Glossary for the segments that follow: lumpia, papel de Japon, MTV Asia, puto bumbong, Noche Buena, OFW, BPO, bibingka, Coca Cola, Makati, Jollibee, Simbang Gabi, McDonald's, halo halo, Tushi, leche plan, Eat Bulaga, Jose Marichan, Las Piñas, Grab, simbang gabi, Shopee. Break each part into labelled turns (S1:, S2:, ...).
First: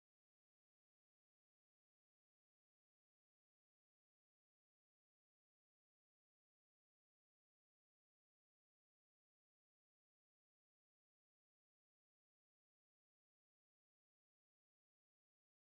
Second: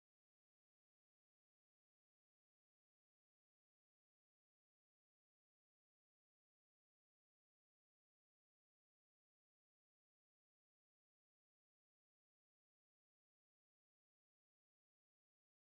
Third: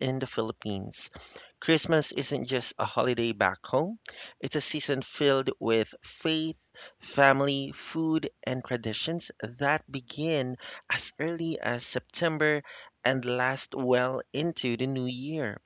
S1: in the Philippines. Christmas isn't just a holiday back home, it's a season filled with faith, family, food, and traditions that begin as early as September and last well into the new year.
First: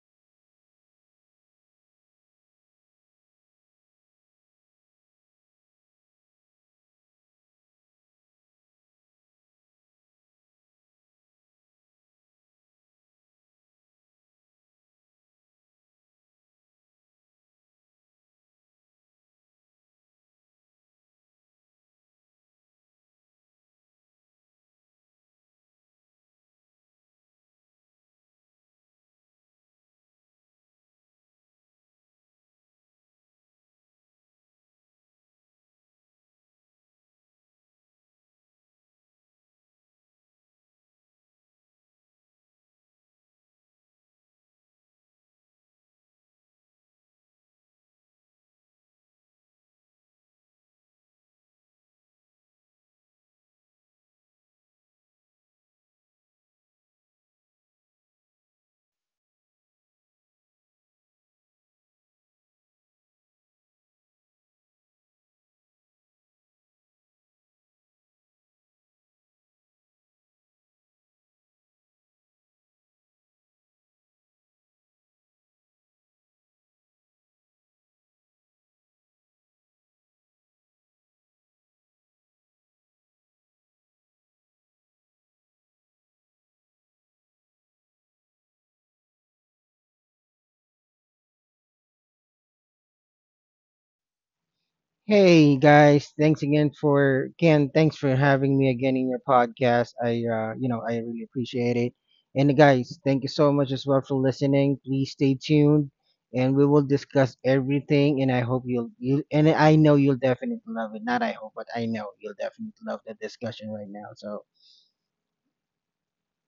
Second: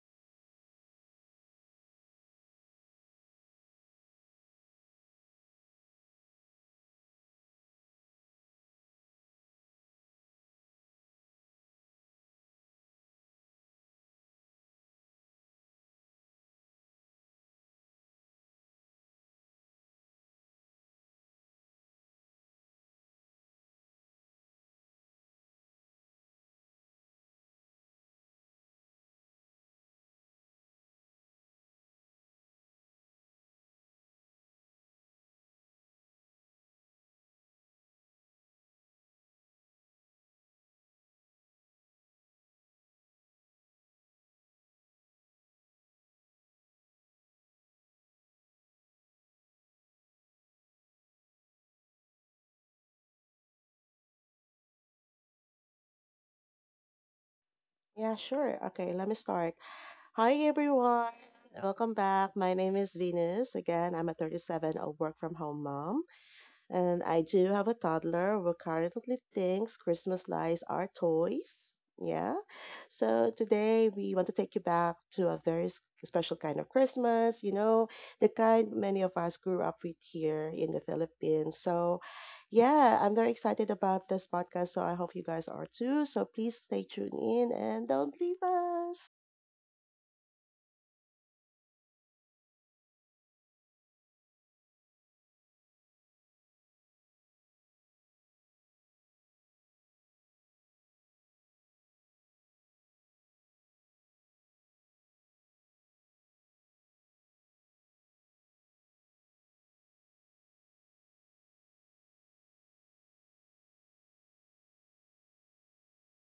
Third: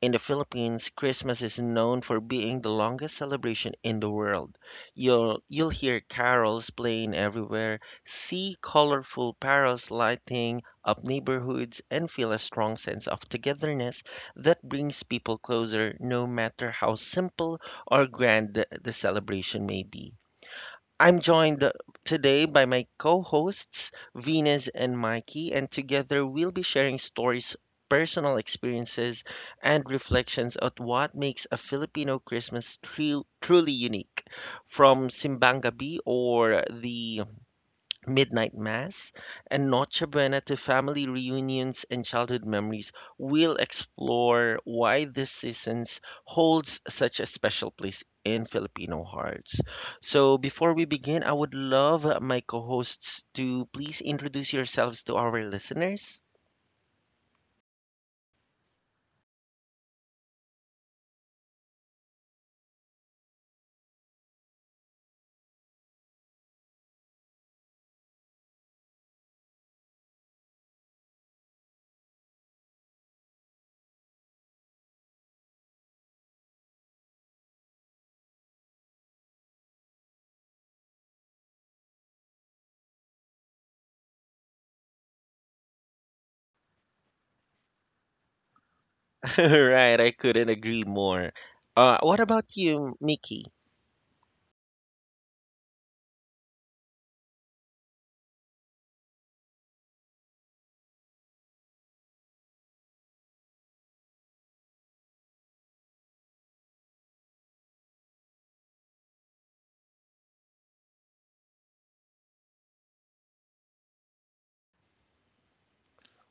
S1: In the Philippines, Christmas is known for being the longest celebration in the world. You'll hear carols playing everywhere, see colorful parols lighting up neighborhoods, and feel a strong sense of togetherness that brings people closer, no matter how simple or grand the celebration may be. I'm joined today by my co hosts, Venus and Mikey, and together we'll be sharing stories, personal experiences, and reflections on what makes a Filipino Christmas truly unique. From Simbang Gabi or the midnight mass, and Noche Buena to family reunions and childhood memories, we'll explore why this season holds such a special place in Filipino hearts. So, before we begin, I would love my co hosts to please introduce yourselves to our listeners.
S2: Yeah, sure. Okay, let me start. Hi, everyone. Welcome back. My name is Venus. Again, I'm a 37, a work from home mom. And I do have a toddler who currently thinks Christmas lights are toys. Yeah. So today we want to take you back to a very special kind of Christmas, the kind many of us grew up with here in the Philippines. So, yeah, I'm very excited about this podcast. So I hope you guys are too. So please stay tuned in and don't leave us.
S1: Right, I couldn't agree more. What about you, Mickey?
S3: Hey guys, thanks again for Ken. Thanks for having me again in your podcast. I I really appreciate it. And guys, thank you so much as well for listening. Please stay tuned, and we will discuss everything. And I hope you and I know you'll definitely love it. Not I hope, but I know you'll definitely love the discussion right now. So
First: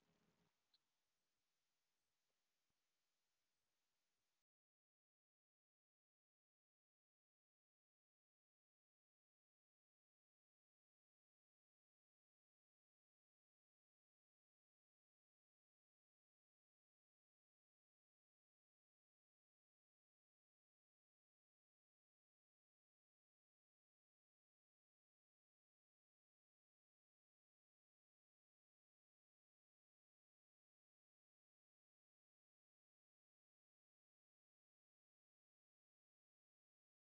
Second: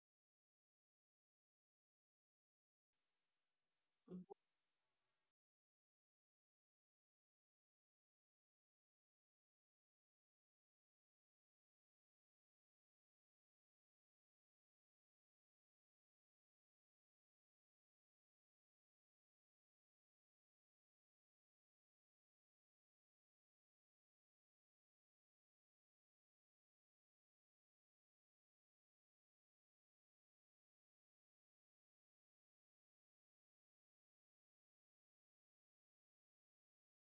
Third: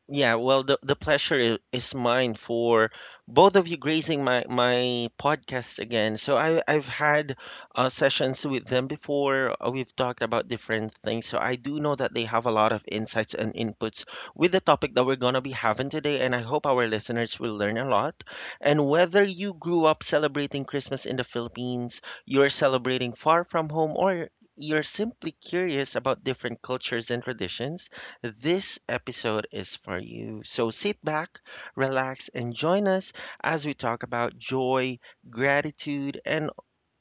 S1: Yeah, well, the pleasure is mine for both of you gracing my podcast again. So I've had sessions with them before. We've talked about different things. So I do know that they have a lot of insights and inputs with the topic that we're gonna be having today, and I hope our listeners will learn a lot. And whether you grew up celebrating Christmas in the Philippines, you're celebrating far from home, or you're simply curious about different cultures and traditions, this episode is for you. So sit back, relax, and join us as we talk about joy, gratitude, and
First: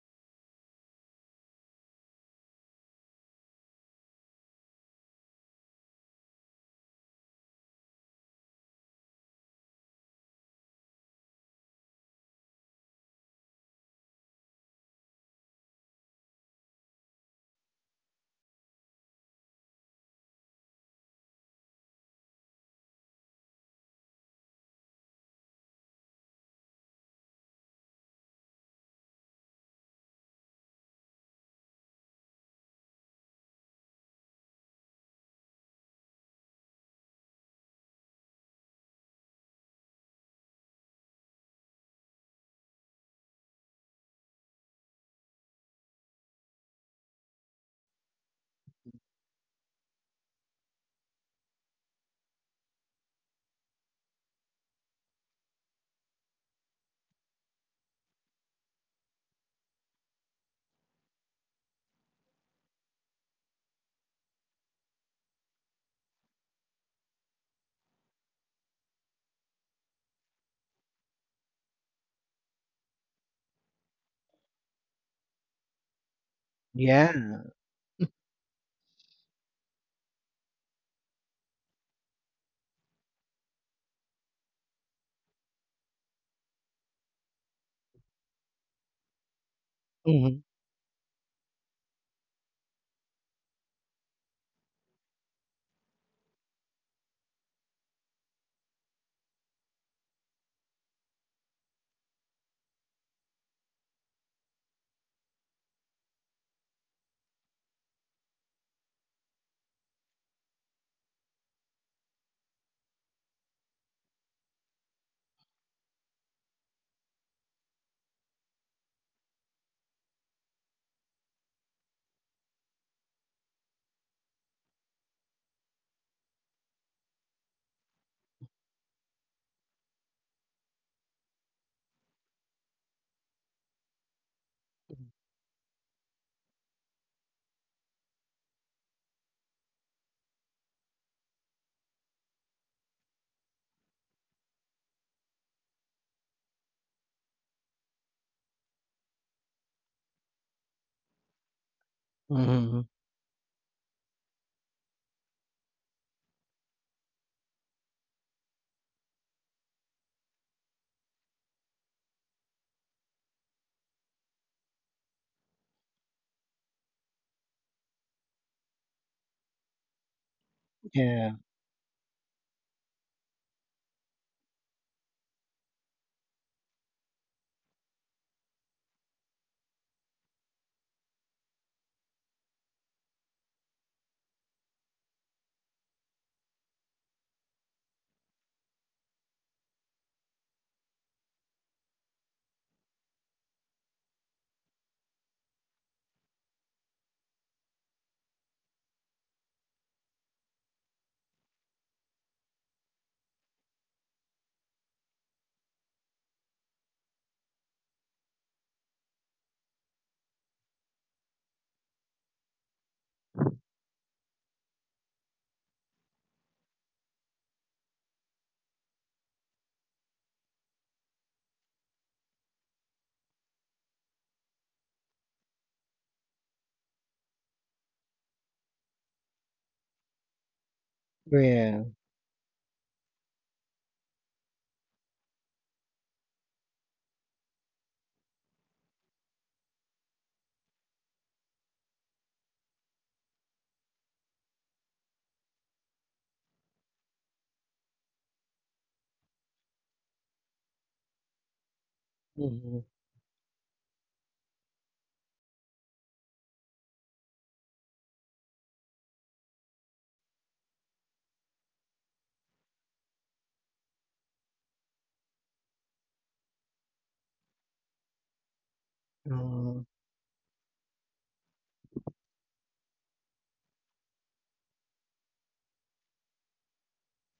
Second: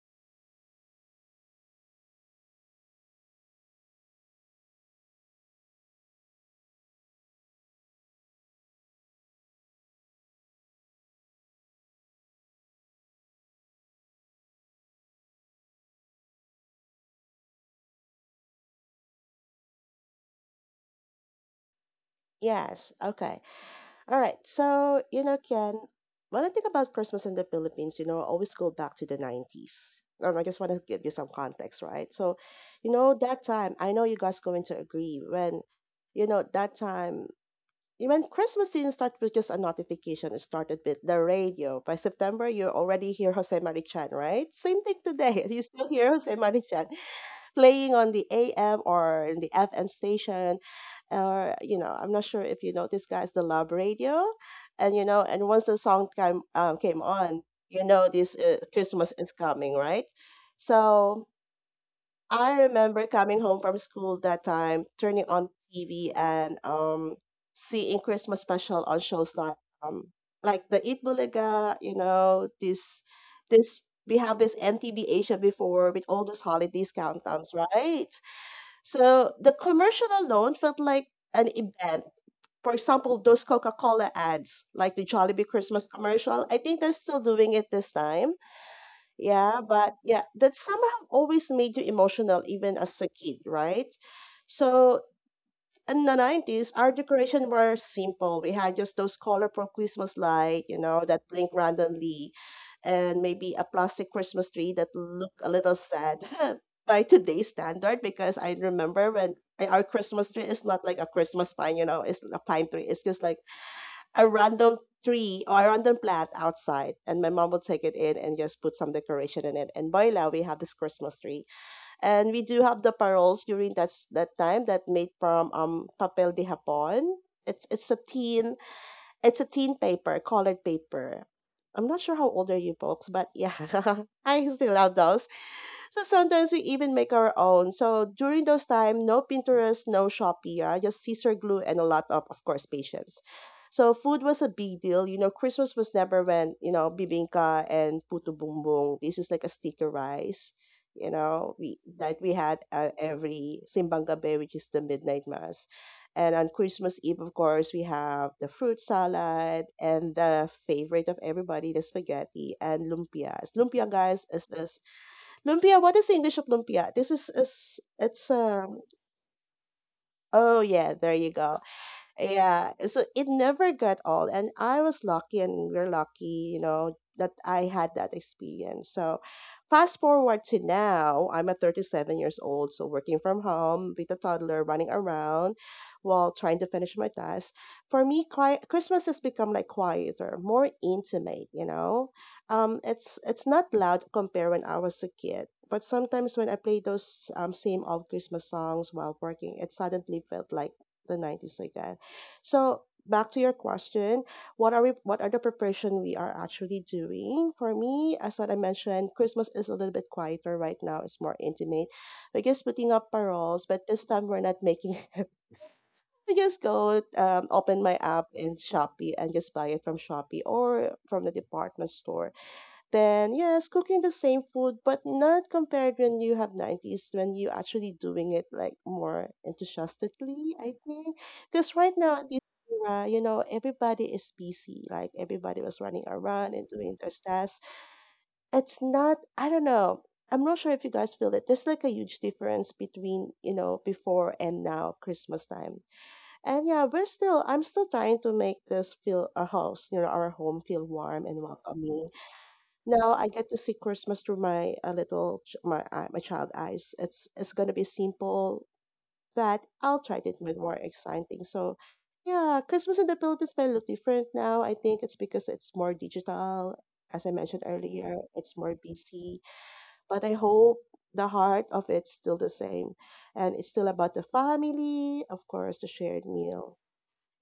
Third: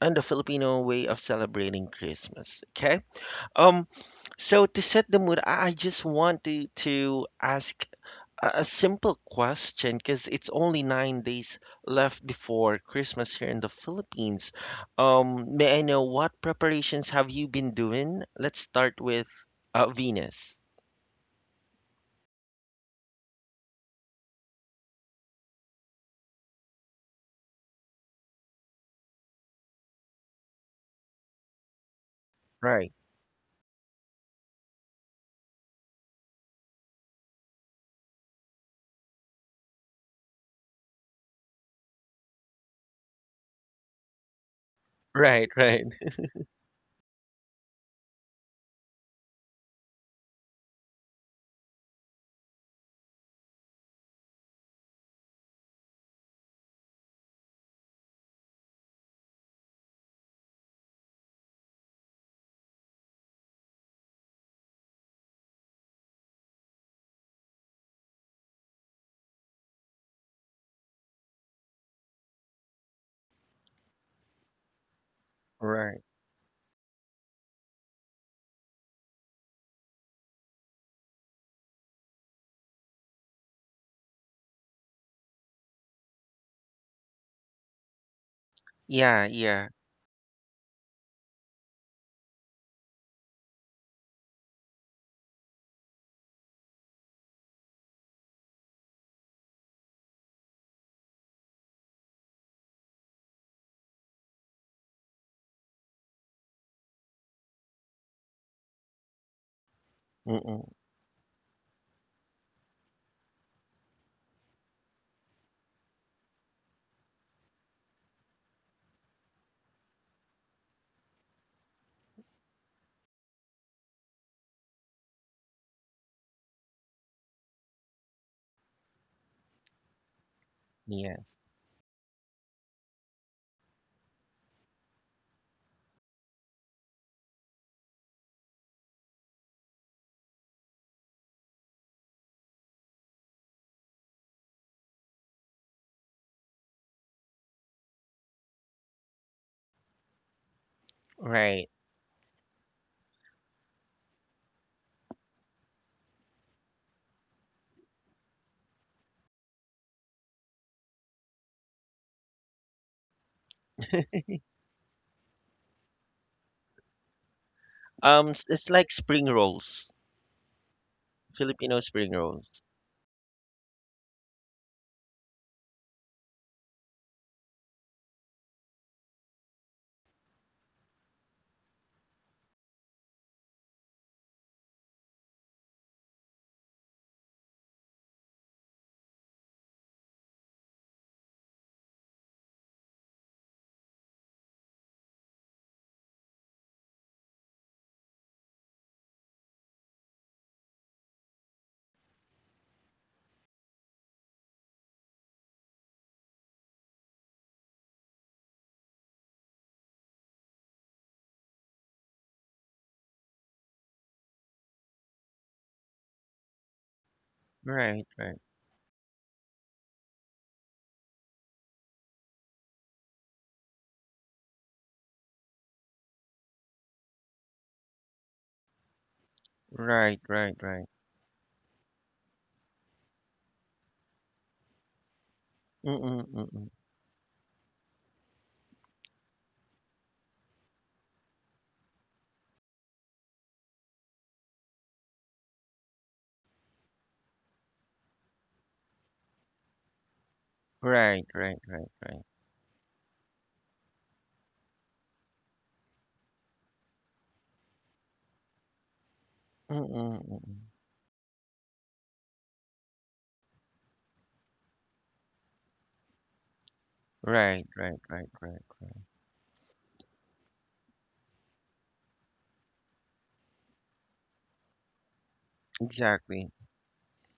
S1: and the Filipino way of celebrating Christmas. Okay. Um. So to set the mood, I just want to ask a simple question because it's only nine days left before Christmas here in the Philippines. May I know what preparations have you been doing? Let's start with Venus.
S2: Yes. Okay. All right. So, Ken, when I think about Christmas in the Philippines, I always go back to the 90s. I just want to give you some context, right? So,
S1: Right.
S2: I know you guys going to agree when, you know, that time, when Christmas didn't start with just a notification, it started with the radio. By September, you already hear Jose Marichan, right? Same thing today.
S1: Right,
S2: You
S1: right,
S2: still hear Jose Marichan playing on the AM or in the FM station or I'm not sure if you know this guy's the lab radio. And and once the song came on. You know this Christmas is coming, right? So I remember coming home from school that time, turning on TV and seeing Christmas special on shows um, like the Eat Bulaga. You know this this We have this MTV Asia before
S1: right.
S2: with all those holidays
S3: yeah.
S2: countdowns, right? So the commercial alone felt like an event. For example, those Coca Cola ads, like the Jollibee Christmas commercial, I think they're still doing it this time.
S1: Yeah,
S2: Yeah,
S1: yeah.
S2: but yeah,
S3: hmm
S2: that somehow always made you emotional, even as a kid, right? So in the 90s, our decoration were simple. We had just those colorful Christmas light, that blink randomly, and maybe a plastic Christmas tree that look a little sad by today's standard. Because I remember when our Christmas tree is
S1: Mm-mm.
S2: not like a Christmas pine, it's a pine tree. It's just like a random tree or a random plant outside, and my mom will take it in and just put some decoration in it. And voila, we have this Christmas tree. And we do have the paroles during that time that made from papel de Japon. It's it's a teen it's a teen paper, colored paper.
S1: Yes.
S2: I'm not sure how old are you folks, but yeah, I still have those. So sometimes we even make our own. So during those time, no Pinterest, no Shopee, just scissor glue and a lot of course, patience. So food was a big deal. Christmas was never when, bibingka and puto bumbong. This is like a sticky rice, you know,
S1: Right.
S2: we that we had
S3: hmm
S2: every simbang gabi, which is the midnight mass. And on Christmas Eve, of course, we have the fruit salad and the favorite of everybody, the spaghetti and lumpias. Lumpia, guys, is the Lumpia, what is the English of lumpia? This is it's
S1: S- it's
S2: um
S1: like spring rolls,
S2: oh yeah, there you
S3: yeah,
S2: go,
S1: Filipino spring rolls.
S2: yeah. So it never got old, and I was lucky, and we're lucky that I had that experience. So fast forward to now, I'm at 37 years old, so working from home with a toddler running around while trying to finish my tasks. For me, quiet Christmas has become like quieter, more intimate. It's not loud compared when I was a kid, but sometimes when I play those same old Christmas songs while working, it suddenly felt like the 90s again. So back to your question, what are the preparation we are actually doing? For me, as what I mentioned, Christmas is a little bit quieter right now. It's more intimate. We're just putting up paroles, but this time we're not making it. I just go, open my
S1: Right,
S2: app
S1: right,
S2: in Shopee and just buy it from Shopee or from the department store. Then yes, cooking the same food, but not compared when you have 90s when you actually doing it like more
S1: right,
S2: enthusiastically,
S1: right,
S2: I
S1: right.
S2: think. Because
S3: yeah.
S2: right now at this era, everybody is busy. Like everybody was running
S1: Mm-mm,
S2: around and
S1: mm-mm.
S2: doing their tasks. It's not, I don't know. I'm not sure if you guys feel it. There's like a huge difference between, before and now Christmas time. And yeah, we're still I'm still trying to make this feel a house, our home feel warm
S1: Right,
S2: and
S1: right, right,
S2: welcoming.
S1: right.
S3: hmm
S2: Now I get to see Christmas through my a little ch- my eye- my child eyes. It's gonna be simple, but
S1: Mm-mm,
S2: I'll try to make it
S1: mm-mm.
S2: more exciting. So, yeah, Christmas in the Philippines may look different now. I think it's because it's more digital. As I mentioned
S1: Right, right,
S2: earlier,
S1: right,
S2: it's
S1: right,
S2: more
S1: right.
S2: busy.
S3: hmm
S2: But I hope the heart of it's still the same, and it's still about the family, of course, the shared
S1: Exactly.
S2: meal.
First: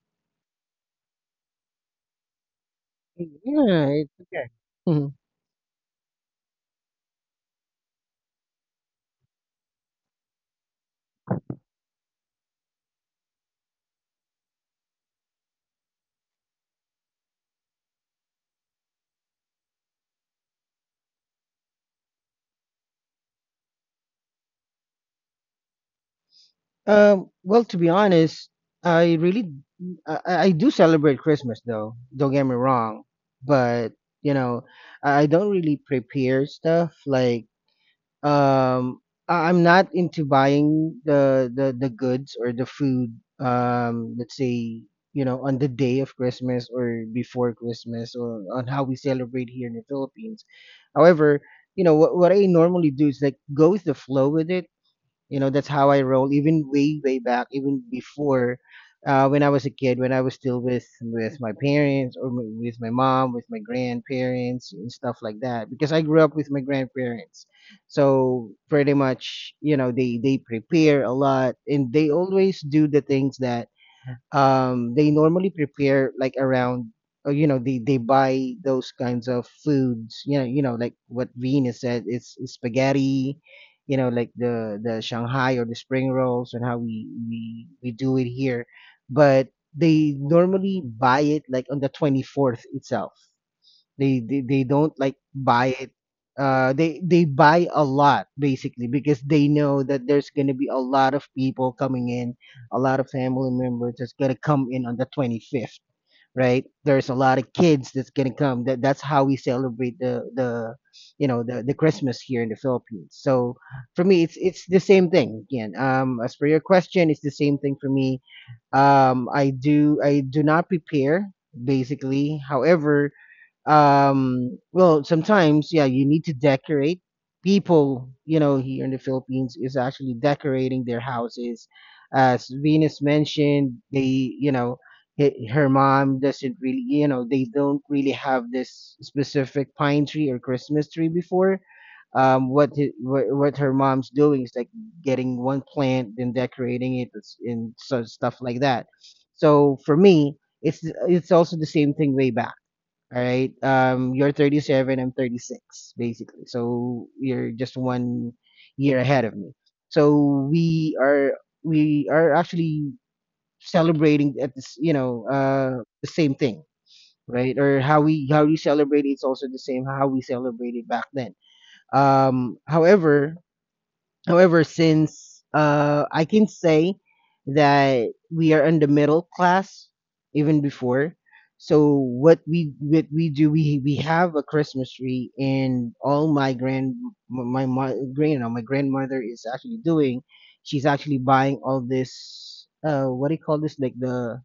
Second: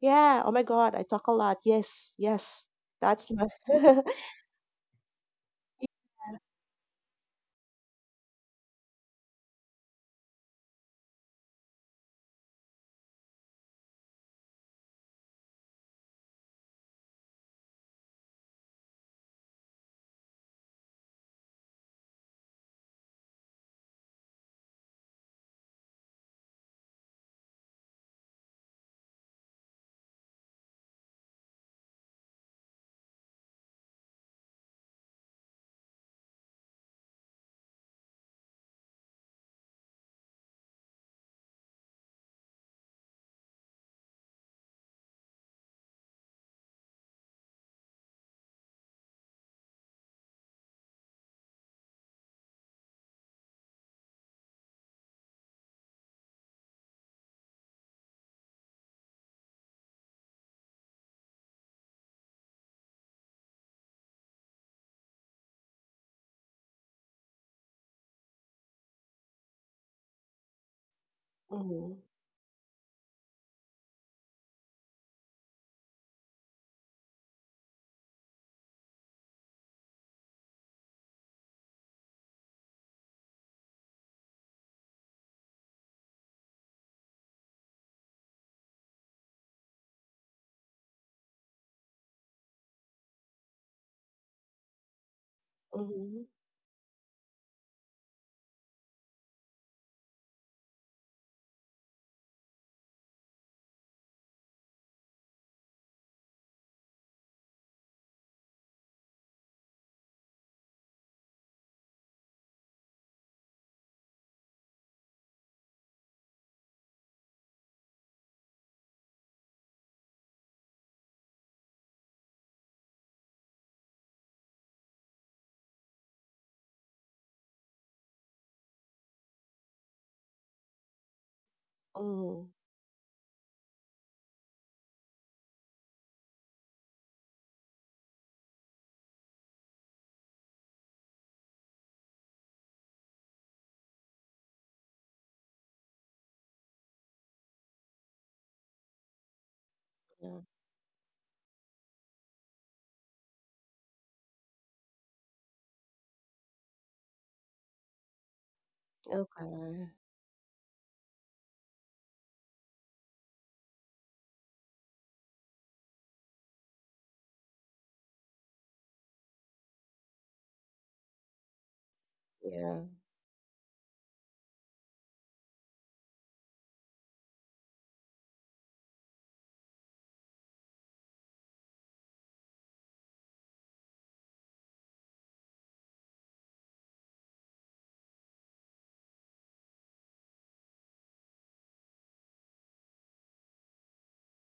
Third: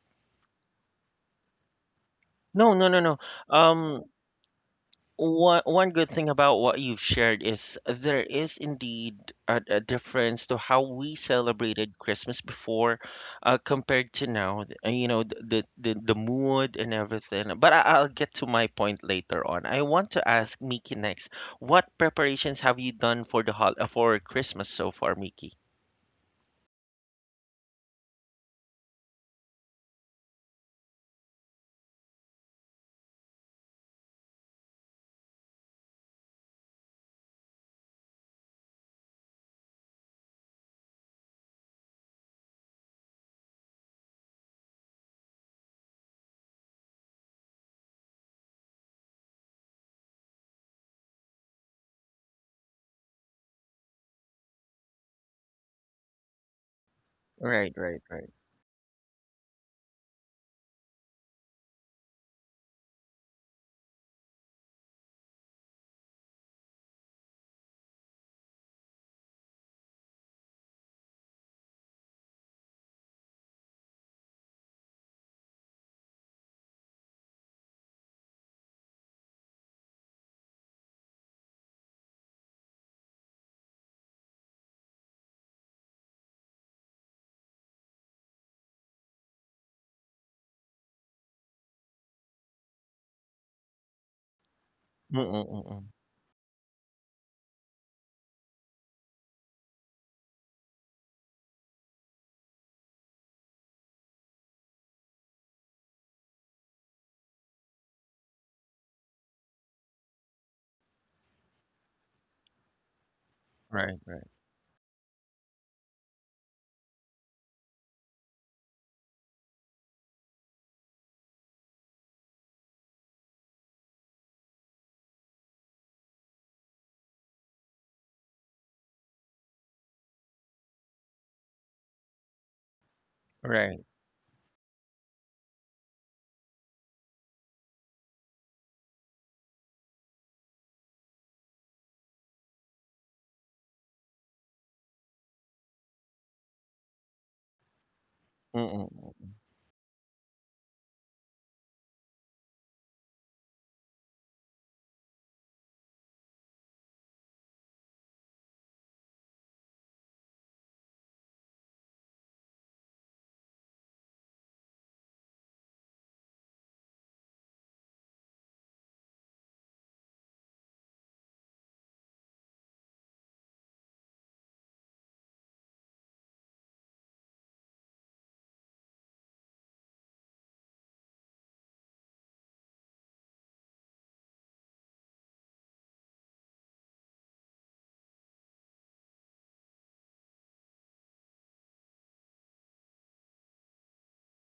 S2: Yeah. Oh my God, I talk a lot. Yes, yes.
S1: No, no, no, no.
S2: That's my.
S3: yeah.
S1: Um,
S3: It's okay. Mm-hmm.
S1: one one good thing about what you've shared is there is indeed a difference to how we celebrated Christmas before, compared to now. You know, the mood and everything. But I, I'll get to my point later on. I want to ask Miki next. What preparations have you done for the hol for Christmas so far, Miki?
S3: Well, to be honest, I really I I do celebrate Christmas though. Don't get me wrong, but you know, I don't really prepare stuff like um I'm not into buying the goods or the food let's say you know on the day of Christmas or before Christmas or on how we celebrate here in the Philippines. However, you know what I normally do is like go with the flow with it you know, that's how I roll. Even way, way back,
S1: Right,
S3: even
S1: right, right.
S3: before, when I was a kid, when I was still with my parents or with my mom, with my grandparents and stuff like that. Because I grew up with my grandparents, so pretty much, you know, they prepare a lot and
S2: Mhm,
S3: they always do the things that they normally prepare like around you know they buy those kinds of foods you know like what Venus said it's spaghetti you know like the Shanghai or the spring rolls and how we do it here, but they normally buy it like on the 24th itself. They don't like buy
S1: Mm-mm-mm.
S3: it.
S2: mhm.
S3: They buy a lot basically because they know that there's gonna be a lot of people coming in, a lot of family members that's gonna come in on the 25th, right? There's a lot of kids that's gonna come. That's how we celebrate the you know the Christmas here in the Philippines. So
S1: Right,
S3: for me, it's the same thing again. As for your question, it's the same thing for me. I do I do not prepare basically. However, well, sometimes yeah, you need to decorate. People, you know, here in the Philippines is actually decorating their houses, as
S2: Mhm.
S3: Venus mentioned.
S1: right.
S3: They you know he- her mom doesn't really you know they don't really have this specific pine tree or Christmas tree before. What her mom's doing is like getting one plant then decorating it. And so stuff like that.
S1: Mm-mm.
S3: So for me
S2: Yeah.
S3: it's it's also the same thing way back. All right. You're 37, I'm 36, basically. So you're just one year ahead of me.
S2: Okay.
S3: So we are actually celebrating at this, you know, the same thing, right? Or how we celebrate, it's also the same how we celebrated back then. Um,
S2: Yeah.
S3: however, However, since I can say that we are in the middle class even before, so what we do, we have a Christmas tree, and all my grandmother is actually doing. She's actually buying all this, uh, what do you call this, like the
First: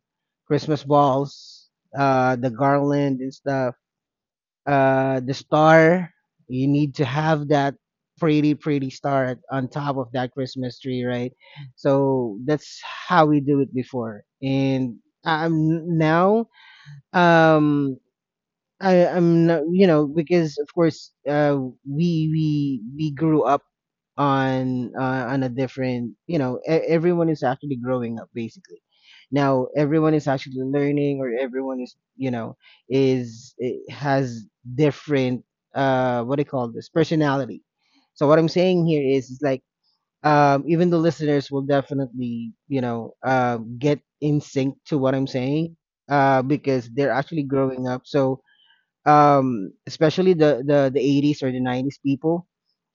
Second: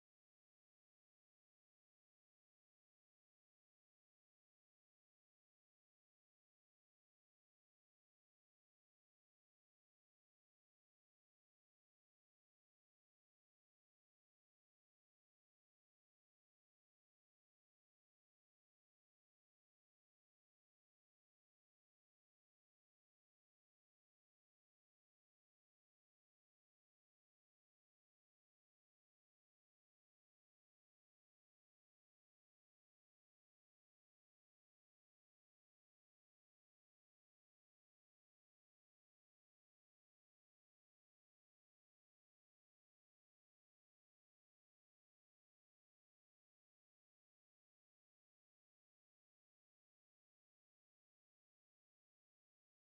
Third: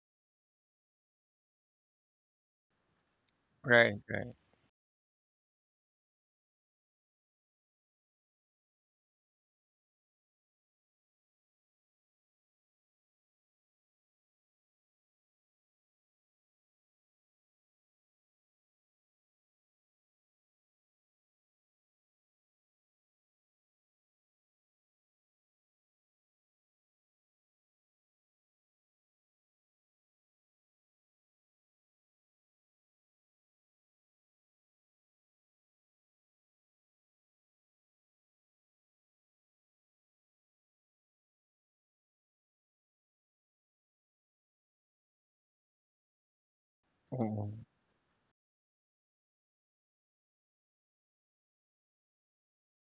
S3: Christmas balls, uh, the garland and stuff,
S1: Right, right.
S3: uh, the star. You need to have that pretty star on top of that Christmas tree, right? So that's how we do it before. And now um I I'm not you know because of course we grew up on a different you know everyone is actually growing up basically. Now everyone is actually learning or everyone is you know has different what do you call this personality. So what I'm saying here is like even the listeners will definitely you know get in sync to what I'm saying because they're actually
S1: Mm-mm.
S3: growing up. So especially the 80s or the 90s people,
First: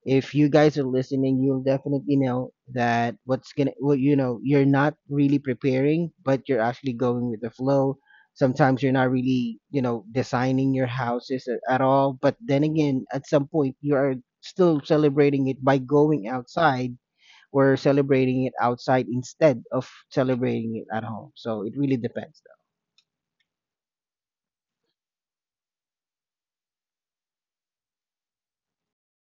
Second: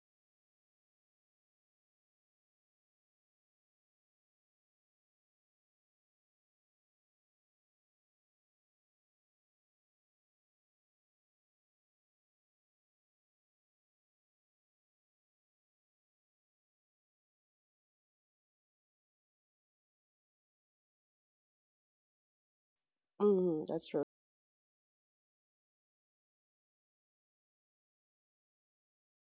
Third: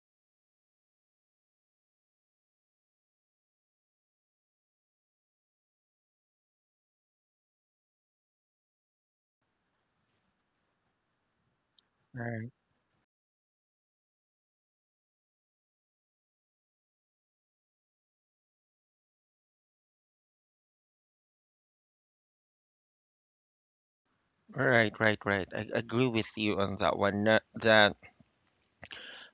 S3: if you guys are listening, you'll definitely know that what's gonna well, you know, you're not really preparing but you're actually going with the flow. Sometimes you're not really you know designing your houses at all, but then again at some point you are still celebrating it by going outside or celebrating it outside instead of celebrating it at home, so it really depends though.
S2: Mhm. That's true.
S1: Right, right, right. I agree with you on that one. That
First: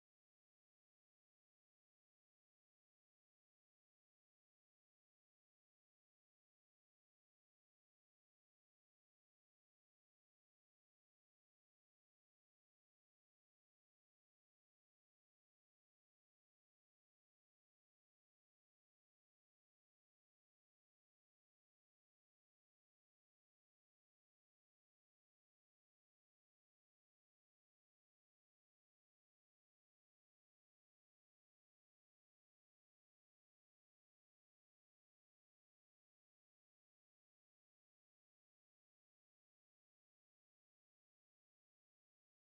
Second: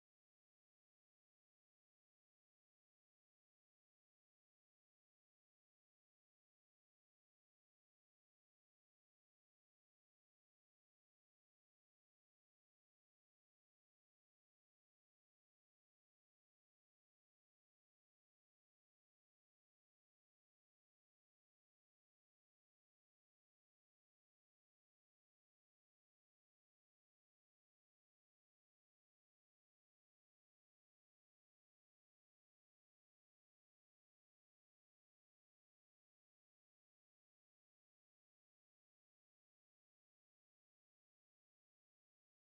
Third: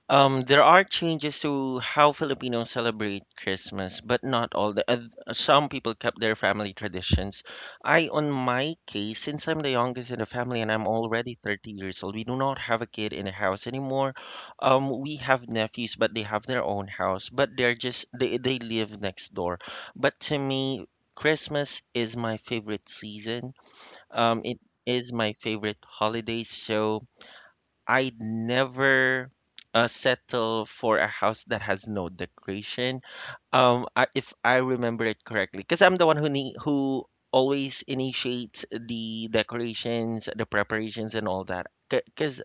S1: there are changes to how Filipinos celebrate Christmas, but not all. The oth- some people kept their family traditions. I, on my case, since I'm the youngest in the family and I'm already 30 years old, we do not have a kid in the house anymore. We have nephews, but they have their own house, but they're just they live next door. But to me, Christmas is my favorite season, it is my favorite holiday, so I'd never settle for a house that has no decoration. If I remember it correctly, because I'm the one who always initiates the decorations, the preparations, and all that. Because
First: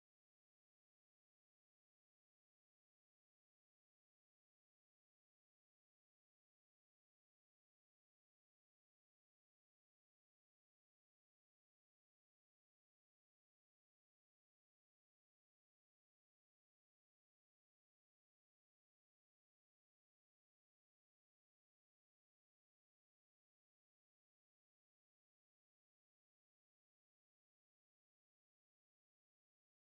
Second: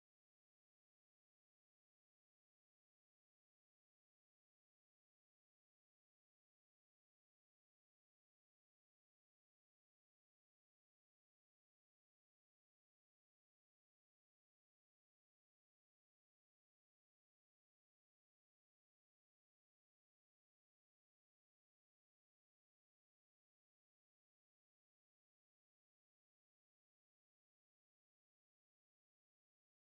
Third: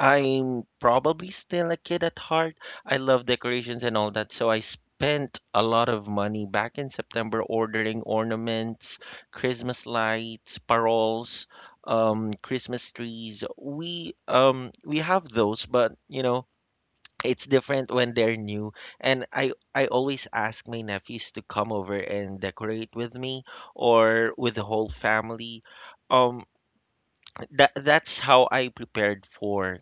S1: I'm probably still a kid at heart. I love decorations and all that. So I spent a lot of money back in September ordering ornaments, Christmas lights, paroles, Christmas trees. We have those, but you know, it's different when they're new. And I always ask my nephews to come over and decorate with me or with the whole family. Um, that that's how I prepared for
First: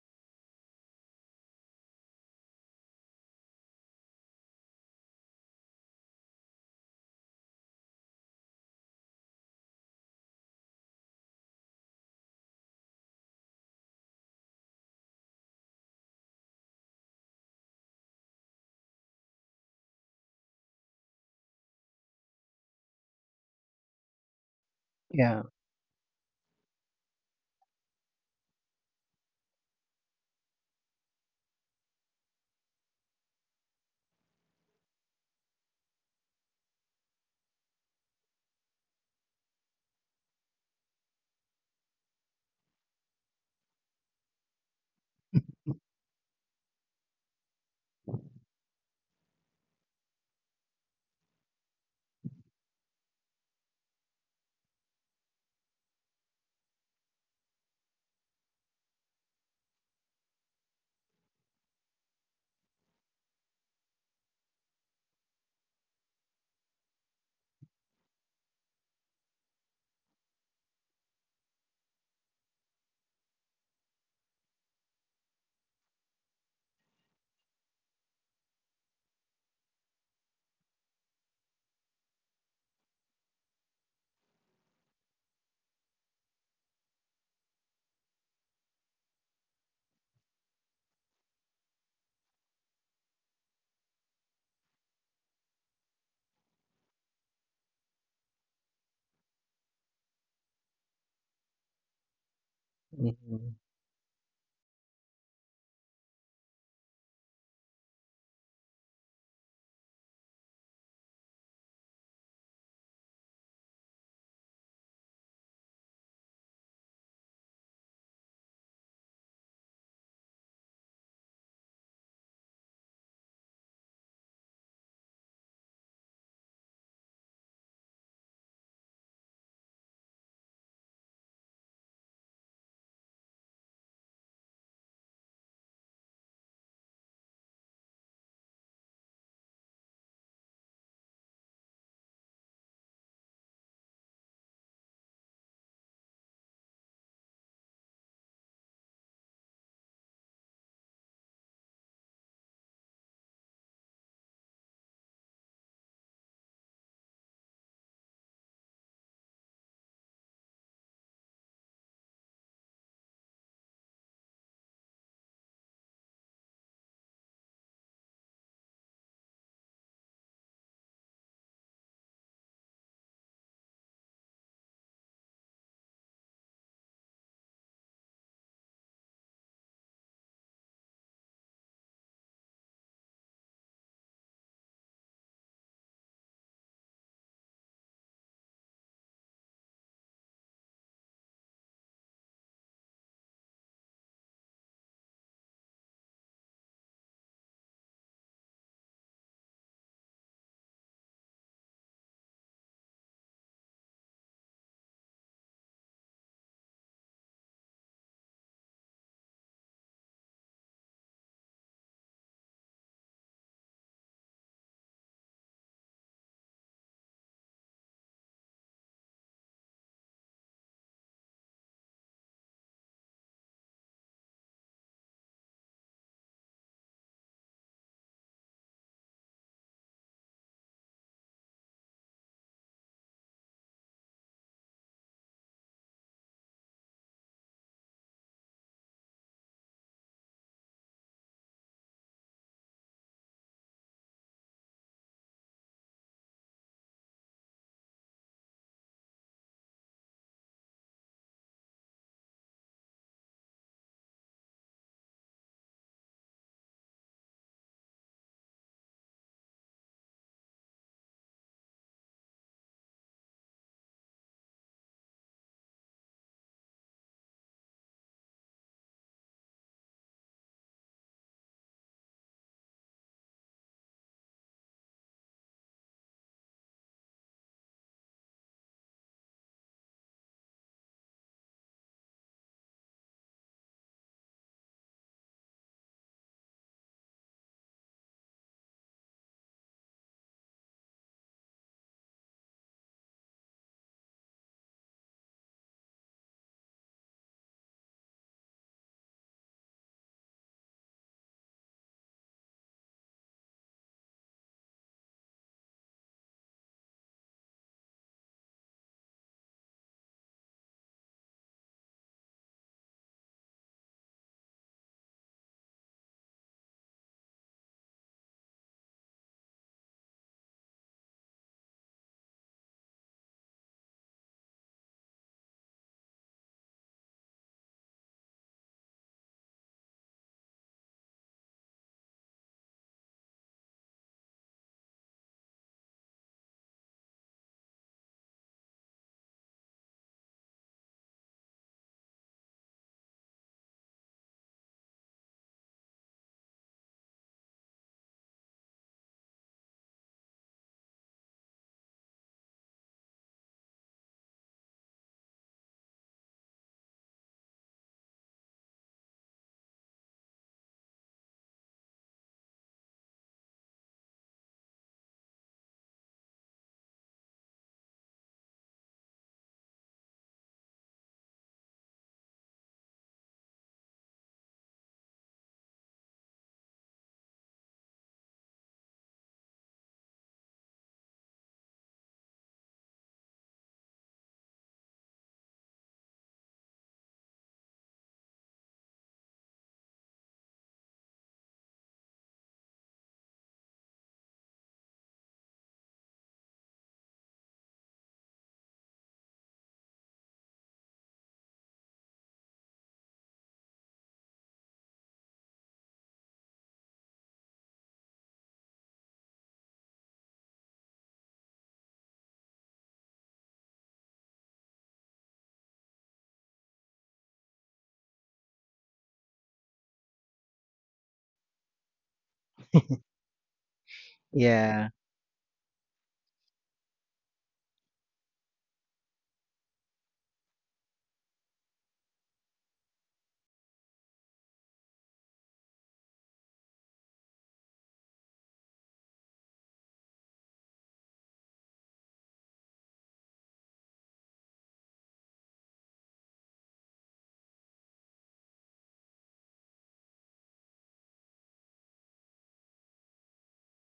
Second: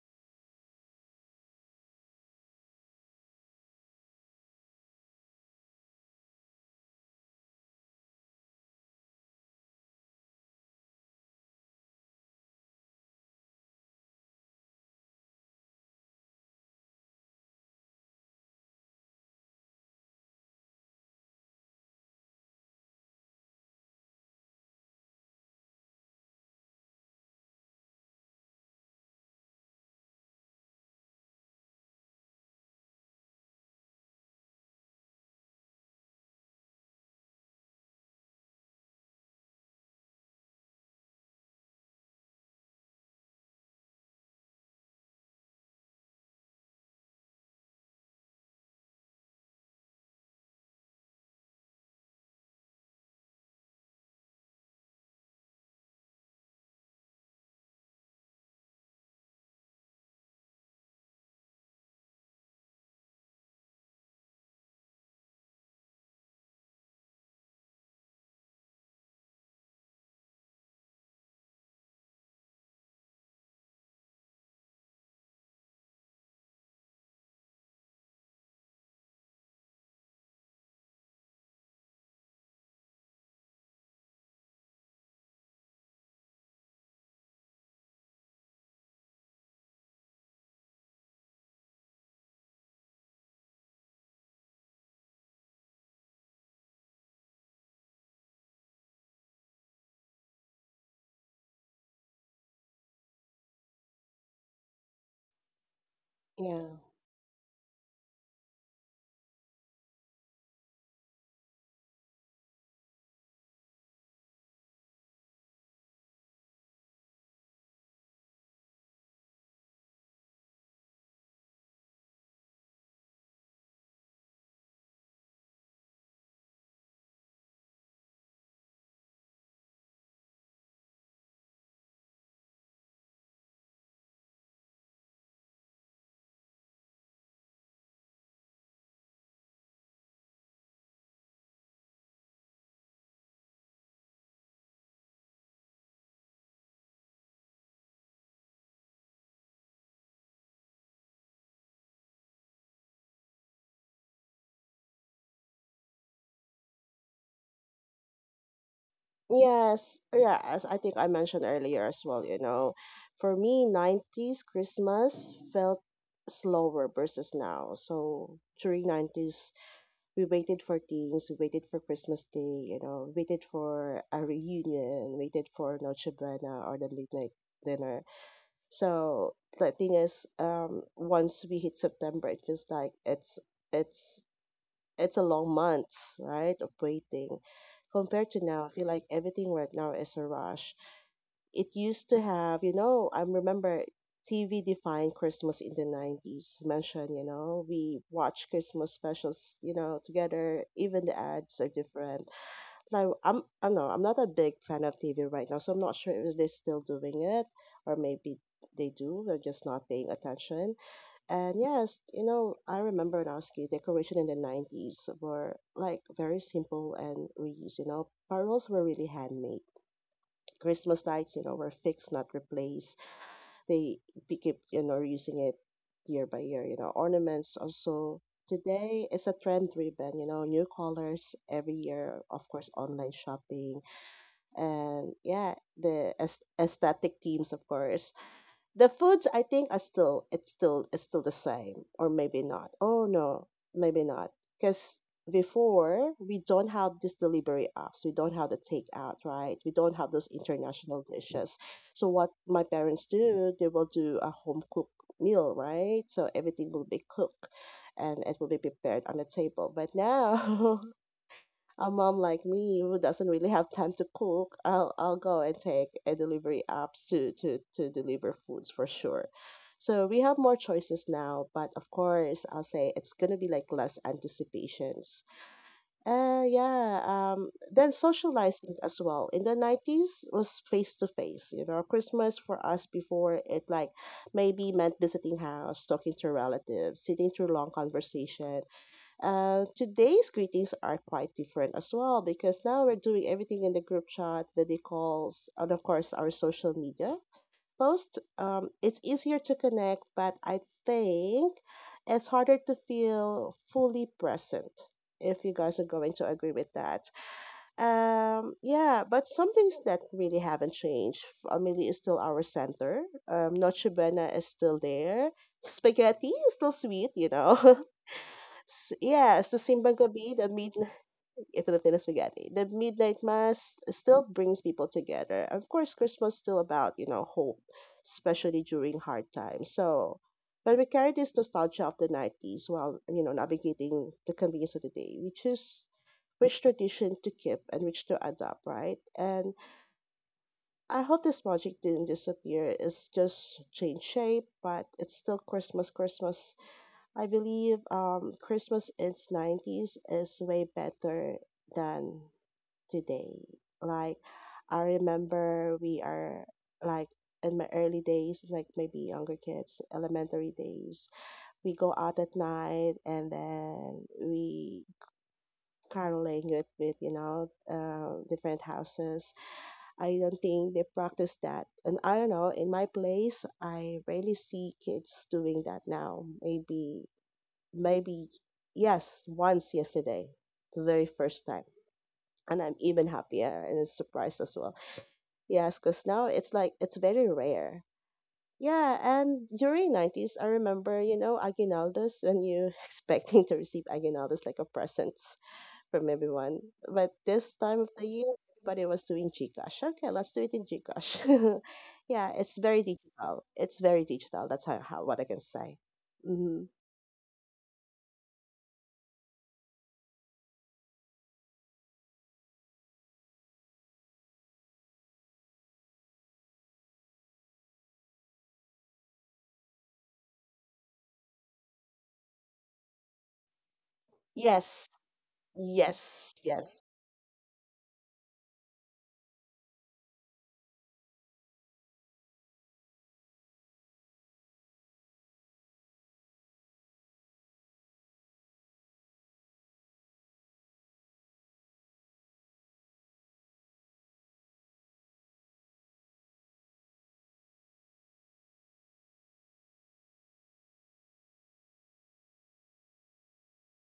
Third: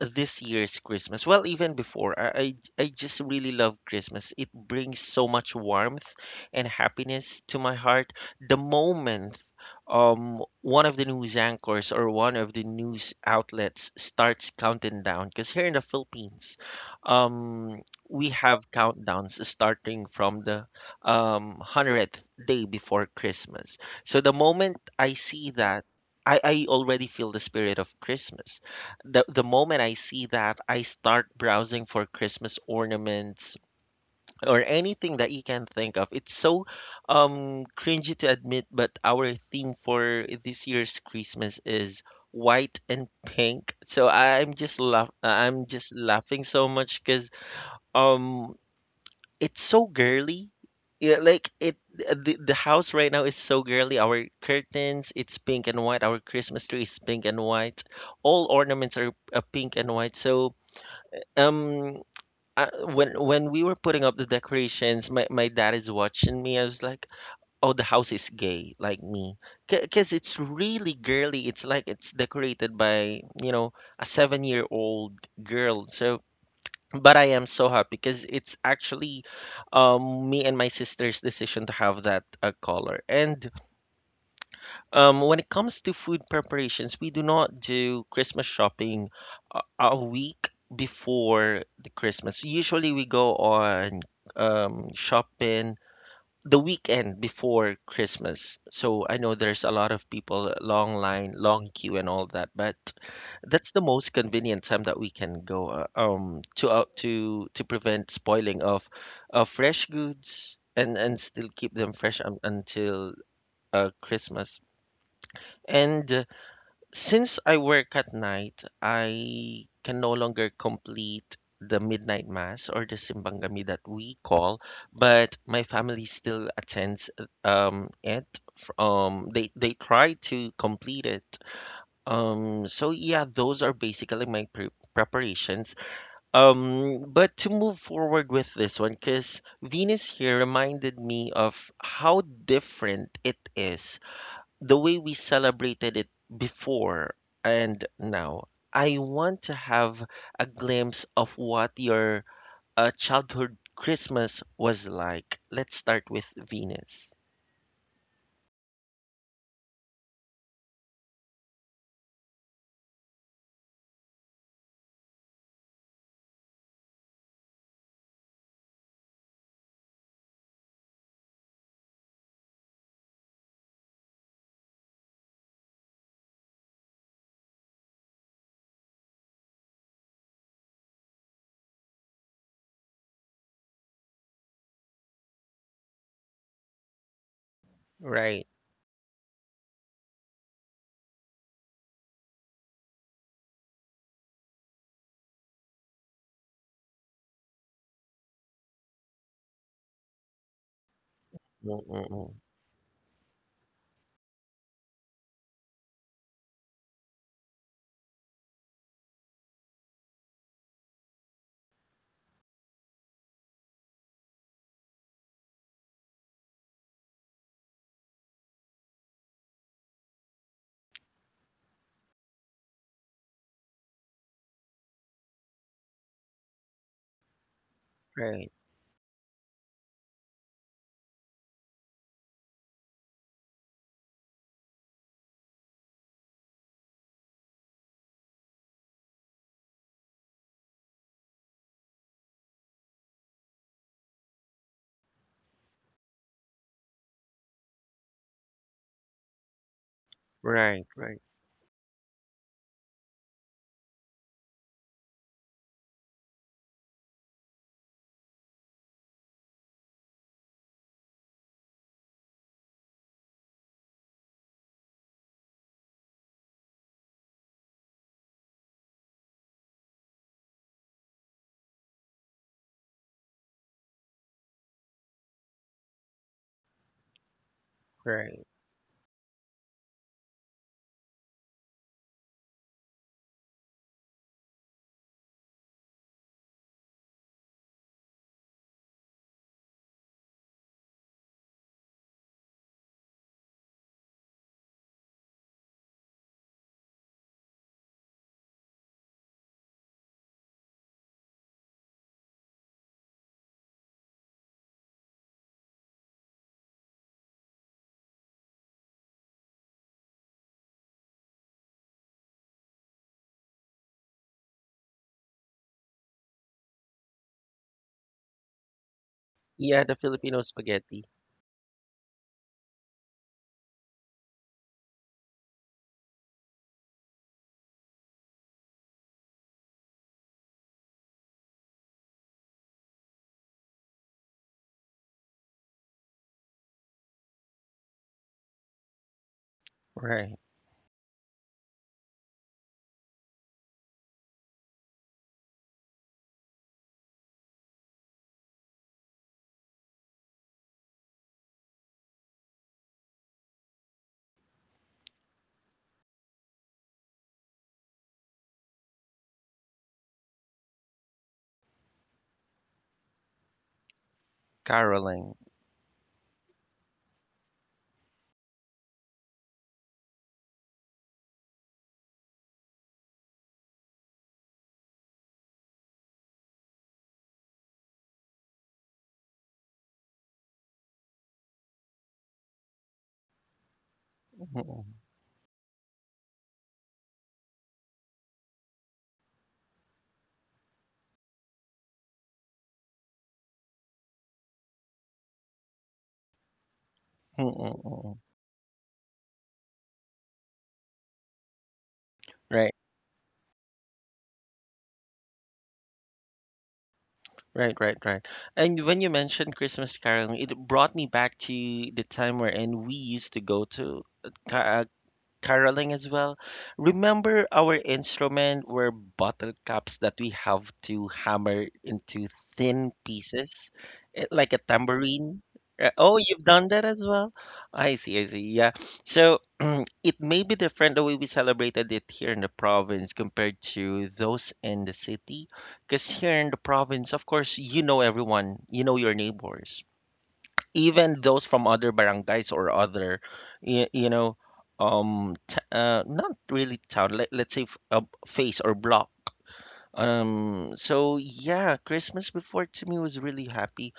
S1: this year's Christmas. Well, even before, I just really love Christmas. It brings so much warmth and happiness to my heart. The moment one of the news anchors or one of the news outlets starts counting down, because here in the Philippines, um we have countdowns starting from the 100th day before Christmas. So the moment I
S3: Yeah.
S1: see that, I already feel the spirit of Christmas. The moment I see that, I start browsing for Christmas ornaments or anything that you can think of. It's so cringy to admit, but our theme for this year's Christmas is white and pink. So I'm just laughing so much because um it's so girly. Yeah, like it the house right now is so girly. Our curtains, it's pink and white. Our Christmas tree is pink and white. All ornaments are pink and white. So, um when we were putting up the decorations, my dad is watching me. I was like, "Oh, the house is gay, like me, because it's really girly. It's like it's decorated by you know a 7-year old girl." So but I am so happy because it's actually me and my sister's decision to have that color. And when it comes to food preparations, we do not do Christmas shopping a week before the Christmas. Usually we go on shopping the weekend before Christmas. So I know there's a lot of people, long line, long queue, and all that. But
S3: Mhm.
S1: that's the most convenient time that we can go
S2: Yeah.
S1: to prevent spoiling of fresh goods and still keep them fresh un until Christmas. And since I work at night, I can no longer complete the midnight mass or the simbang gabi that we call, but my family still attends it. They try to complete it. So yeah, those are basically my preparations. But to move forward with this one, because Venus here reminded me of how different it is the way we celebrated it before and now, I want to have a glimpse of what your childhood Christmas was like. Let's start with Venus.
S2: Yes. Yeah. As I think I mentioned earlier as well, for me, 90s Christmas felt slower versus now. So during 90s, we waited for things, we waited for Christmas Day, waited for a reunion, waited for Noche Buena or the late night dinner. So the thing is, once we hit September, it feels like it's it's a long months, right, of waiting. Compared to
S1: Right.
S2: now, I feel like everything right now is a rush. It used to have, I remember TV defined Christmas in the 90s. Mentioned, we watch Christmas specials, together. Even the ads are different.
S1: Mm-mm-mm.
S2: Now, I don't know, I'm not a big fan of TV right now, so I'm not sure if they're still doing it or maybe they do. They're just not paying attention, and yes, I remember when I was a kid, decoration in the 90s were like very simple and reused. Parols were really handmade. Christmas lights, were fixed, not replaced. They keep, using it year by year. Ornaments also.
S1: Right.
S2: Today, it's a trend driven, new colors every year, of course, online shopping. And yeah, the aesthetic themes, of course. The foods I think are still the same or maybe not. Oh no, maybe not. Because before we don't have these delivery apps, we don't have the takeout, right? We don't have those
S1: Right.
S2: international
S1: Right.
S2: dishes. So what my parents do, they will do a home cooked meal, right? So everything will be cooked and it will be prepared on the table. But now a mom like me who doesn't really have time to cook, I'll go and take a delivery apps to deliver foods for sure. So we have more choices now, but of course I'll say it's gonna be like less anticipations. Yeah, then
S1: Right.
S2: socializing as well. In the 90s was face to face. Christmas for us before it like maybe meant visiting house, talking to relatives, sitting through long conversations today's greetings are quite different as well because now we're doing everything in the group chat, video calls, and of course our social media post. It's easier to connect, but I think it's harder to feel fully present. If you guys are going to agree with that, yeah, but some things that really haven't changed. Family is still our center. Noche Buena is still there. Spaghetti is still sweet. Yes, the
S1: Yeah, the
S2: Simbang Gabi,
S1: Filipino
S2: the midnight
S1: spaghetti.
S2: Filipino spaghetti, the midnight mass still brings people together. Of course, Christmas still about hope, especially during hard times. So, but we carry this nostalgia of the 90s while navigating the convenience of the day, which tradition to keep and which to adopt, right? And
S1: Right.
S2: I hope this magic didn't disappear. It's just changed shape, but it's still Christmas. Christmas I believe Christmas in 90s is way better than today. Like I remember we are like in my early days, like maybe younger kids, elementary days, we go out at night, and then we
S1: Caroling.
S2: caroling with different houses. I don't think they practice that, and I don't know. In my place, I rarely see kids doing that now. Maybe yes, once yesterday, the very first time, and I'm even happier and surprised as well.
S1: Mm-mm.
S2: Yes, because now it's like it's very rare. Yeah, and during 90s I remember, you know, aguinaldos, when you expecting to receive aguinaldos like a present from everyone. But this time of the
S1: Mm-mm-mm.
S2: year everybody was doing GCash. Okay, let's do it in GCash. Yeah, it's
S1: Right.
S2: very digital, it's very digital. That's how what I can say. Hmm.
S1: Right, right, right. And when you mentioned Christmas caroling, it brought me back to the time wherein we used to go to caroling as well. Remember our instrument were bottle caps that we have to hammer into thin pieces, eh, like a
S2: Yes.
S3: Yeah.
S1: tambourine. Oh,
S2: yes
S1: you've done
S2: yes
S1: that as well? I see, I see. Yeah. So it may be different the way we celebrated it here in the province compared to those in the city. Because here in the province, of course, you know everyone, you know your neighbors, even those from other barangays or other you know, not really town, let's say a face or block. Um so yeah, Christmas before to me was really happy.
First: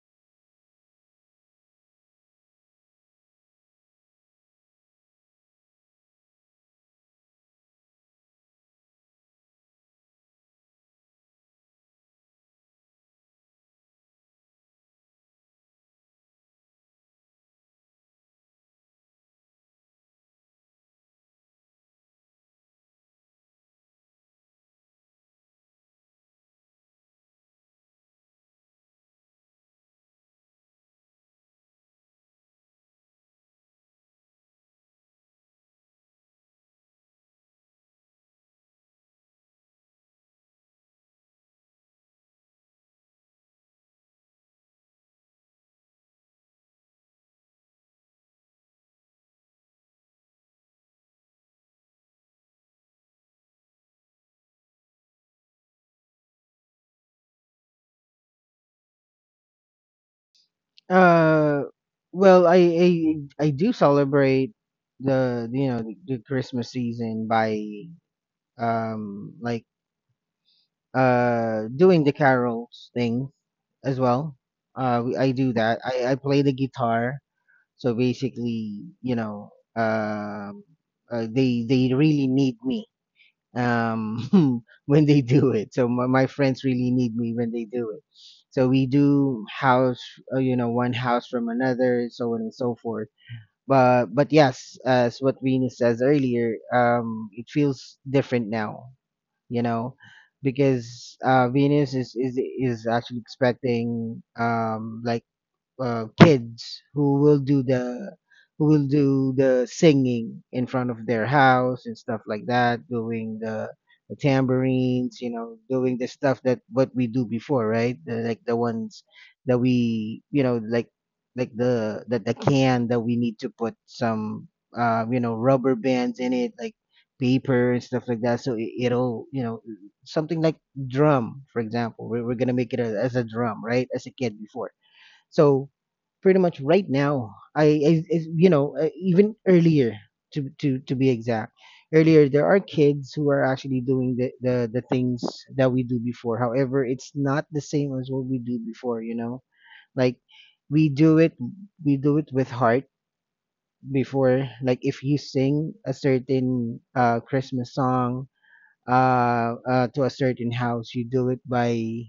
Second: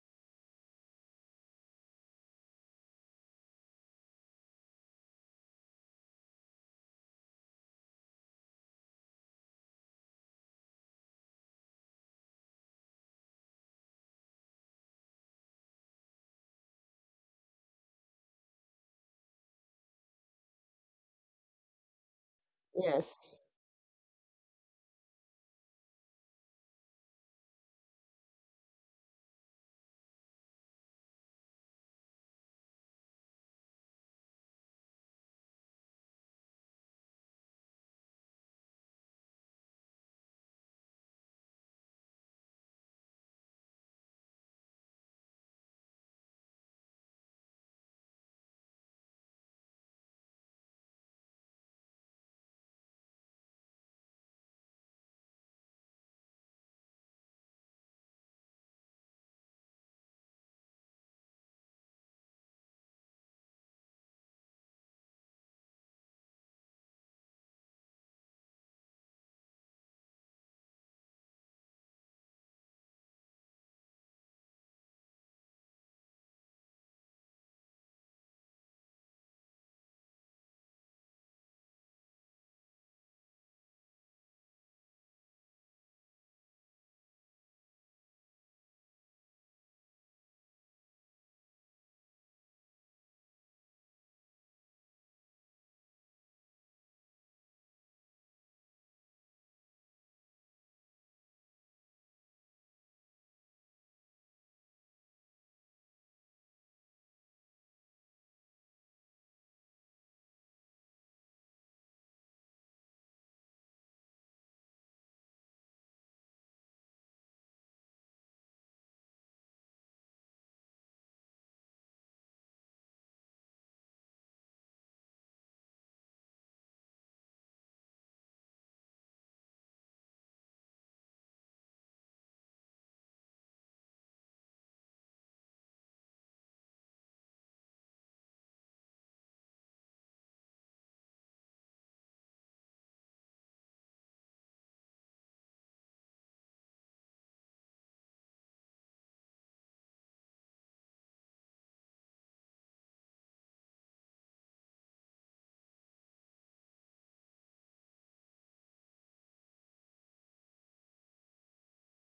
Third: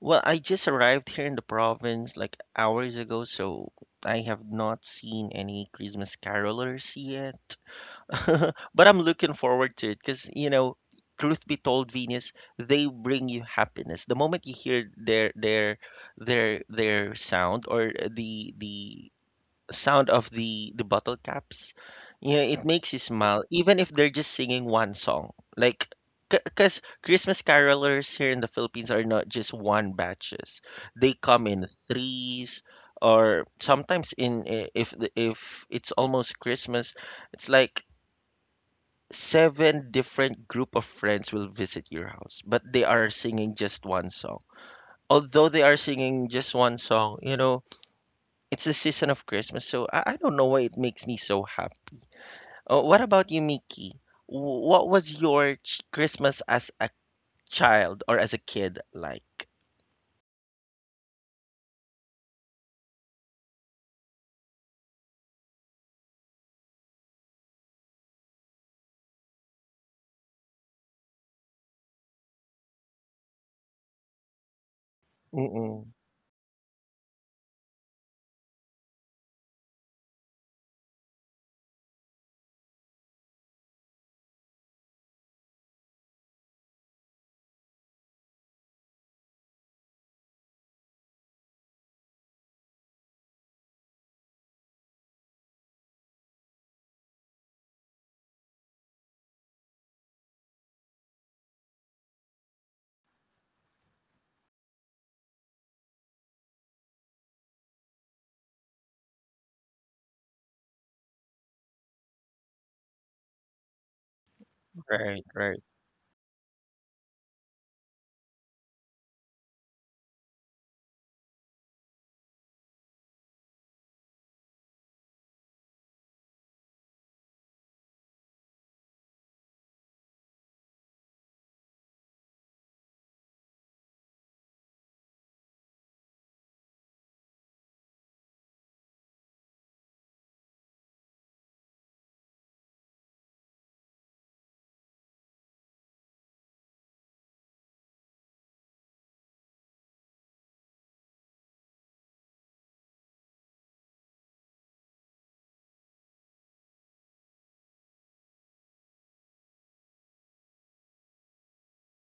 S1: Well, I just arrived here in the province like hours ago, so I have not seen any Christmas carolers yet. But I'm looking forward to it because, you know, truth be told, Venus, they bring you happiness. The moment you hear their sound or the sound of the bottle caps, you know, it makes you
S2: Yes.
S1: smile, even if they're just singing one song. Like, because Christmas carolers here in the Philippines are not just one batches; they come in threes. Or sometimes if if it's almost Christmas, it's like seven different group of friends will visit your house, but they are singing just one song. Although they are singing just one song, you know, it's the season of Christmas, so I don't know why it makes me so happy. What about you, Mickey? What was your Christmas as a child or as a kid like?
S3: Uh, I I do celebrate the you know the Christmas season by like doing the carols thing as well. I do that.
S1: Mm-mm.
S3: I play the guitar, so basically, you know, um, they really need me when they do it. So my friends really need me when they do it. So we do house, you know, one house from another, so on and so forth. But yes, as what Rina says earlier, it feels different now, you know, because Venus is actually expecting like kids who will do the singing in front of their house and stuff like that, doing the tambourines,
S1: Right,
S3: you know,
S1: right,
S3: doing the stuff that what we do before, right? The, like the ones that we, you know, like the can that we need to put some, you know, rubber bands in it, like paper and stuff like that. So it, it'll, you know, something like drum, for example. We're gonna make it a, as a drum, right? As a kid before. So pretty much right now, I you know even earlier, to be exact, earlier there are kids who are actually doing the things that we do before. However, it's not the same as what we do before. You know, like we do it we do it with heart before. Like if you sing a certain Christmas song uh to a certain house, you do it by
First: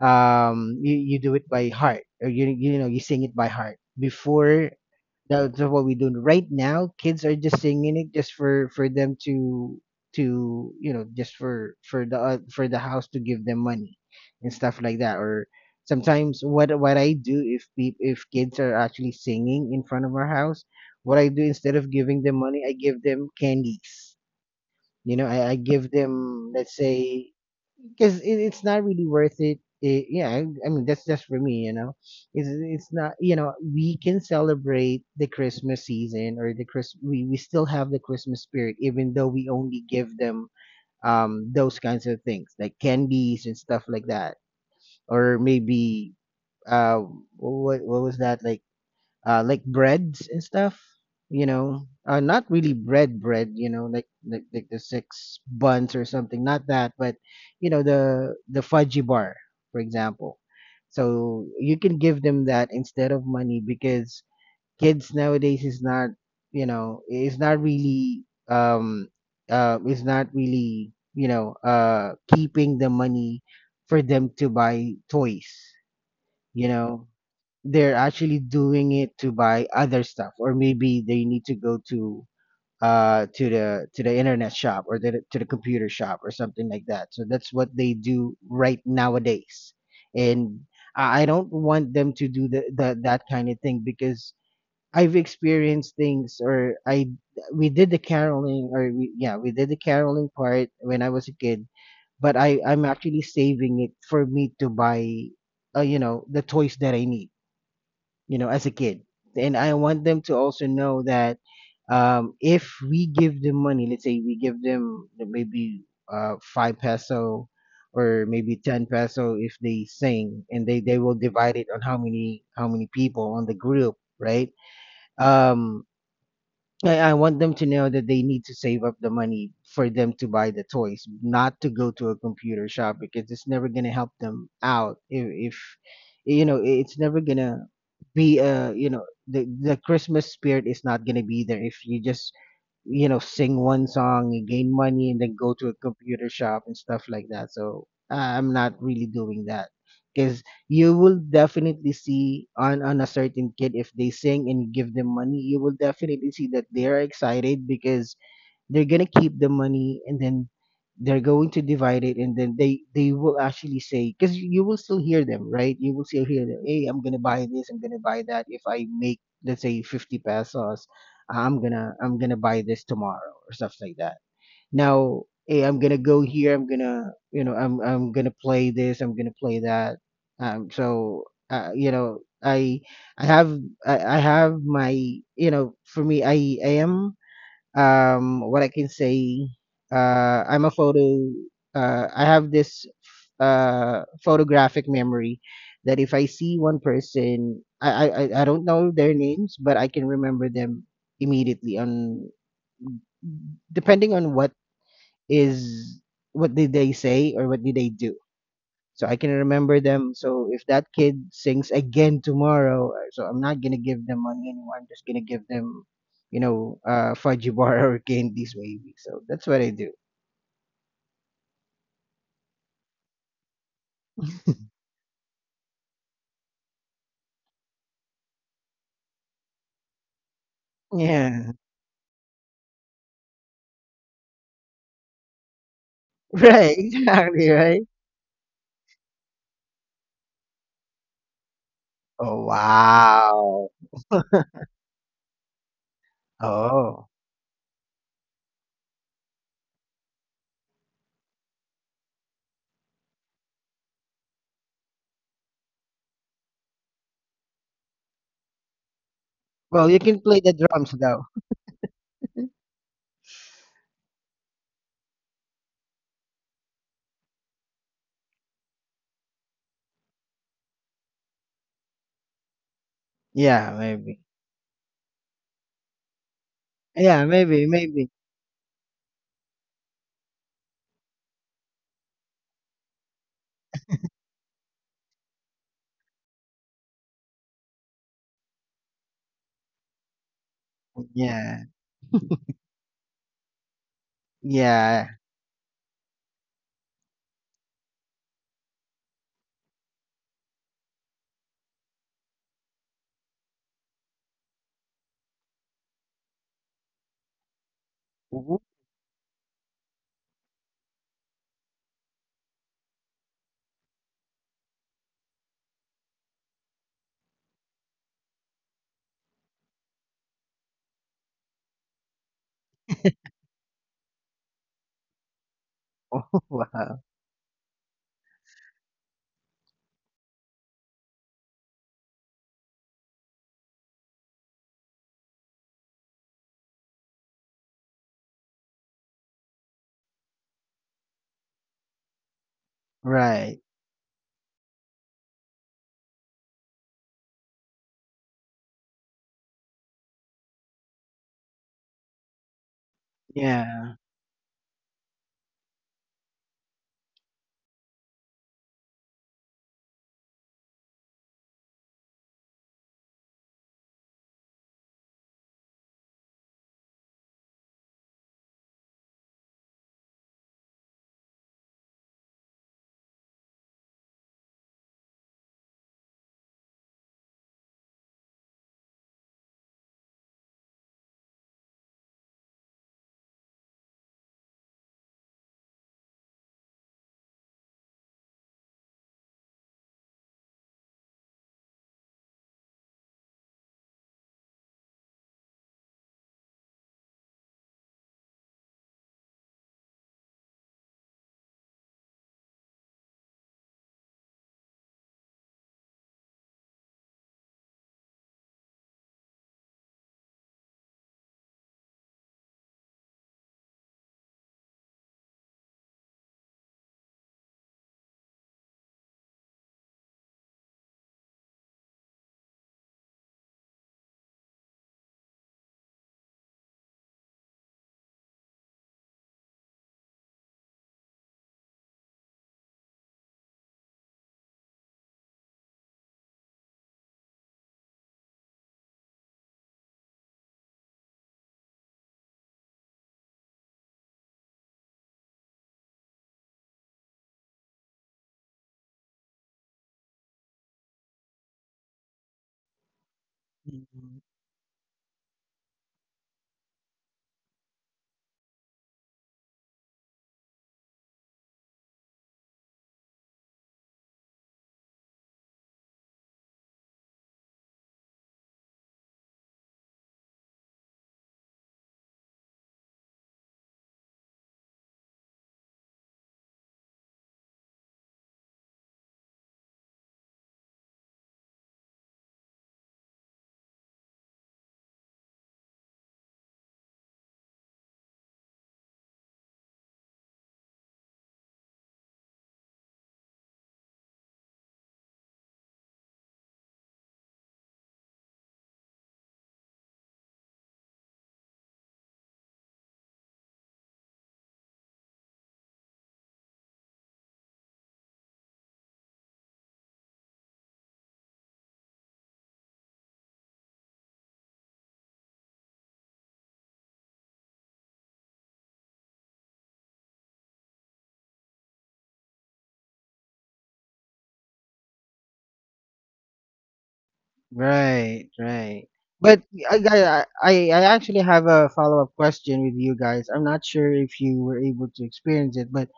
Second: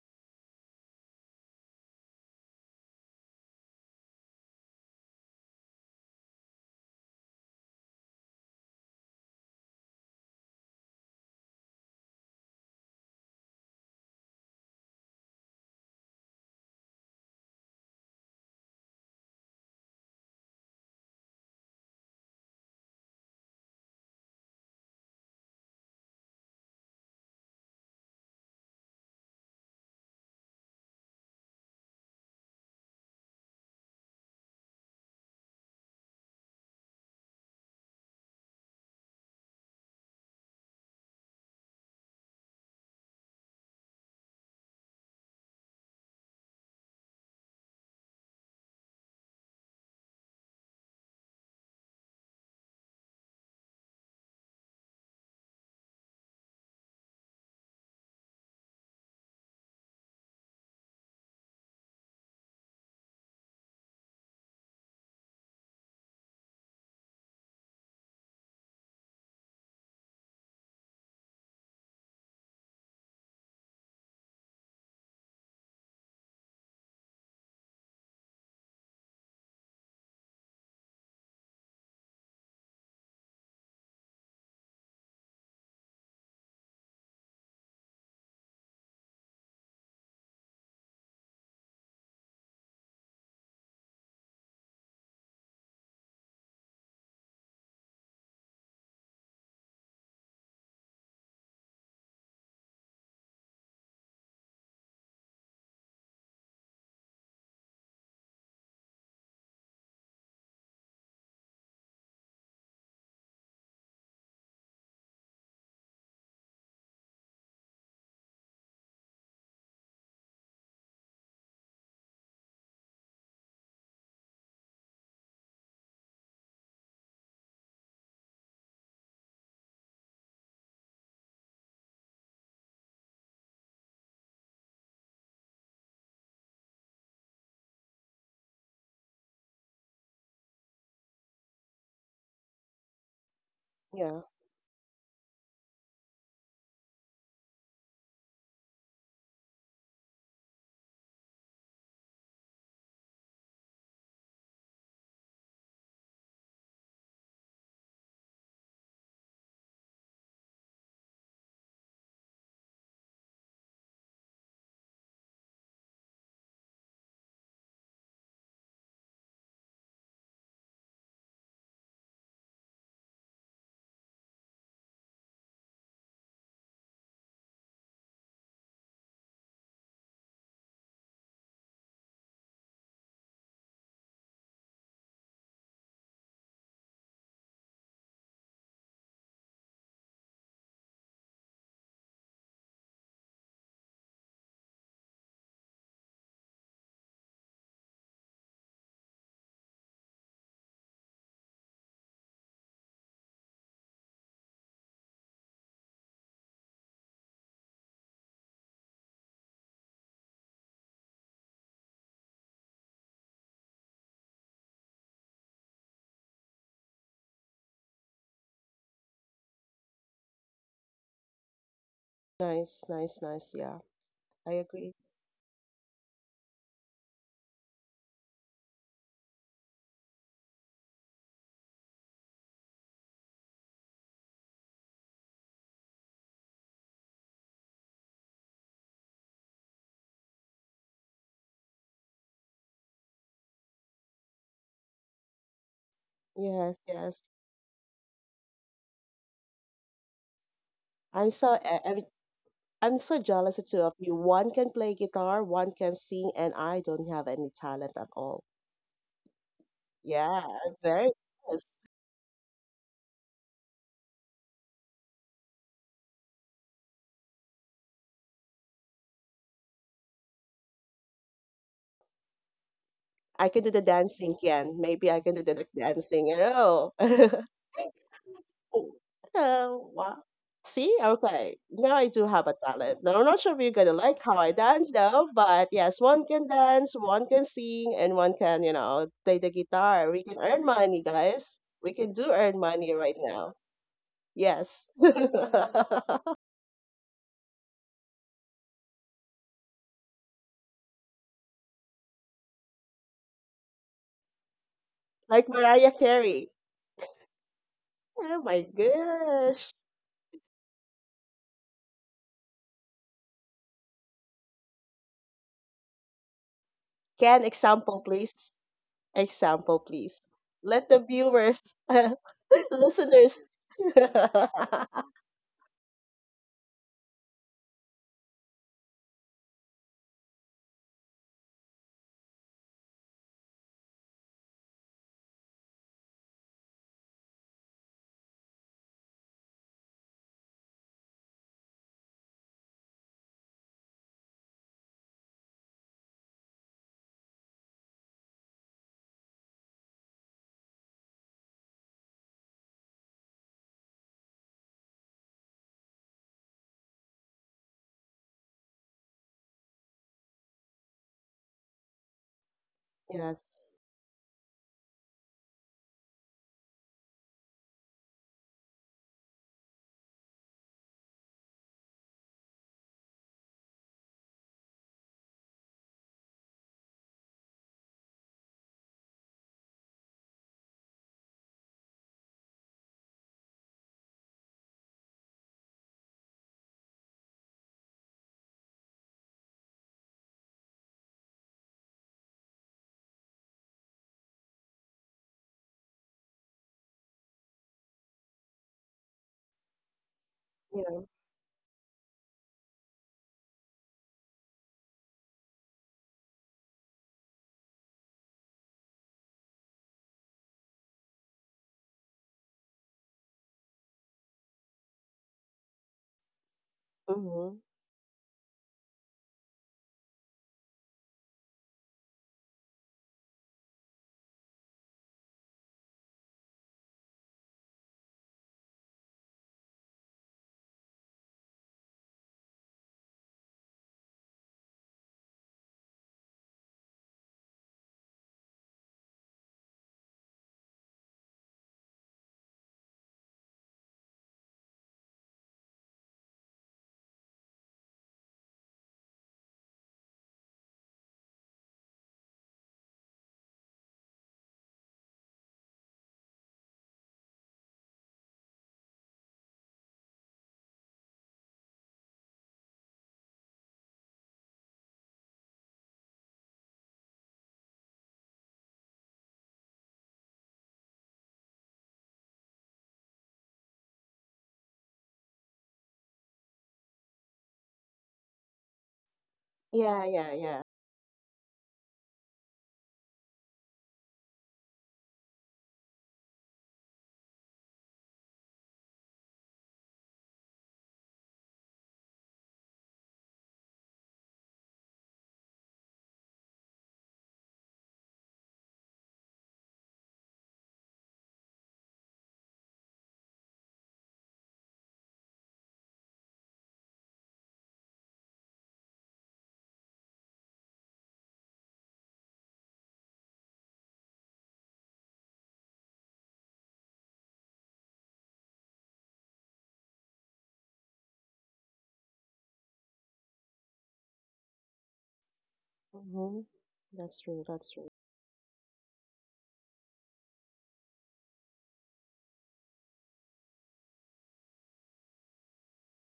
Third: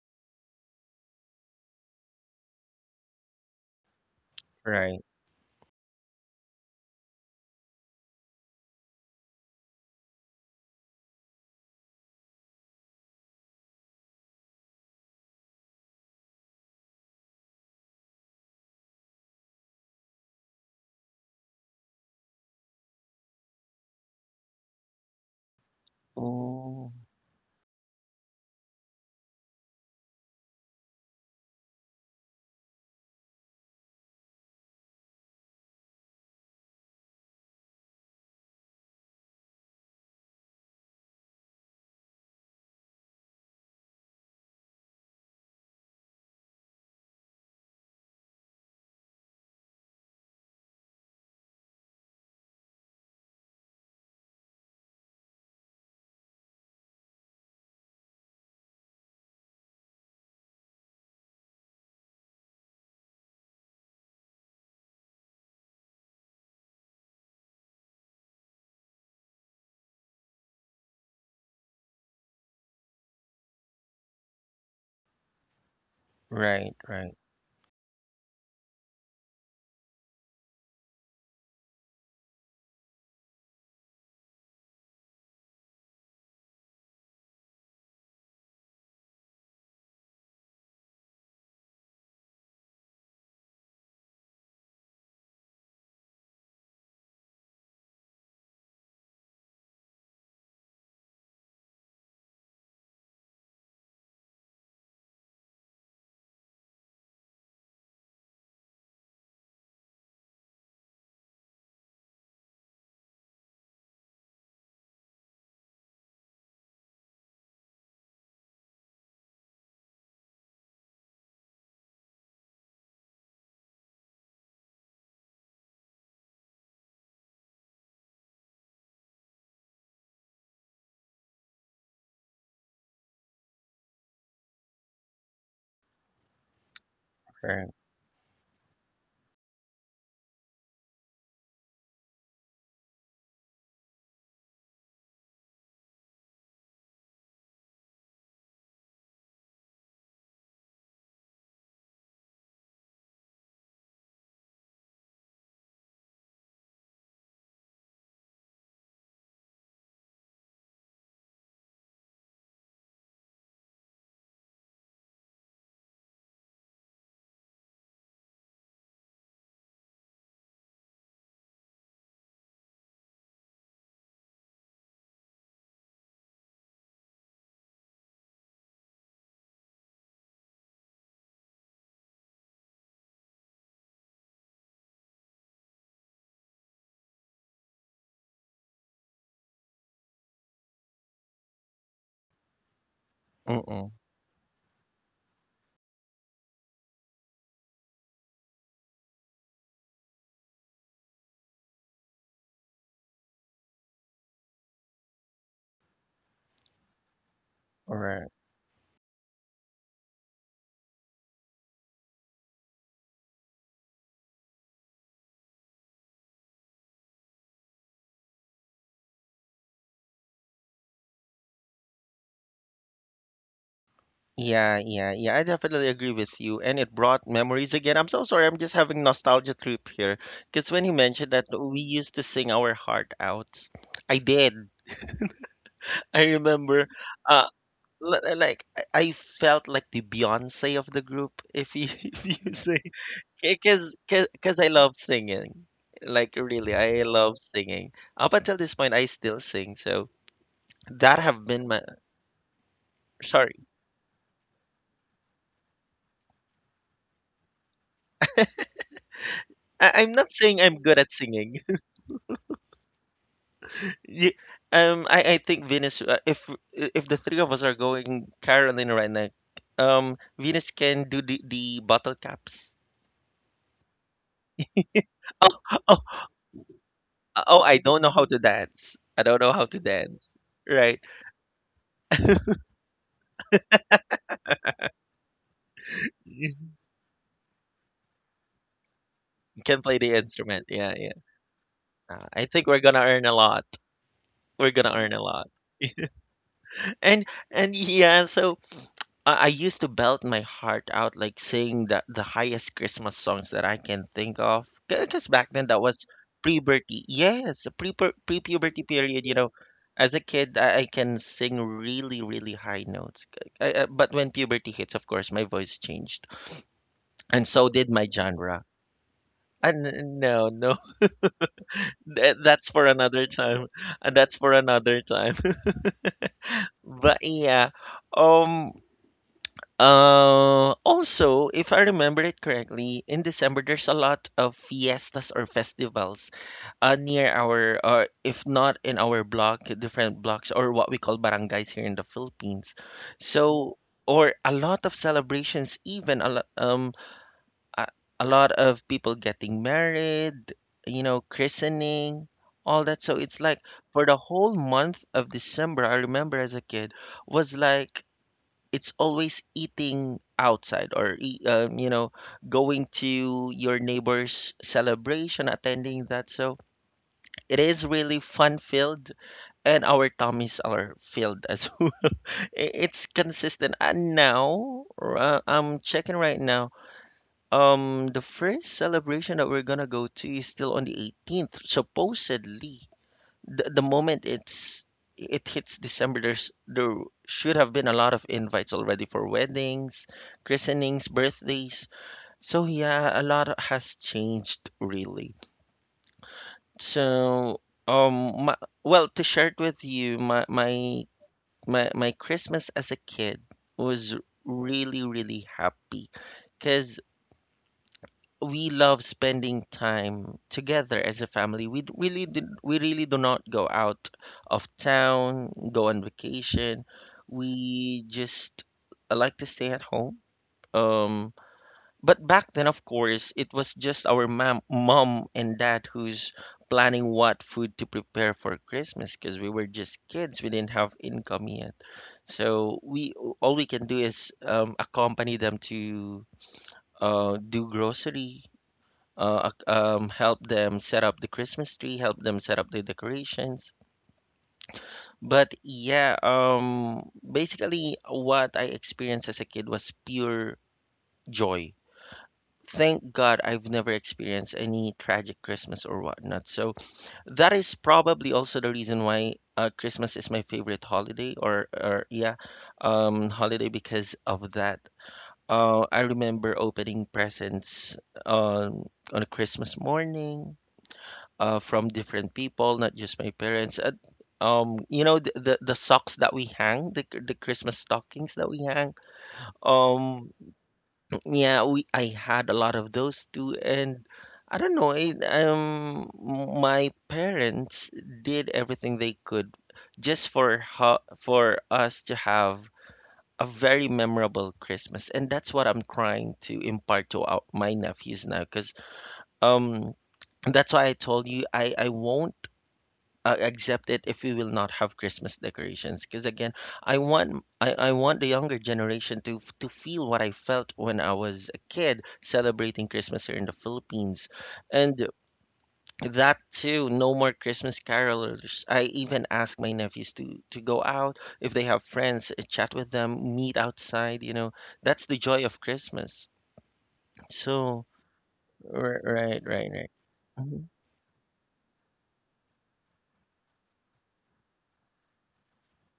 S3: you do it by heart or you know you sing it by heart before.
S1: right.
S3: That's what we do right now. Kids are just singing it just for them to you know just for the house to give them money and stuff like that. Or sometimes what I do if peop if kids are actually singing in front of our house, what I do instead of giving them money, I give them candies. You know I give them let's
S1: Ooh,
S3: say, because it's not really worth it. Yeah, I mean that's just for me, you know. It's not you know we can celebrate the Christmas season or the we still have the Christmas spirit even though we only give them those kinds of things like candies and stuff like that. Or maybe uh what was that like breads and stuff, you know, uh, not really bread, you know, like like the six buns or something, not that, but you know the fudgy bar, for example. So you can give them that instead of money, because kids nowadays is not you know um is not really you know keeping the money for them to buy toys, you
S1: right,
S3: know.
S1: right,
S3: They're actually doing it to buy other stuff, or maybe they need to go to the internet shop or the, to the computer shop or something like that. So that's what they do right nowadays. And I don't want them to do the that kind of thing, because I've experienced things, or I we did the caroling, or we, yeah, we did the caroling part when I was a kid, but I'm actually saving it for me to buy you know, the toys that I need, you know, as a kid. And I want them to also know that if we give them money, let's say we give them the maybe 5-peso peso or maybe 10-peso peso if they sing and they will divide it on how many people on the group, right? Um, I want them to know that they need to save up the money for them to buy the toys, not to go to a computer shop, because it's never gonna help them out. If you know, it's never gonna
S1: right.
S3: be a you know the Christmas spirit is not gonna be there if you just you know sing one
S2: Yeah.
S3: song and gain money and then go to a computer shop and stuff like that. So I'm not really doing that because you will definitely see on a certain kid if they sing and you give them money. You will definitely see that they are excited because they're gonna keep the money, and then they're going to divide it. And then they will actually say, because you will still hear them, right? You will still hear them. Hey, I'm gonna buy this, I'm gonna buy that. If I make, let's say, 50 pesos, I'm gonna buy this tomorrow, or stuff like that. Now, hey, I'm gonna go here, I'm gonna, you know, I'm gonna play this, I'm gonna play that. um so you know, i have I have my, you know, for me, I am, what I can say, I'm a photo, I have this
S1: Mm-mm.
S3: photographic memory, that if I see one person, I don't know their names, but I can remember them immediately, on, depending on what is, what did they say or what did they do.
S1: Right.
S3: So I can remember them. So if that kid sings again tomorrow, so I'm not gonna give them money anymore. I'm just gonna give them, fudgy bar or candies maybe. So that's what I do.
S2: Nice, nice, nice. Yeah. I
S1: Yeah,
S2: agree.
S1: yeah, yeah. I definitely agree with you. And it brought memories again. I'm so sorry. I'm just having nostalgia trip here. Because when you mentioned that
S3: Yeah.
S1: we used to sing our heart out, I did. I
S3: Right,
S1: remember. Uh,
S3: exactly, right.
S1: I felt like the Beyonce of the group, if you if
S3: Oh,
S1: you say,
S3: wow.
S1: because I love singing. Like really,
S2: Yes,
S1: I
S3: Oh,
S2: yes.
S1: love singing. Up until this point, I still sing. So that
S2: I'm
S1: have
S2: so e-,
S1: been
S2: I,
S1: my.
S2: I'm so jealous of
S1: Sorry,
S2: two of you. One can play guitar, one can sing, and I don't have any talent at all.
S3: well, you
S1: I'm
S3: can
S1: not
S3: play
S2: Yeah,
S3: the
S1: saying I'm
S3: drums
S1: good
S2: very
S1: at
S3: though.
S1: singing.
S2: jealous.
S1: Ye- I think Venus. If the three of us are going Caroline right now, Venus can do the bottle caps.
S2: I can
S3: Yeah,
S2: do the
S3: maybe.
S2: dancing, Ken. Maybe I can do
S1: Oh,
S2: the
S1: oh,
S2: dancing. You know.
S3: Yeah,
S1: oh!
S3: maybe
S1: I don't
S3: maybe
S1: know how to
S2: Oh,
S1: dance. I don't know how to
S2: hello. Wow.
S1: dance.
S2: See,
S1: Right?
S2: okay. Now I do have a talent. Now, I'm not sure if you're gonna like how I dance though, but yes, one can dance, one can sing, and one can, you know, play the
S1: Can play the
S2: guitar. We can
S1: instrument.
S2: earn
S1: Yeah,
S2: money,
S1: yeah.
S2: guys.
S3: Yeah,
S2: We can do
S1: I
S2: earn
S1: think we're
S2: money
S1: gonna
S2: right
S1: earn a
S2: now.
S1: lot. We're gonna
S2: Yes.
S3: yeah.
S1: earn a lot. And yeah. So I used to belt my heart out, like sing the highest Christmas songs that I can think of. Because
S2: Like
S1: back then that
S2: Mariah
S1: was
S2: Carey.
S1: pre-puberty. Yes, pre
S2: Oh
S3: Ooh,
S2: my
S1: pre-puberty period. You know,
S2: gosh.
S1: as a kid, I can sing really, really high notes. But when puberty hits, of course, my voice changed,
S2: Can
S1: and so did
S2: example
S1: my
S2: please?
S1: genre.
S2: Example please.
S1: And no, no,
S2: Let the viewers,
S1: that, that's for another
S2: listeners.
S1: time. And that's for another time.
S3: wow.
S1: But yeah, um, also, if I remember it correctly, in December there's a lot of fiestas or festivals near our, or if not in our block, different blocks or what we call barangays here in the Philippines.
S3: Right.
S1: So, or a lot of celebrations, even a lot, a, a lot of people getting married, you know, christening, all that. So it's like
S3: Yeah.
S1: for the whole month of December, I remember as a kid, was like it's always eating outside or you know, going to
S2: Yes.
S1: your neighbor's celebration, attending that. So it is really fun filled, and our tummies are filled as well. It's consistent, and now I'm checking right now. The first celebration that we're gonna go to is still on the 18th, supposedly. The moment it hits December, there should have been a lot of invites already for weddings, christenings, birthdays. So yeah, a lot has changed really. So my, well, to share it with you, my my
S2: Yeah.
S1: my my Christmas as a kid was really, really happy, cause we love spending time together as a family. Really did. We really do not go out of town, go on vacation.
S2: Mhm.
S1: We just like to stay at home. Um, but back then, of course, it was just our mom and dad who's planning what food to prepare for Christmas because we were just kids. We didn't have income yet, so we all we can do is accompany them to do grocery, help them set up the Christmas tree, help them set up the decorations. But yeah, basically, what I experienced as a kid was pure joy. Thank God I've never
S3: Mhm.
S1: experienced any tragic Christmas or whatnot. So that is probably also the reason why Christmas is my favorite holiday, or yeah, holiday because of that. I remember opening presents um, on a Christmas morning from different people, not just my parents. And, you know, the, the socks that we hang, the Christmas stockings that we hang.
S2: Yeah, yeah,
S1: Um,
S2: yeah.
S1: yeah, we I had a lot of those too, and I don't know. My parents did everything they could just for us to have a very memorable Christmas, and that's what I'm trying to impart to our, my nephews now, because um. that's why I told you I won't accept it if we will not have Christmas decorations. Because again, I want the younger generation to feel what I felt when I was a kid celebrating Christmas here in the Philippines, and that too. No more Christmas carolers. I even ask my nephews to go out if they have friends, chat with them, meet outside. You know, that's the joy of Christmas.
S2: Mm-hmm. That's true. That's
S1: So
S2: true.
S3: Right, right.
S1: right,
S3: But
S1: right, right,
S3: I,
S1: right.
S3: I, I
S1: Mm-hmm.
S3: I actually have a follow-up question with you guys. I'm not sure if you were able to experience it, but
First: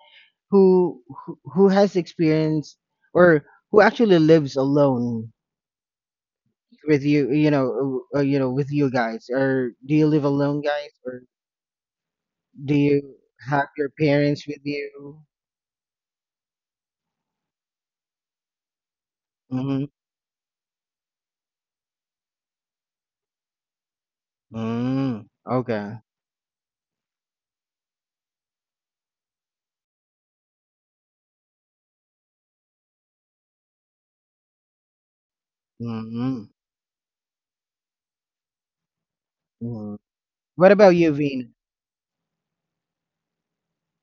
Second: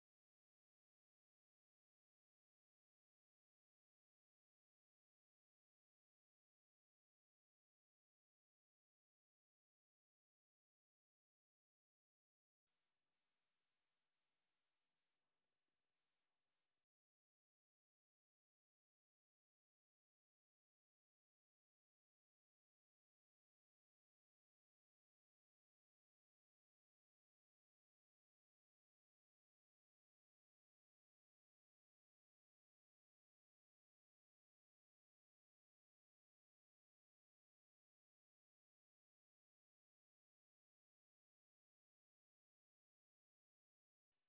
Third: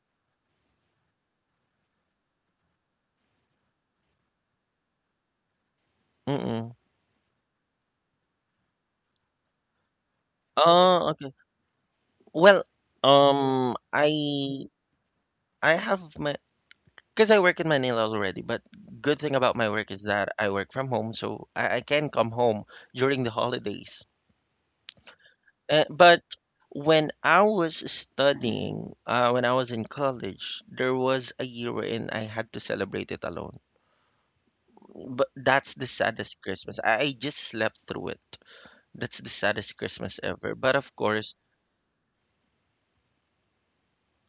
S3: who has experienced, or who actually lives alone
S1: Mm-mm.
S3: with you, with you guys? Or do you live alone, guys?
S1: Oh,
S3: Or
S1: okay. Well,
S3: do you have
S1: um,
S3: your parents with
S1: I
S3: you?
S1: I have my because I work in Manila already, but good thing about my
S3: Mm-hmm.
S1: work is that I work from home, so I can come home during the holidays.
S3: Mm, okay.
S1: But when I was studying, when I was in college, there was a year wherein I had to celebrate it alone. But that's the saddest
S3: Mm-hmm.
S1: Christmas. I just slept through it. That's the saddest Christmas
S3: Mm.
S1: ever. But of
S3: What about
S1: course,
S3: you, Vina?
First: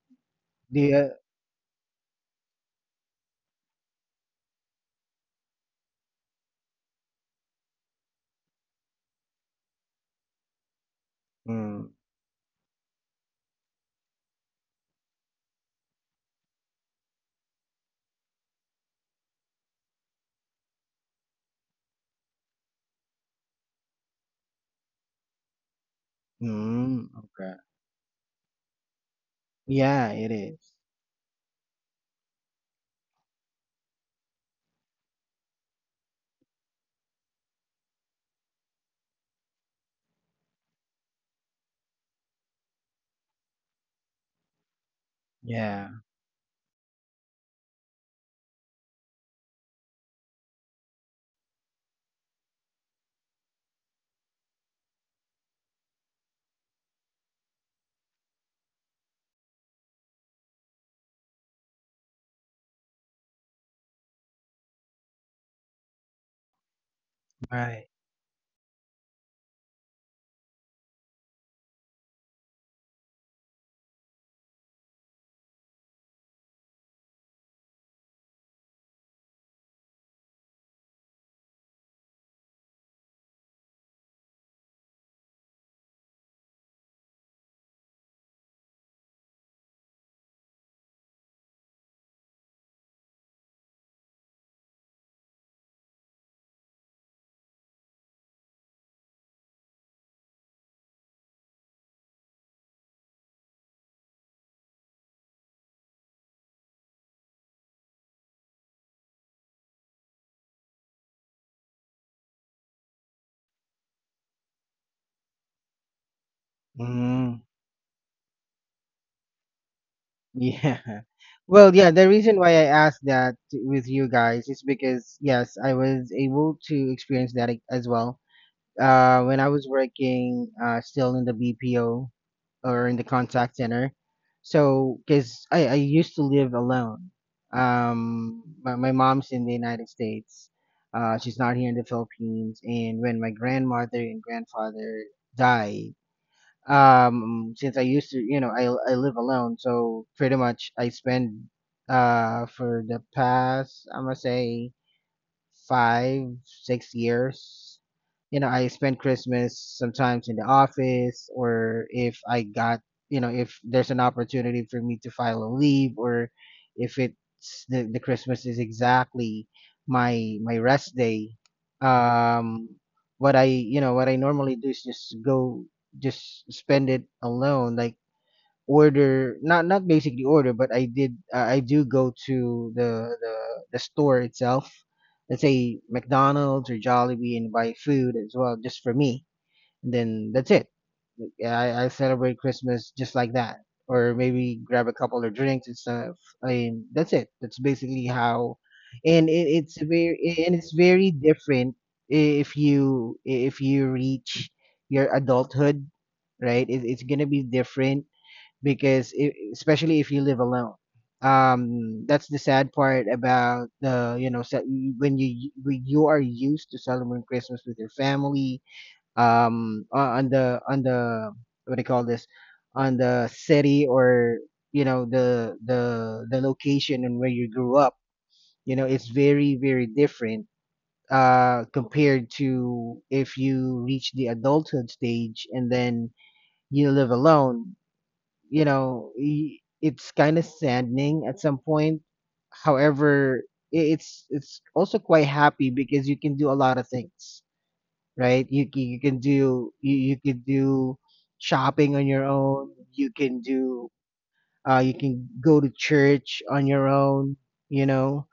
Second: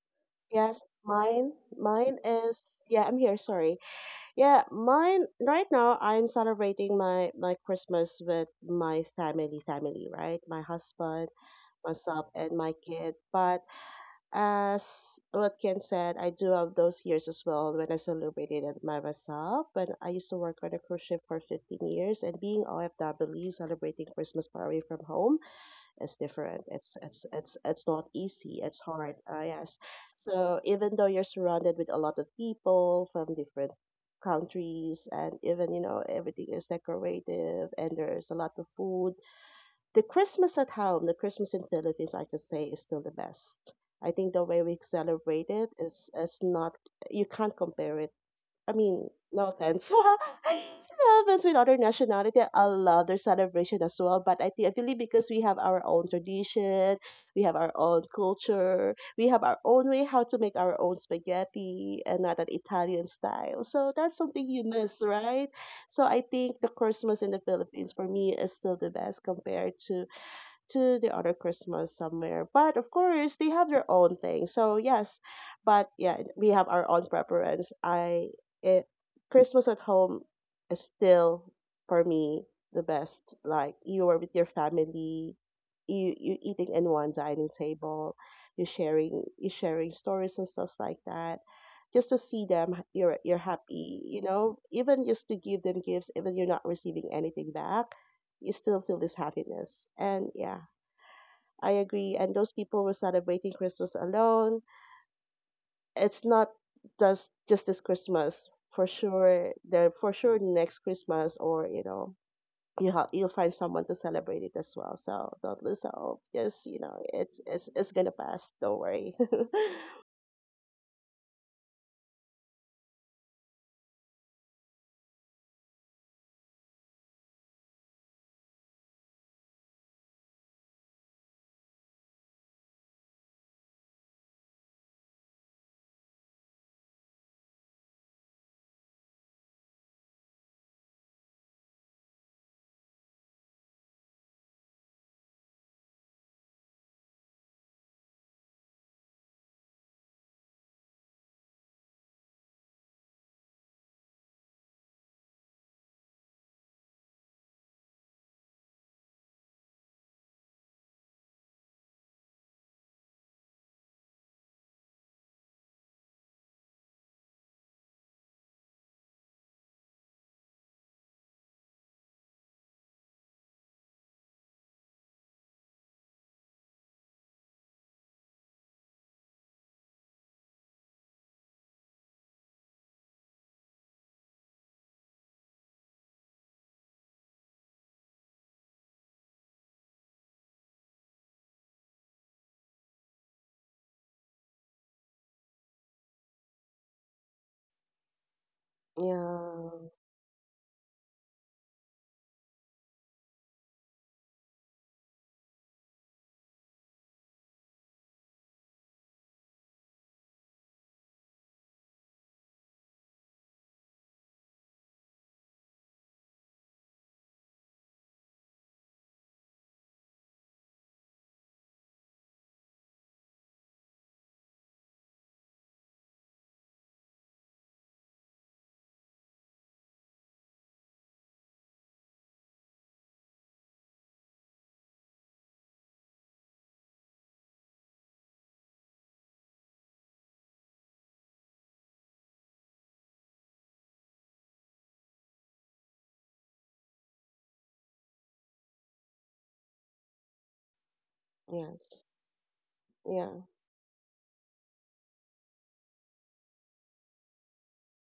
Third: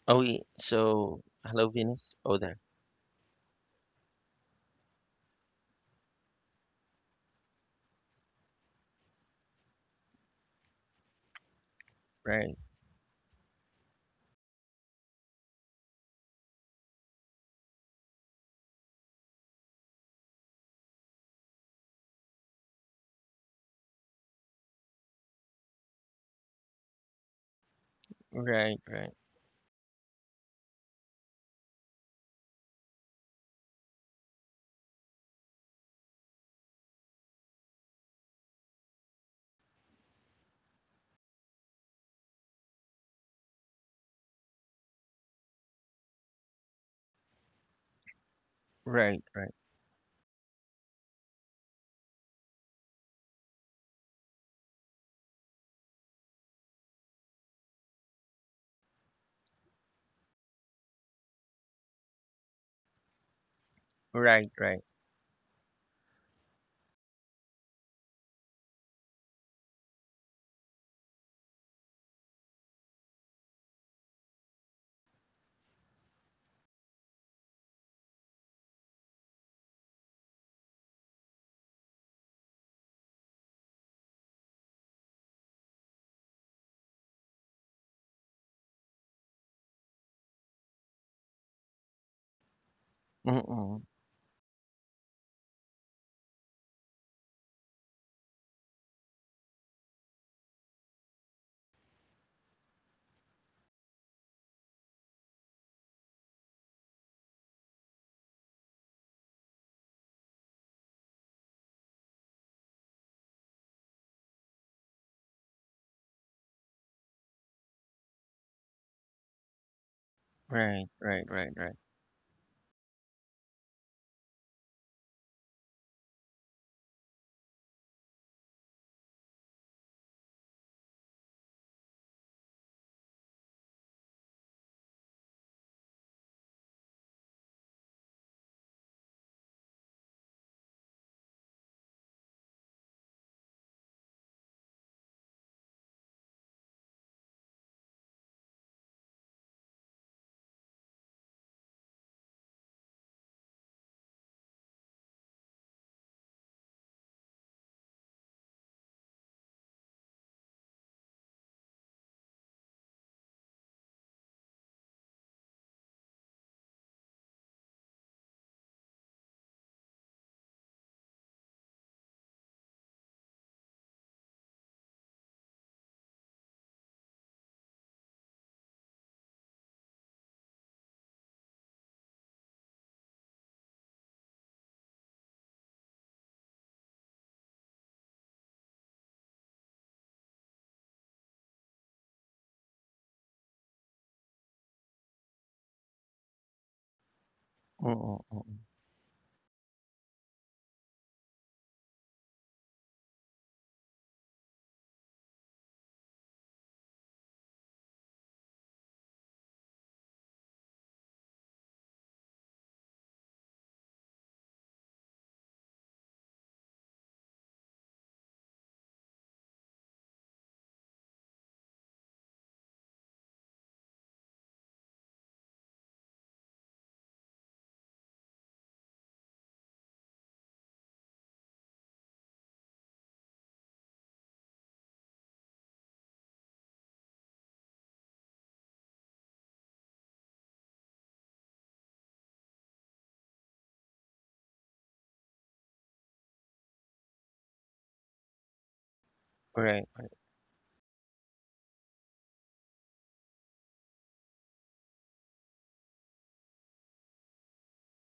S1: oh, yeah,
S3: Do
S2: Yes,
S3: you,
S1: so
S2: mine,
S1: hello, Venus. Oh, there.
S2: yeah, I'm here, sorry. Yeah, mine, right now I'm celebrating my my Christmas with my family, right? My husband,
S3: mm,
S2: myself,
S1: Right,
S2: and my kid. But as what Ken said, I do have those years as well when I celebrated it by myself. When I used to work on a cruise ship for 15 years and being OFW, celebrating Christmas far away from home is different. It's
S3: mm,
S2: it's
S3: okay.
S2: it's it's not easy.
S1: right,
S2: It's
S1: right,
S2: hard. Yes.
S3: Yeah, it
S2: So
S3: is.
S2: even though you're surrounded with a lot of people from different countries, and even you know everything is decorative, and there's a lot of food. The Christmas at home, the Christmas in Philippines, I could say, is still the best. I think the way we celebrate it
S3: Yeah,
S2: is not. You can't compare it. I mean,
S1: right,
S2: no offense, no offense, with other nationality. I love their celebration as well. I believe because we have our own tradition, we have our own culture, we have our own way how to make our own spaghetti and not an Italian style. So that's something
S1: right,
S2: you
S1: right.
S2: miss, right? So I think the Christmas in the
S3: right.
S2: Philippines for me is still the best compared to the other Christmas somewhere. But of course, they have their own thing. So yes, but yeah, we have our own preference. It, Christmas at home is still for me the best. Like you are with your family, you eating in one dining table, you sharing stories and stuff like that. Just to see them, h- You're
S1: Mm-mm.
S2: happy, you know. Even just to give them gifts, even you're not receiving anything back, you still feel this happiness. And yeah, I agree. And those people were celebrating Christmas alone. It's not just this Christmas. For sure, they're for sure next Christmas or you know you have you'll find someone to celebrate it as well. So don't lose hope. Just you know
S3: Mm,
S2: it's gonna pass. Don't worry.
S3: yeah.
S1: Right, right, right,
S3: Well, yeah,
S1: right.
S3: the reason why I asked that with you guys is because, yes, I was able to experience that as well. When I was working still in the BPO or in the contact center. So, because I used to live alone. My mom's in the United States. She's not here in the Philippines. And when my grandmother and grandfather died, since I used to, I live alone, so pretty much I spend, for the past, I'm gonna say, 5, 6 years. You know, I spend Christmas sometimes in the office, or if I got, you know, if there's an opportunity for me to file a leave, or if it's the Christmas is exactly my rest day. Um, what I, you know, what I normally do is just go, just spend it alone, like order, not basically order, but I did, I do go to the store itself, let's say McDonald's or Jollibee, and buy food as well, just for me, and then that's it. Yeah, I celebrate Christmas just like that, or maybe grab a couple of drinks and stuff. I mean, that's it, that's basically
S1: Mm, mm,
S3: how.
S1: mm.
S3: and it, it's
S2: Yeah.
S3: very and it's very different if you reach your adulthood. Right, it's gonna be different, because I especially if you live alone. That's the sad part about the, when you are used to celebrating Christmas with your family, on the what do you call this, on the city, or, you know, the location and where you grew up. You know, it's very, very different. Compared to, if you reach the adulthood stage, and then you live alone, you know, it's kind of saddening at some point. However, it's also quite happy, because you can do a lot of things. Right, you can do,
S1: Right,
S3: you can do shopping on your
S2: Yes.
S3: own. You can
S2: Yeah.
S3: do, you can go to church on your own, you know.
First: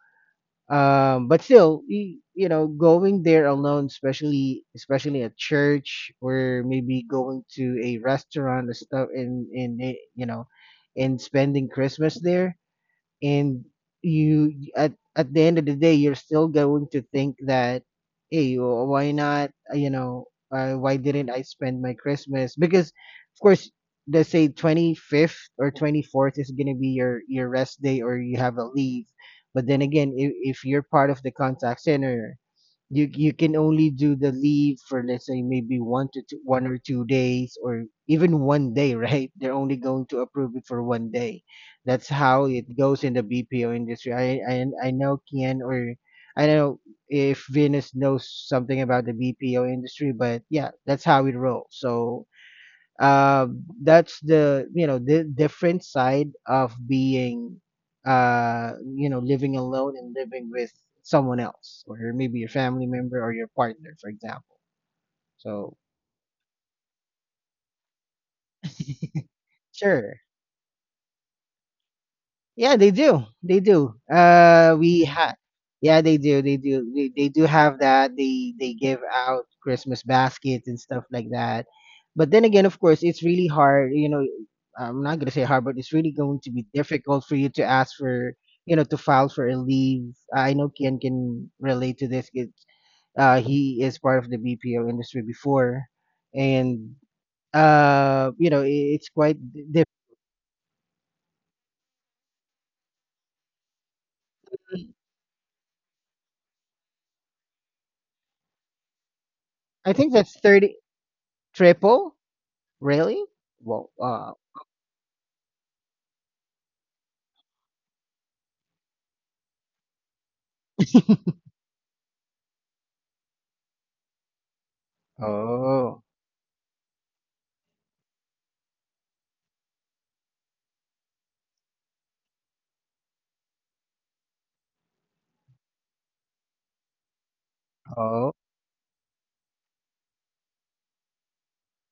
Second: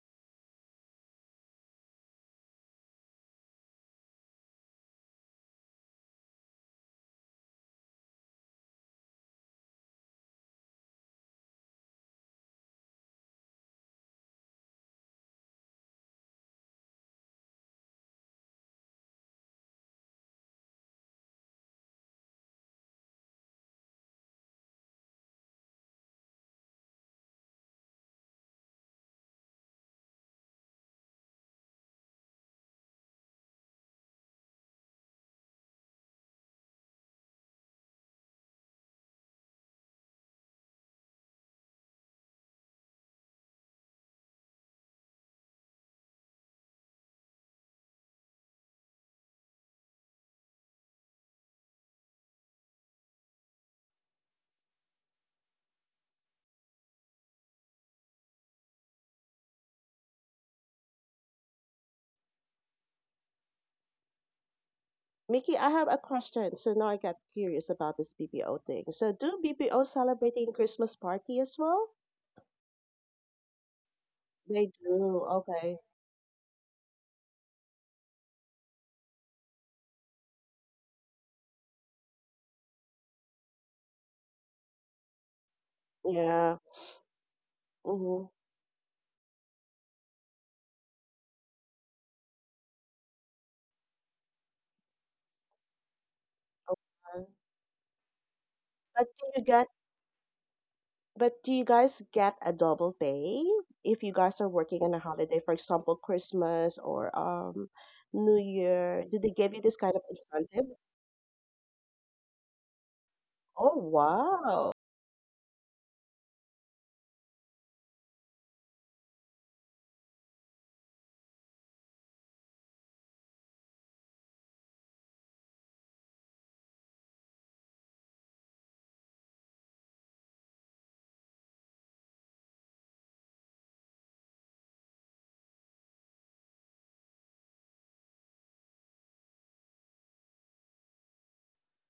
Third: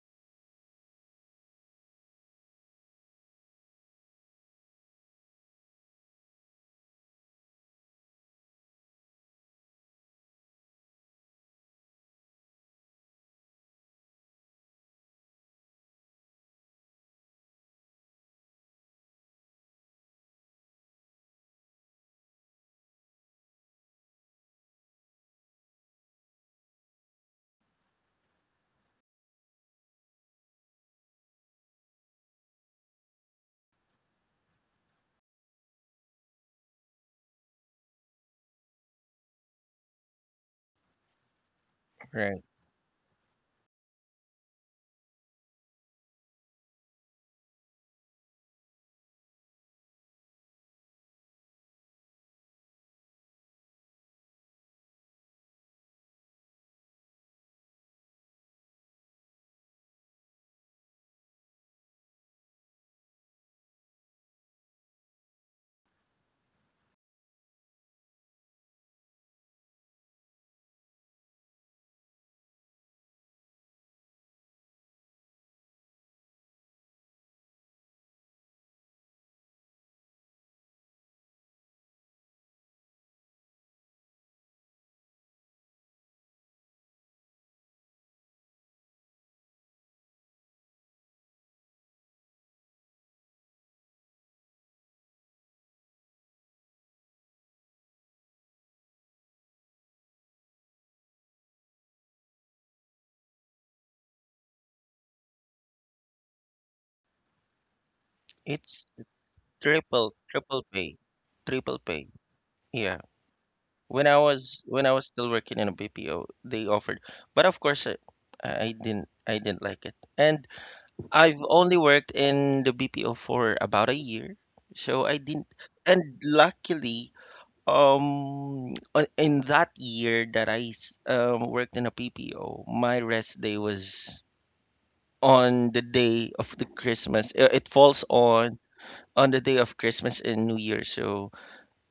S3: But still, you know, going there alone, especially at church, or maybe going to a restaurant or stuff, and you know, and spending Christmas there. And you at the end of the day, you're still going to think that, hey, why not, you know, why didn't I spend my Christmas, because of course, let's say 25th or 24th is going to be your rest day, or you have a leave. But then again, if you're part of the contact center, you can only do the leave for, let's say, maybe 1 or 2 days, or even one day. Right, they're only going to approve it for one day. That's how
S1: right.
S3: it goes in the BPO industry. I know Kian, or I don't know if Venus knows something about the BPO industry, but yeah, that's how it rolls. So, uh, that's the, you know, the different side of being, you know, living alone and living with someone else, or maybe your family member or your partner, for example.
S2: Mickey, I
S3: So
S2: have a question. So now I got curious about this BBO thing. So do BBO
S3: sure.
S2: celebrating Christmas party as well?
S3: Yeah, they do. They do.
S2: They
S3: We
S2: do.
S3: ha
S2: Okay.
S3: Yeah, they do. They do. They do have that. They give out Christmas baskets and stuff like that. But then again, of course, it's really hard. You know, I'm not gonna say hard, but it's really going
S2: Yeah.
S3: to be difficult for you to ask
S2: Mhm.
S3: for, to file for a leave. I know Ken can relate to this, he is part of the BPO industry before, and
S2: Um,
S3: you know,
S2: but
S3: it's
S2: do you
S3: quite.
S2: get,
S3: Diff
S2: but do you guys get a double pay if you guys are working on a holiday, for example, Christmas or New
S1: It's
S2: Year? Do they give you this
S3: I
S2: kind of
S3: think
S1: triple,
S3: that's
S1: triple
S2: incentive?
S3: 30
S1: pay, triple pay.
S3: triple.
S1: Yeah.
S3: Really?
S2: Oh
S3: Well,
S1: When I
S3: wow.
S1: was
S2: wow.
S1: still working in a BPO, they offered, but of course, I didn't like it. And I've only worked in the BPO for about a year, so I didn't.
S3: Oh,
S1: And luckily, in that year that worked in a BPO, my rest day was on the day of the Christmas. It falls
S3: oh,
S1: on the day of Christmas and New Year. So,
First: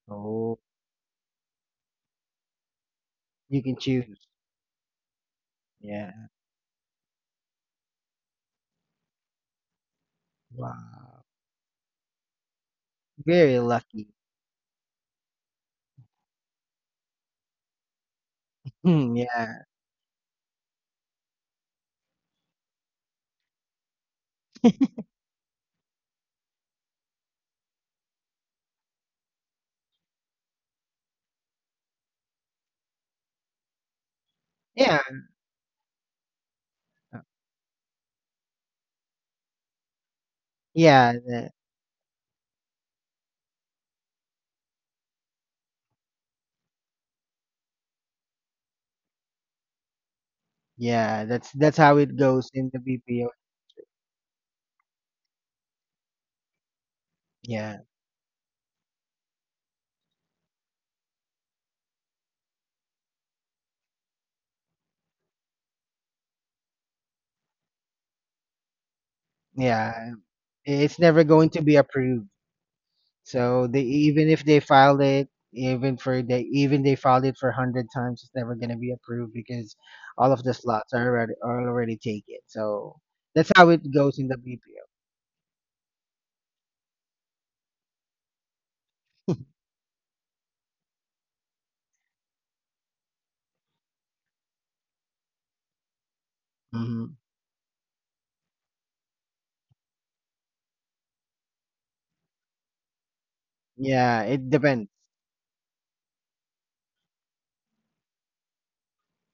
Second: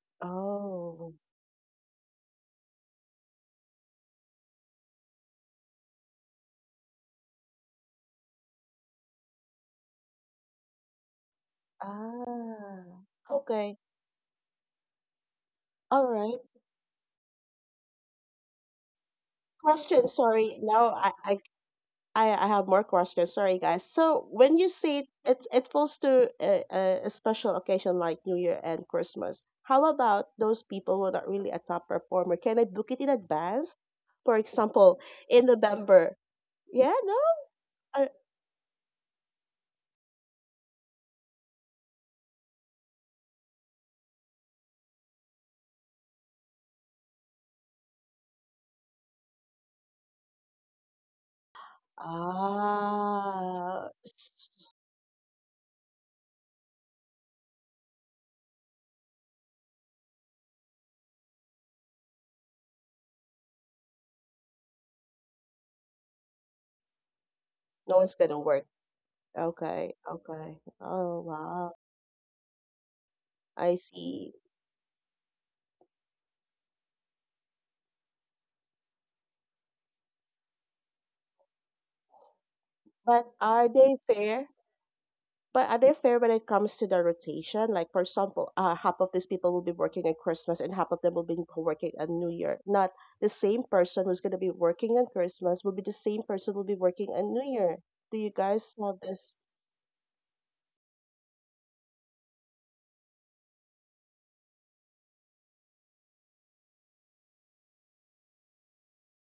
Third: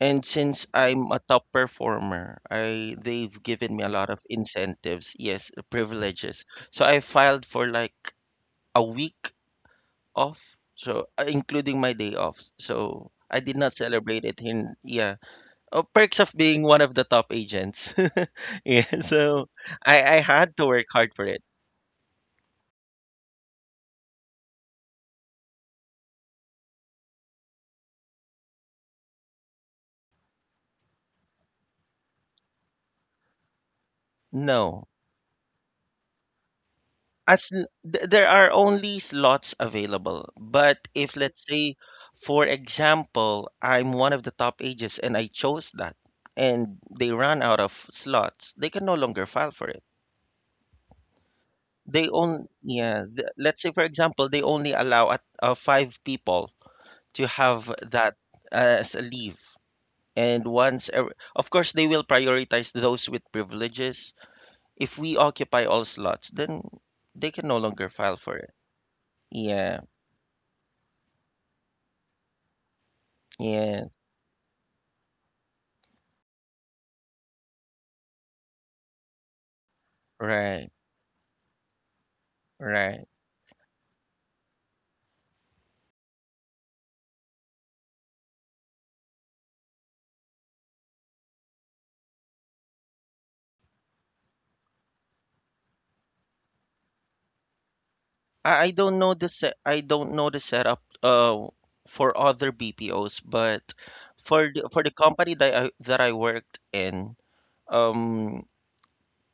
S1: and
S3: oh.
S1: since I'm
S2: Oh.
S1: a top performer, I they've
S3: You
S1: given
S3: can
S1: me a lot of
S3: choose.
S1: incentives, yes,
S3: Yeah.
S1: privileges. So I filed for like a week off, so
S3: Wow.
S1: including my day off.
S2: Ah.
S1: So I did
S3: Very
S1: not
S2: Okay.
S3: lucky.
S1: celebrate it in yeah. Oh,
S2: All
S1: perks of
S2: right.
S1: being one of the top agents. yeah,
S3: Hmm,
S1: so
S3: yeah.
S2: Question,
S1: I had
S2: sorry.
S1: to work
S2: Now
S1: hard
S2: I,
S1: for
S2: I
S1: it.
S2: I I have more questions. Sorry, guys. So when you say it it falls to a special occasion like New Year and Christmas, how about those people who are not really a top performer? Can I book it in advance? For
S1: No.
S2: example,
S3: Yeah.
S2: in November. Yeah, no.
S3: uh,
S2: I-
S1: There are only slots available. But
S3: Yeah.
S1: if let's say, for example, I'm one of the top ages and I chose that, and they run out of slots, they can no longer file for it.
S3: Yeah. That's how
S1: They
S3: it
S1: own
S3: goes in the
S1: yeah.
S3: BPO.
S1: Let's say, for
S2: Ah,
S1: example, they only
S2: s-
S1: allow at, five people to have
S3: Yeah.
S1: that as a leave. And once, of course, they will prioritize those with privileges. If we occupy all slots, then they can no longer
S2: no one's
S1: file for
S2: gonna
S1: it.
S2: work.
S1: Yeah,
S2: Okay,
S3: Yeah.
S2: okay.
S3: It's
S2: Oh
S3: never going to
S2: wow,
S3: be approved. So
S2: I
S3: they
S1: yeah.
S3: even
S2: see.
S3: if they filed it, even for they filed it for 100 times, it's never going to be approved, because all of the
S1: Right,
S3: slots are already taken. So
S1: right.
S2: But
S3: that's
S2: are
S3: how it
S2: they
S3: goes in the
S2: fair? But are they fair when it comes to the rotation? Like, for example, half of these people will be working on Christmas and half of them will be working on New Year. Not the same person who's going to be working on Christmas will be the same person who will be working
S3: BPO.
S2: on New Year. Do you guys have this?
S1: I don't know the setup for other BPOs, but
S3: Yeah, it
S1: for for
S3: depends.
S1: the company that I worked in, um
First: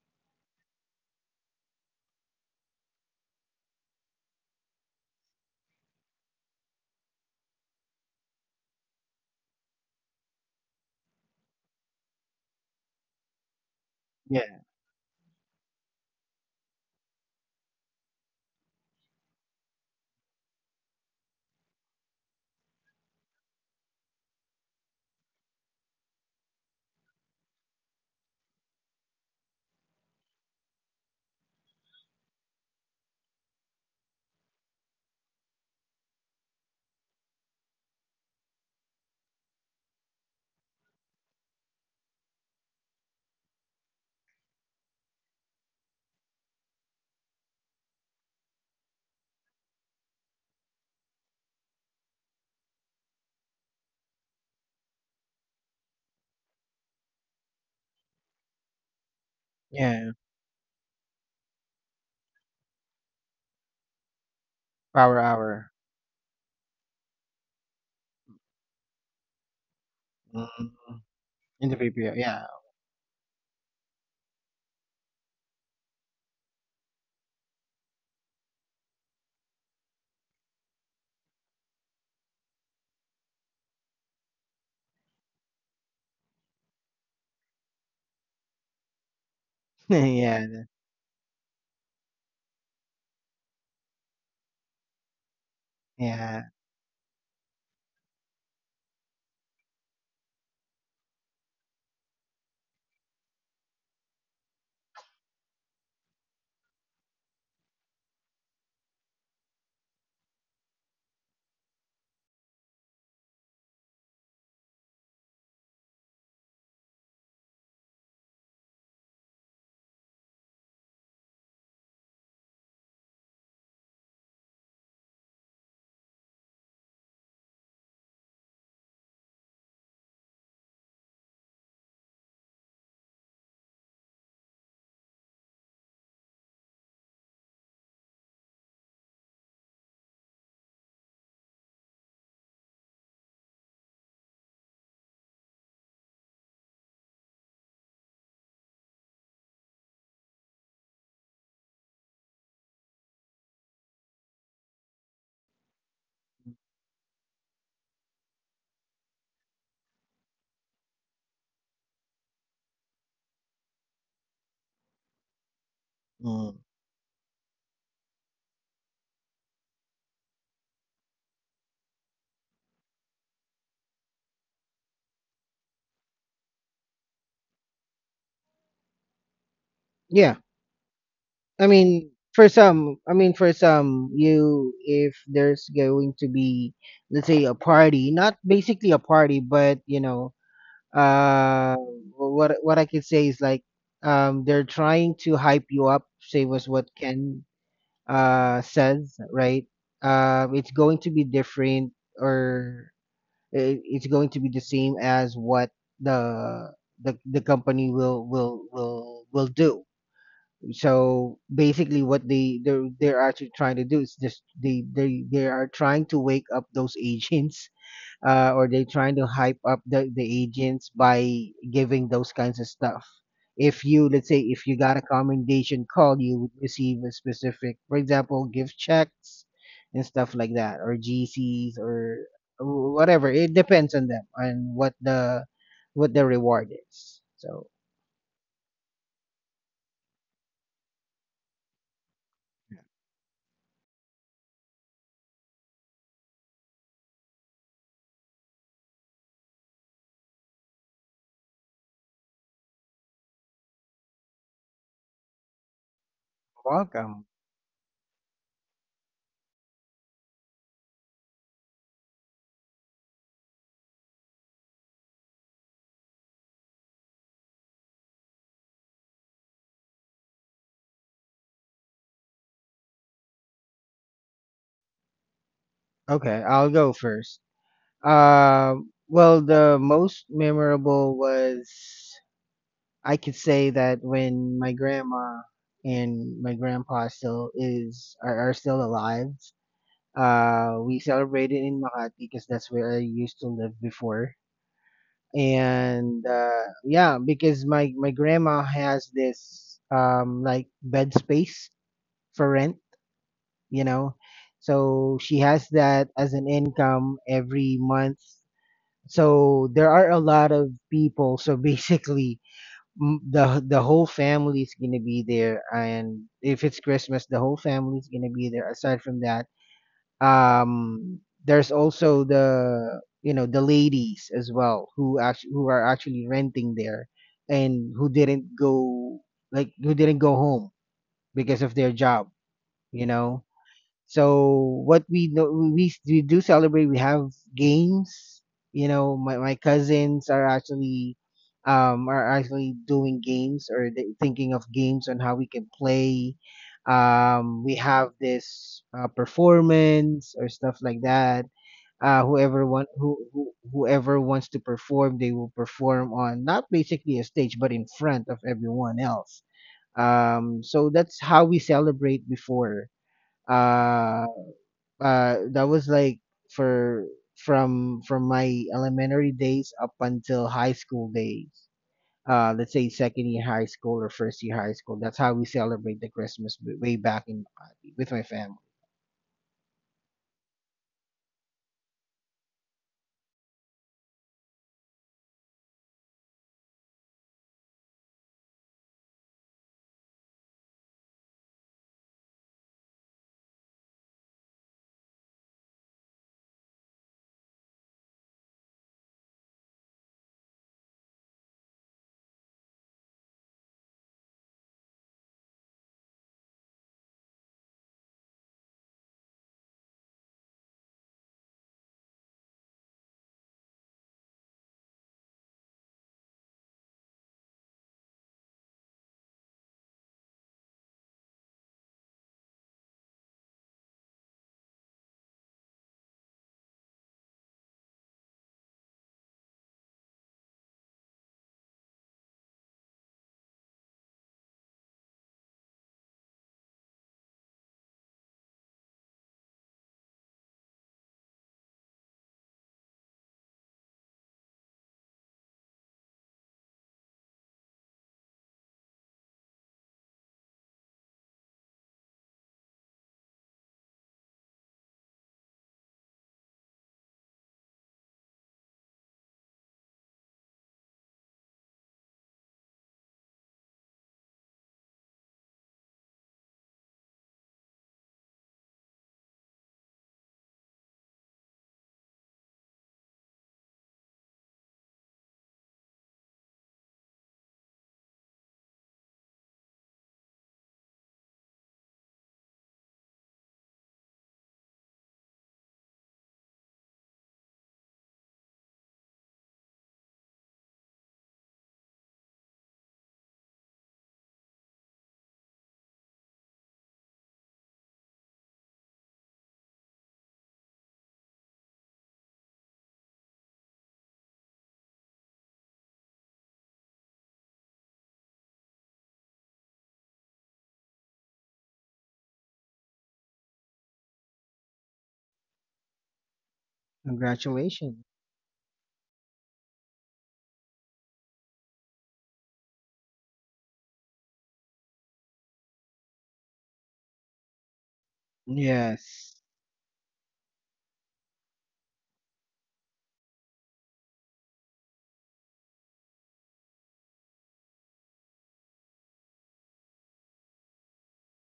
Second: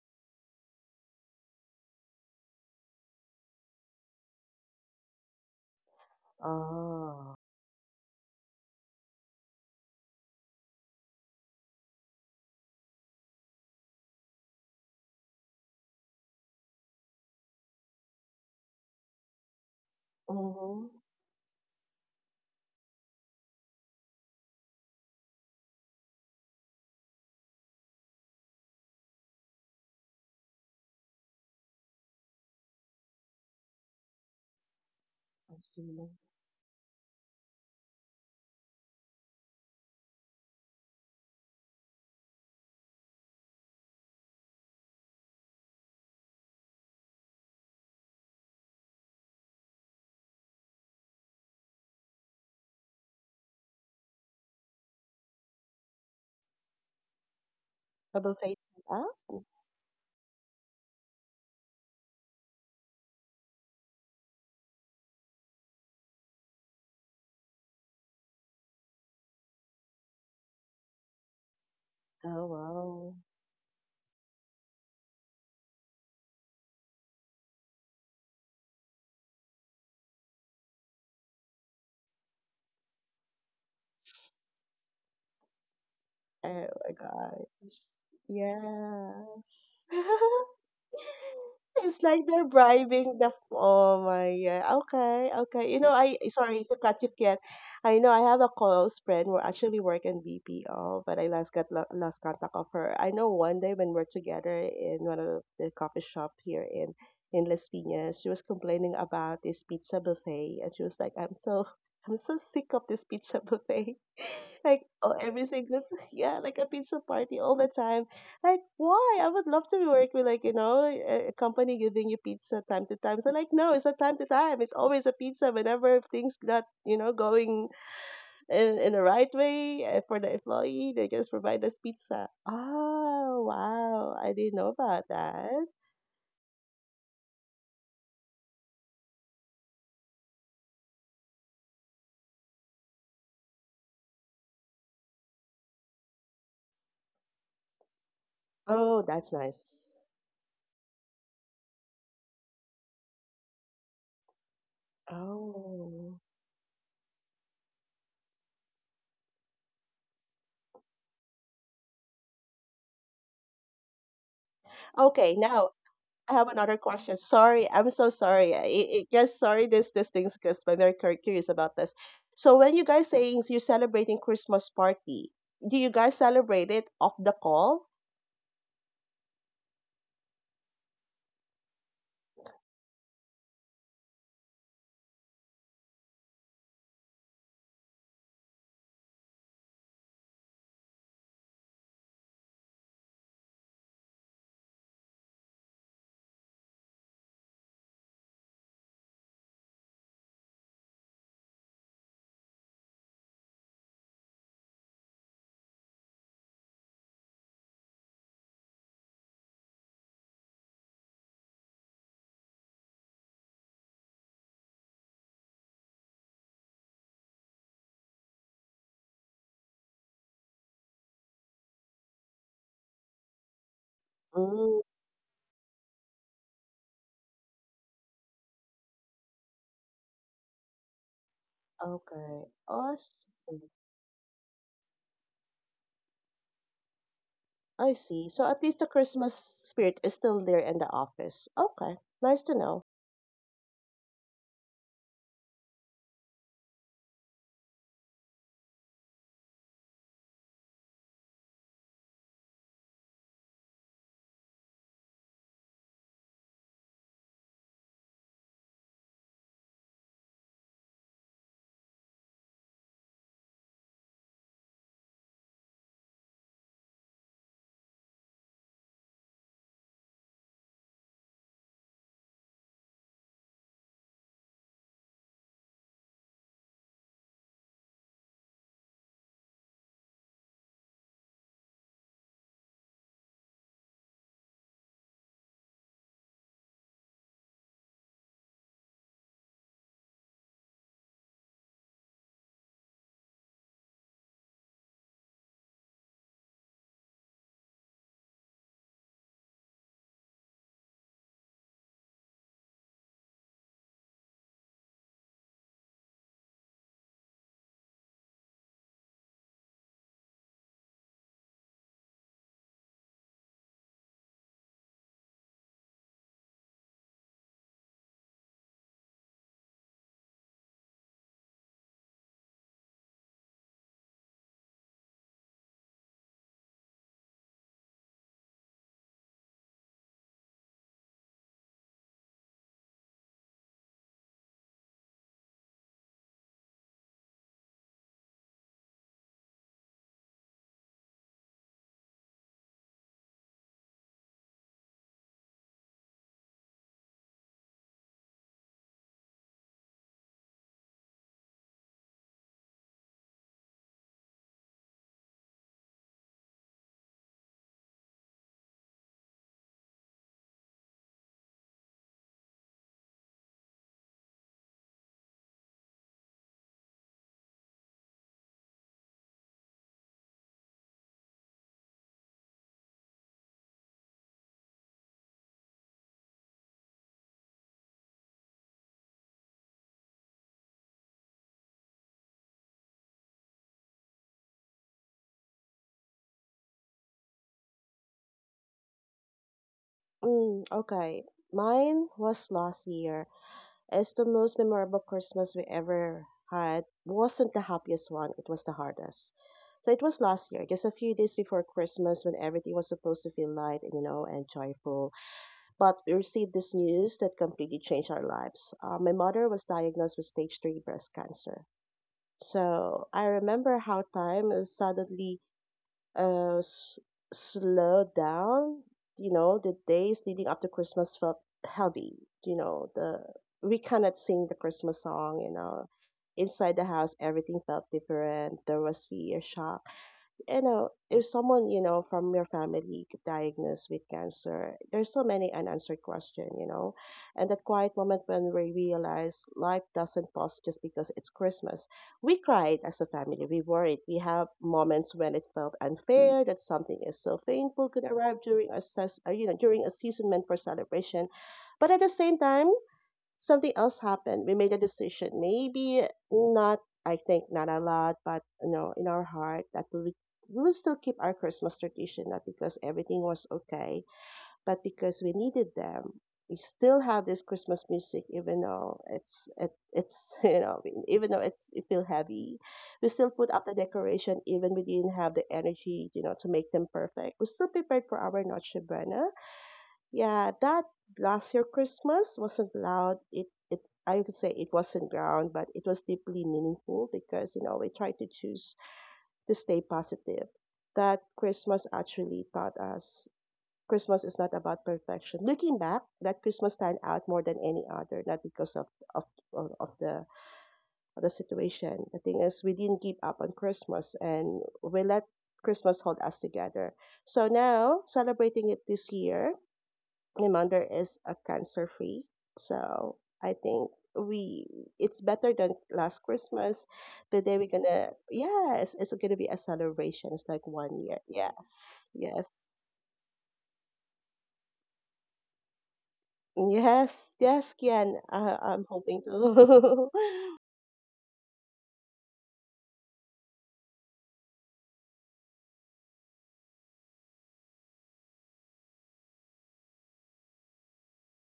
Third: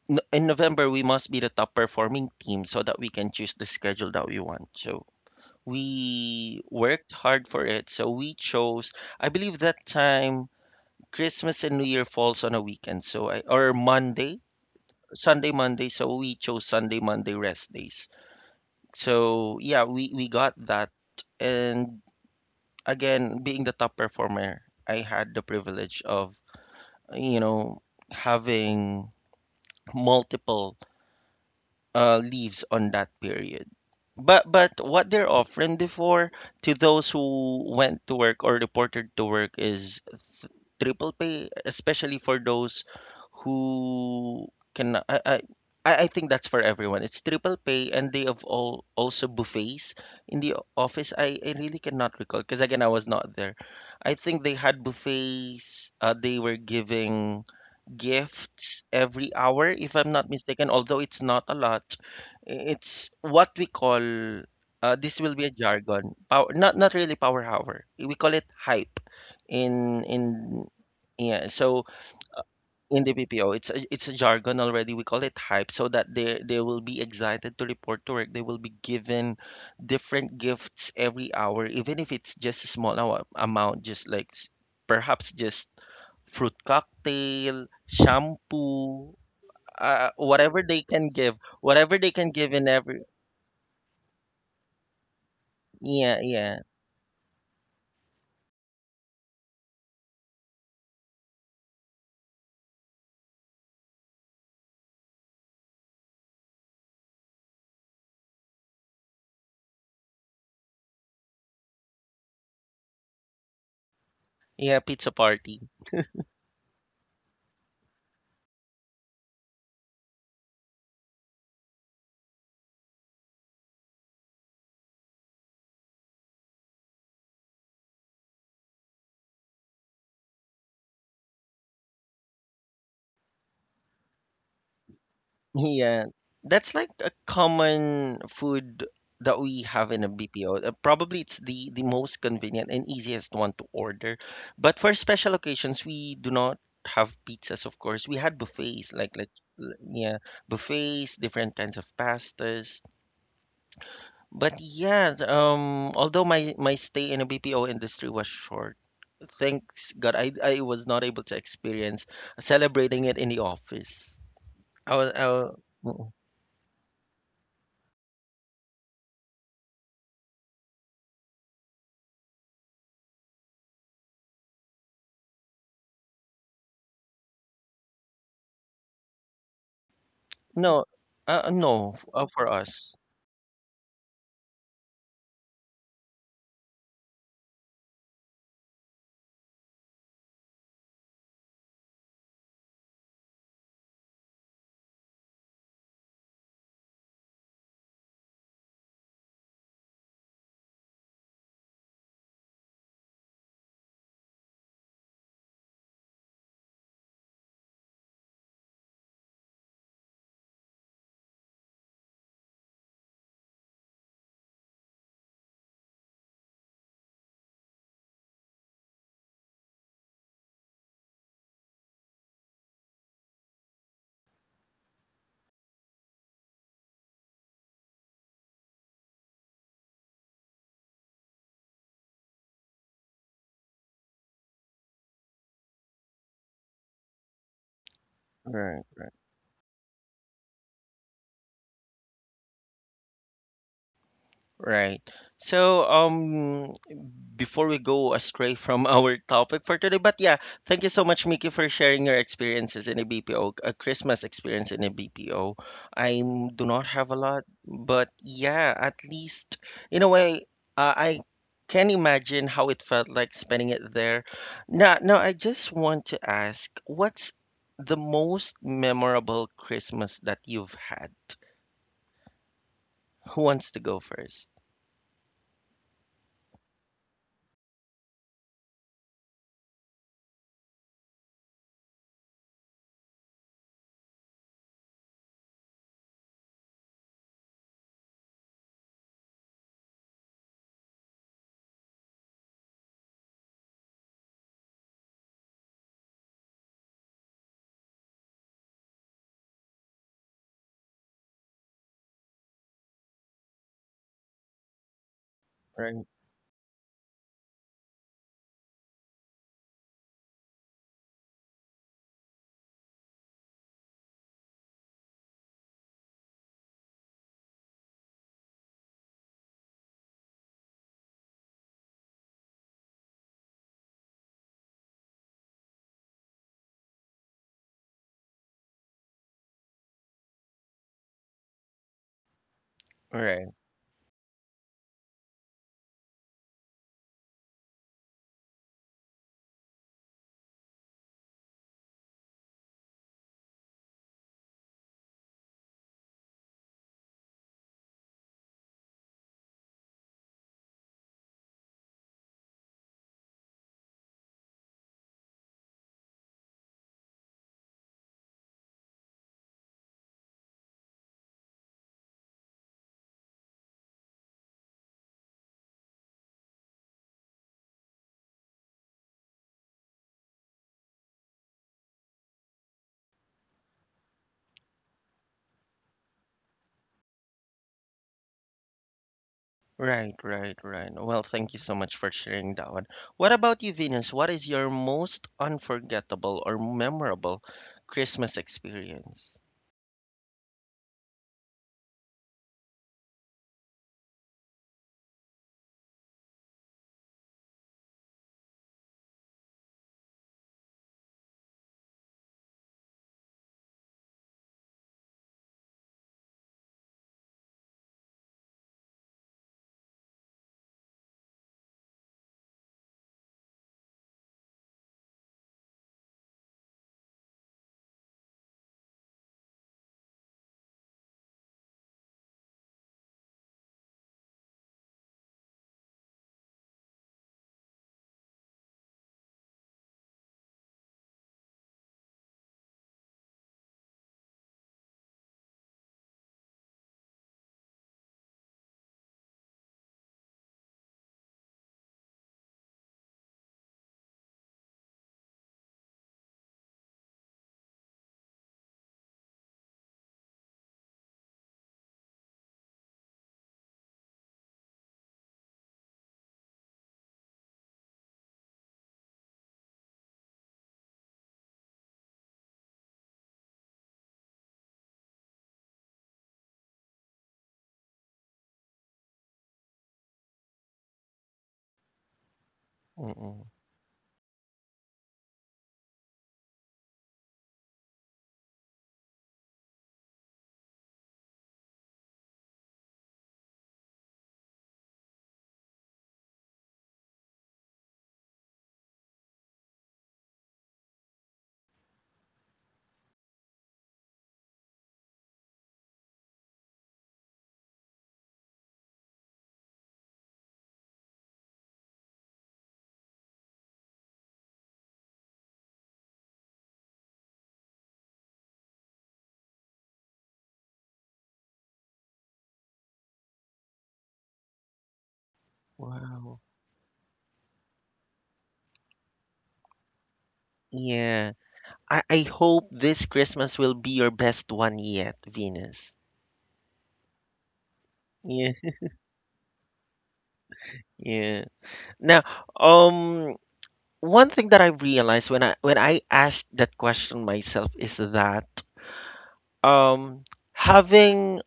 S1: in November we must be the top performing team so that we can choose the schedule that we want. So we worked
S2: Oh,
S1: hard for it. So we chose, I believe that time Christmas and New Year falls on a weekend, so I or Monday,
S3: Yeah,
S1: Sunday, Monday, so we chose Sunday, Monday rest days. So yeah, we got
S2: mm-hmm.
S1: that. And again, being the top performer, I had the privilege of, you know, having multiple leaves on that period. But what they're
S2: I
S1: offering
S2: see.
S1: before to those who went to work or reported to work is triple pay, especially for those who can. I think that's for everyone. It's triple pay, and they have all also buffets in the office. I really cannot recall because again I was not there. I think they had buffets. They were giving
S2: Double face.
S1: gifts every
S2: Oh,
S1: hour, if
S3: yeah,
S1: I'm not mistaken, although it's not a lot. It's what we call,
S3: power
S1: this will be a
S3: hour.
S1: jargon, power, not not really power hour. We call it hype in
S3: Mm,
S1: yeah,
S3: in the
S1: so
S3: PPO, yeah,
S2: oh
S1: in the
S2: wow.
S1: BPO, it's a jargon already. We call it hype, so that they will be excited to report to work. They will be given different gifts every hour, even if it's just a small hour, amount, just like perhaps just fruit
S2: Oh my God.
S1: cocktail, shampoo,
S2: Yes.
S1: whatever
S3: yeah,
S1: they can give, whatever
S2: It's
S1: they
S2: like
S1: can
S2: they're
S1: give in every
S2: bribing the oh my god. Okay, okay. You know, I
S1: yeah
S3: yeah,
S1: yeah
S2: sorry to cut you yet. I know I have a close friend who actually work in BPO, but I last got lo- lost contact of her. I know one day when we're together in one of the coffee shop here in Las Piñas, she was complaining about this pizza buffet, and she was like, "I'm so I'm so sick of this pizza buffet."
S1: yeah,
S2: Like
S1: pizza
S2: oh, every
S1: party.
S2: single t- yeah, like a pizza party all the time like, why? I would love to work with like, you know, a company giving you pizza time to time. So like, no, it's not time to time. It's always a pizza whenever things not, you know, going in the right way for the employee, they just provide us pizza. Oh, wow. I didn't know about that.
S1: Yeah, that's like a common food that we have in a BPO. Probably it's the most convenient and easiest one to order. But for special occasions, we do not have pizzas, of course. We had buffets,
S2: Oh, that's
S1: like
S2: nice.
S1: yeah, buffets, different kinds of pastas. But yeah,
S2: Oh.
S1: although my stay in a BPO industry was short, thanks God, I was not able to experience celebrating it in the office. I
S2: Okay,
S1: was
S2: now I have
S3: mm.
S2: another question. Sorry, I'm so sorry. Yes, sorry. This things because I'm very cur- curious about this. So when you guys saying you're celebrating Christmas party, do you guys celebrate it off the call?
S3: Yeah.
S1: No,
S3: I
S1: no,
S3: mean,
S1: for
S3: for
S1: us.
S3: some, I mean, for some, you, if there's going to be, let's say, a party, not basically a party, but you know, uh, what I could say is like, they're trying to hype you up, say was what Ken says, right? It's going to be different, or it's going to be the same as what the the company will do. So basically what they're actually trying to do is just they are trying to wake up those agents, or they trying to hype up the agents by giving those kinds of stuff. If you, let's say, if you
S2: Mm,
S3: got a commendation call, you would receive a specific, for example, gift checks and stuff like that, or GCs or
S2: okay. Oh,
S3: whatever. It depends on them and what the reward is. So
S2: I see. So at least
S1: Right.
S2: the Christmas spirit is still there in the office. Okay, nice to know.
S1: Right. So, before we go astray from our topic for today, but yeah, thank you so much, Mickey, for sharing your experiences in a BPO, a Christmas experience in a BPO. I do not have a
S3: welcome.
S1: lot, but yeah, at least in a way, I can imagine how it felt like spending it there. Now, now I just want to ask, what's the most memorable Christmas that you've had? Who wants to go first?
S3: Okay, I'll go first. Well, the most memorable was, I could say, that when my grandma and my grandpa are still alive, we celebrated in Makati because that's where I used to live before. And yeah, because my grandma has this, like, bed space for rent, you know, so she has
S1: Right.
S3: that as an income every month. So there are a lot of people. So basically, the whole family is gonna be there, and if it's Christmas the whole family is gonna be there. Aside from that, um there's also, the you know the ladies as well, who actually, who are actually renting there, and who didn't go, like, who didn't go home because of their job, you know.
S1: Right.
S3: So what we know, we do celebrate. We have games. You know, my cousins are actually doing games, or they thinking of games on how we can play. We have this performance or stuff like that. Whoever wants to perform, they will perform on, not basically a stage, but in front of everyone else. So that's how we celebrate before. Um that was like, for, from my elementary days up until high school days, let's say second year high school or first year high school. That's how we celebrate the Christmas, way back in Makati with my family.
S1: Right, right, right. Well, thank you so much for sharing that one. What about you, Venus? What is your most unforgettable or memorable Christmas experience?
S2: Mm, okay. Mine was last year. As the most memorable Christmas we ever had wasn't the happiest one, it was the hardest. So it was last year, just a few days before Christmas when everything was supposed to feel light, and you know, and joyful. But we received this news that completely changed our lives. My mother was diagnosed with stage three breast cancer. So I remember how time suddenly uh, s- slow down. You know, the days leading up to Christmas felt heavy. You know, the we cannot sing the Christmas song. You know, inside the house, everything felt different. There was fear, shock, you know, if someone, you know, from your family get diagnosed with cancer, there's so many unanswered questions, you know. And that quiet moment when we realize life doesn't pause just because it's Christmas. We cried as a family, we worried. We have moments when it felt unfair that something is so painful could arrive during a you know, during a season meant for celebration. But at the same time, something else happened. We made a decision. Maybe not, I think not a lot, but you know, in our heart that we will still keep our Christmas tradition, not because everything was okay, but because we needed them. We still have this Christmas music, even though it's you know even though it's it feel heavy, we still
S1: Mm-mm.
S2: put up the decoration even we didn't have the energy you know to make them perfect. We still prepared for our Noche Buena. Yeah, that last year Christmas wasn't loud. It I could say it wasn't ground, but it was deeply meaningful because you know we tried to choose to stay positive. That Christmas actually taught us Christmas is not about perfection. Looking back, that Christmas stand out more than any other, not because of of of the of the situation. The thing is, we didn't give up on Christmas, and we let Christmas hold us together. So now celebrating it this year Limander is a cancer free. So I think we it's better than last
S1: Wow.
S2: Christmas. The day we're
S3: Congratulations.
S2: gonna yes, it's gonna be a celebration. It's like one year.
S1: Yeah. I
S2: Yes,
S1: hope this Christmas will be your best one yet, Venus.
S2: yes, Kian.
S1: Yeah,
S2: I'm hoping
S3: Yes.
S2: to.
S1: yeah. Now, um, one thing that I realized when I asked that question myself is that um having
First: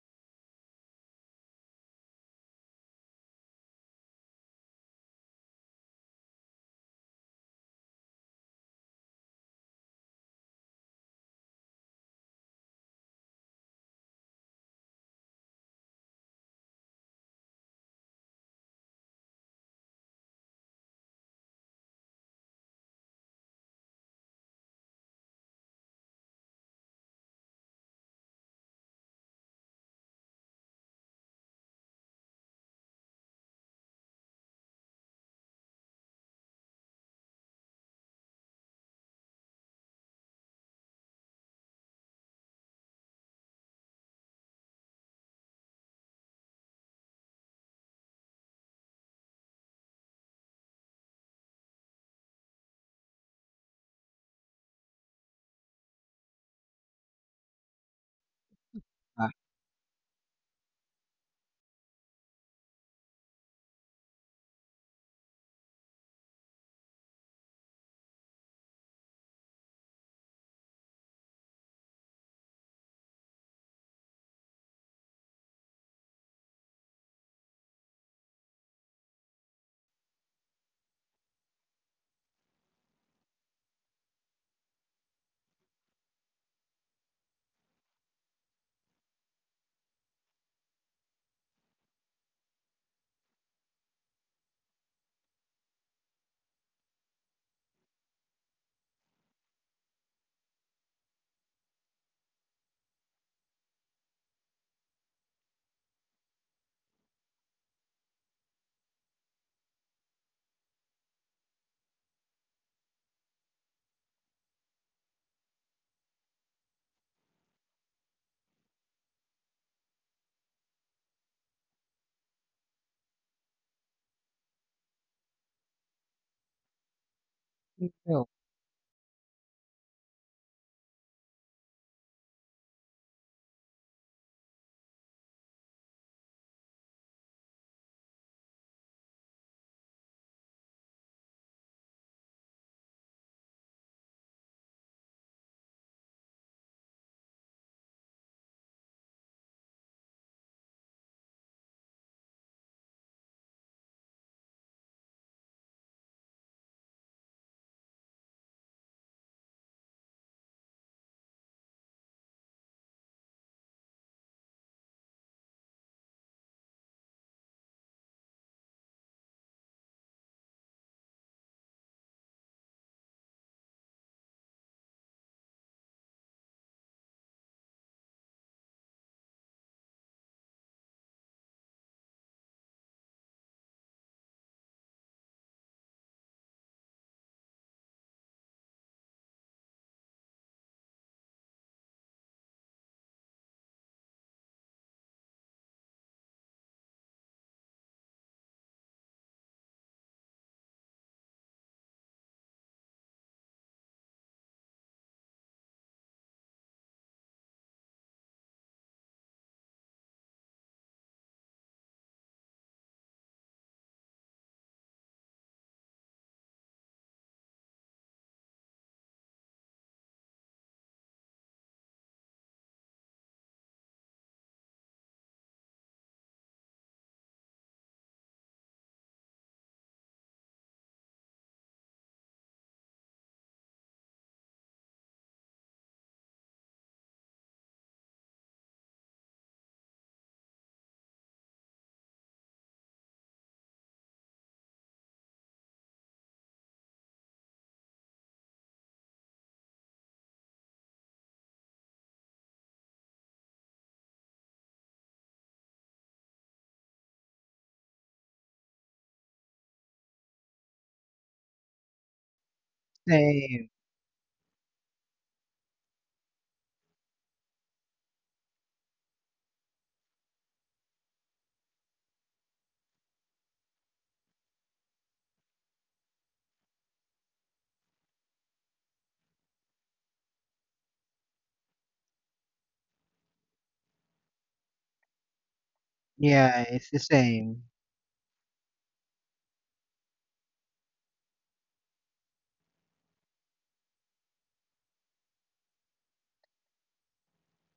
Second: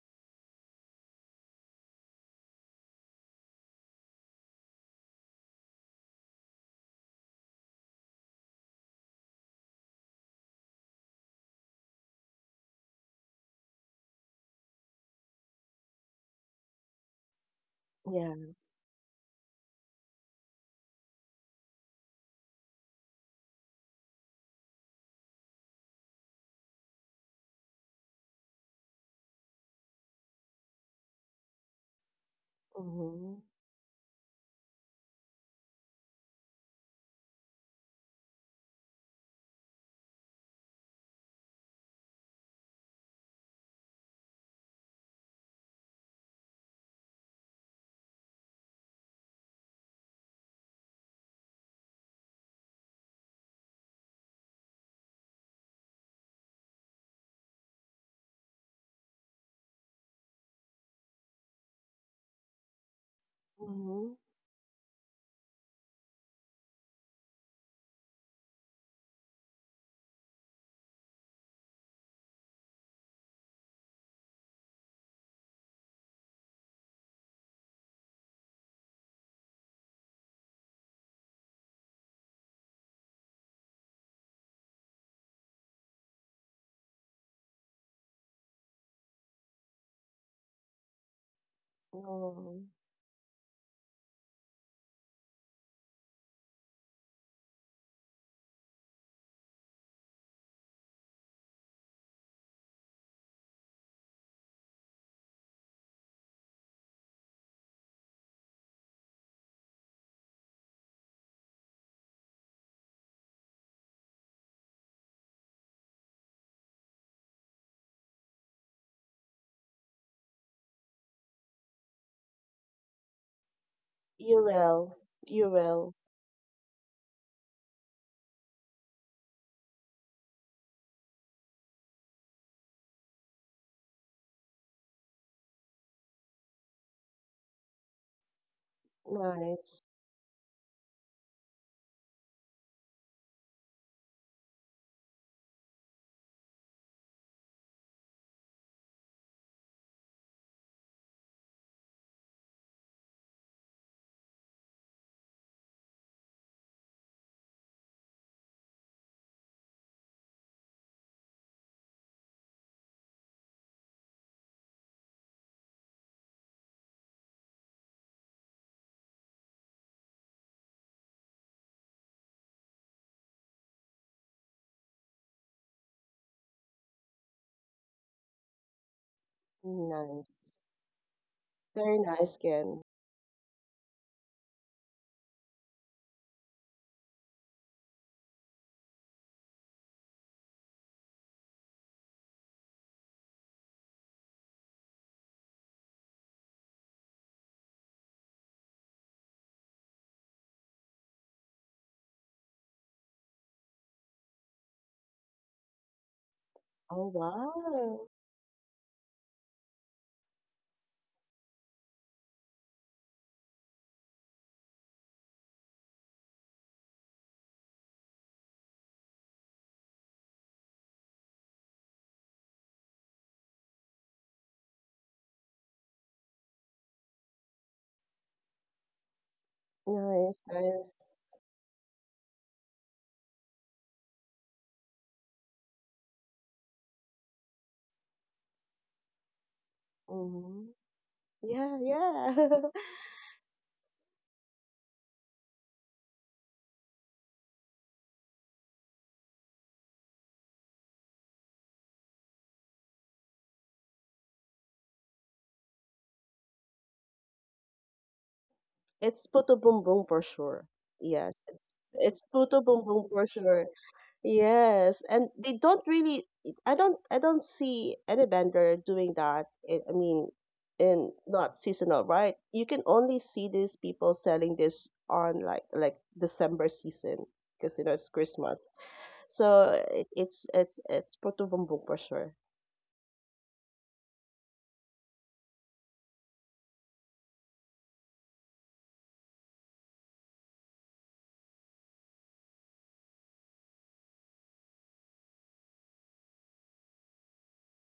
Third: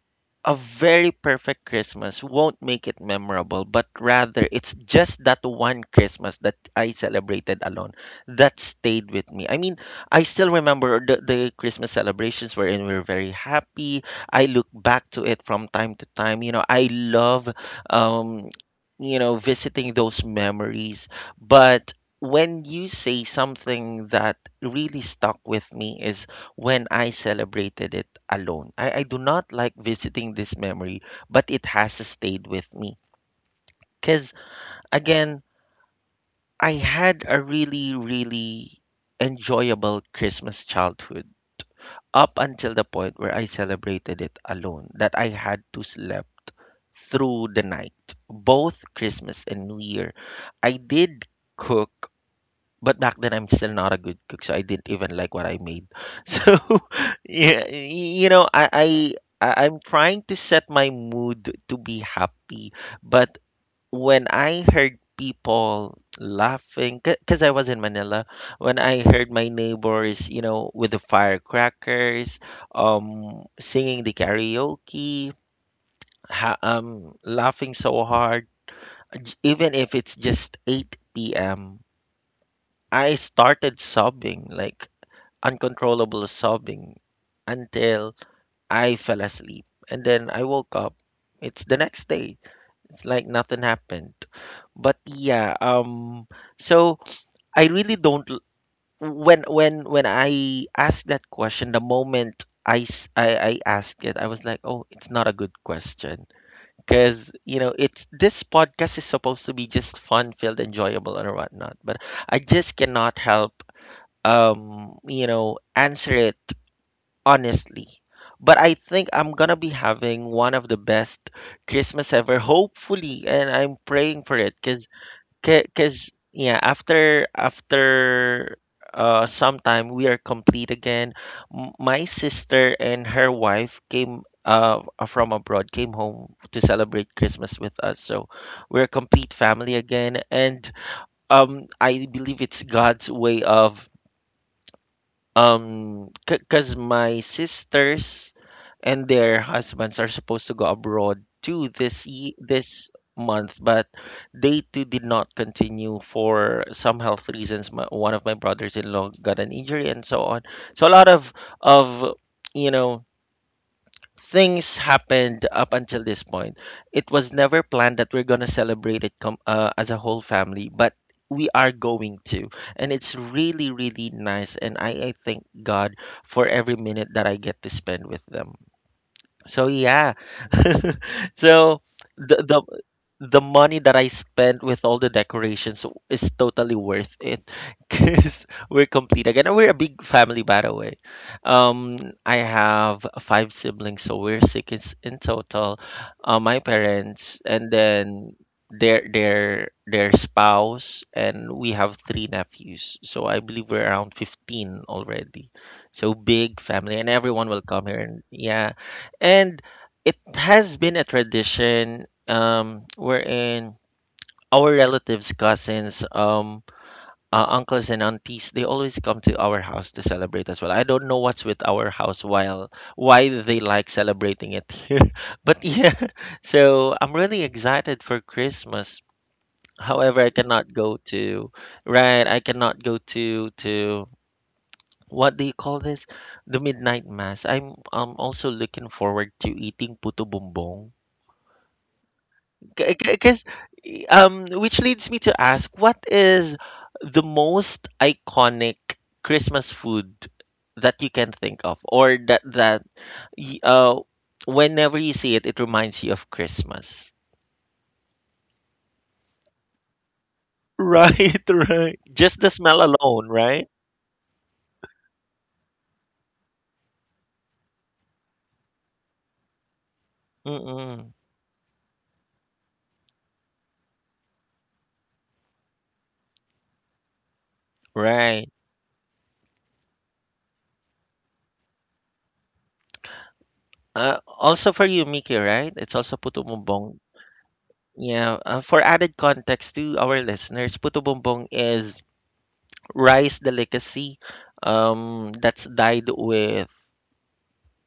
S1: a very perfect Christmas won't make it memorable, but rather it's just that one Christmas that I celebrated alone that stayed with me. I mean, I still remember the Christmas celebrations wherein we were very happy. I look back to it from time to time. You know, I love, um,
S2: Yeah.
S1: you know, visiting those memories. But when you say something that really stuck with me is when I celebrated it alone. I do not like visiting this memory, but it has stayed with me.
S2: Mm-hmm.
S1: Because again, I had a really, really enjoyable Christmas childhood up until the point where I celebrated it alone, that I had to sleep through the night, both Christmas and New Year. I did cook but back then I'm still not a good cook, so I didn't even like what I made. So yeah,
S3: Ah,
S1: I'm trying to set my mood to be happy, but
S2: Mm-hmm.
S1: when I heard people laughing because I was in Manila when I heard my neighbors you know with the firecrackers singing the karaoke laughing so hard even if it's just 8 p.m. I started sobbing like uncontrollable sobbing until I fell asleep. And then I woke up. It's the next day.
S2: Oh,
S1: It's like nothing happened. But yeah, so I really don't. When I asked that question, the moment I asked it, I was like, oh, it's not a good question. Because, you know, it's this podcast is supposed to be just fun, filled, enjoyable, and whatnot. But I just cannot help, answer it honestly. But I think I'm gonna be having one of the best Christmas ever, hopefully, and I'm praying for
S2: you
S1: it, cause,
S2: will. You will.
S1: cause yeah, after
S3: you know,
S1: after uh sometime we are complete again. My sister and her wife came from abroad, came home to celebrate Christmas with us, so we're a complete
S2: Nice.
S1: family again, and I believe it's God's way of because my sisters and their husbands are supposed to go abroad too this month, but they too did not continue for some health reasons. My, one of my brothers-in-law got an injury and so on. So a lot of of you know things happened up until this point. It was never planned that we're gonna celebrate it as a whole family, but we are going to, and it's really really nice. And I thank God for every minute that I get to spend with them. So yeah.
S2: Nice.
S1: So
S2: Very nice,
S1: the
S2: Kian.
S1: the money that I spent with all the decorations is totally worth it because we're complete again. And we're a big family, by the way. Um, I have five siblings, so we're six in total. My parents, and then their spouse, and we have three nephews. So I believe we're around 15 already. So big family,
S2: Oh
S1: and everyone will come here.
S2: wow.
S1: And yeah, and it has been a tradition wherein our relatives, cousins, uncles and aunties, they always come to our house to celebrate as well. I don't know what's with our house while why they like celebrating it here, but yeah. So I'm really excited for Christmas. However, I
S2: Nice,
S1: cannot
S2: nice.
S1: go to right. I cannot go to what do you call this? The midnight mass. I'm also looking forward to eating puto
S2: Mm-hmm.
S1: bumbong.
S2: Yeah, yeah.
S1: Because which leads me to ask, what is the most iconic Christmas food that you can think of, or that y- uh, whenever you see it, it reminds you of Christmas?
S2: It's Puto Boom Boom for sure. Yes.
S1: Right, right.
S2: It's
S1: Just the
S2: Pluto
S1: smell
S2: Boom Boom for
S1: alone,
S2: sure.
S1: right?
S3: same.
S2: Yes, and they don't really. I don't. I don't see any vendor doing that. I mean, in
S1: Mm-mm,
S2: not seasonal, right? You can only see these people selling this on like December season because you know it's
S1: right.
S2: Christmas. So it's it's Puto Boom Boom for sure.
S1: Also for you, Mickey, right? It's also puto
S3: Yeah,
S1: bumbong.
S3: it's the same.
S1: Yeah. For added context to our listeners, puto bumbong is rice delicacy, that's dyed with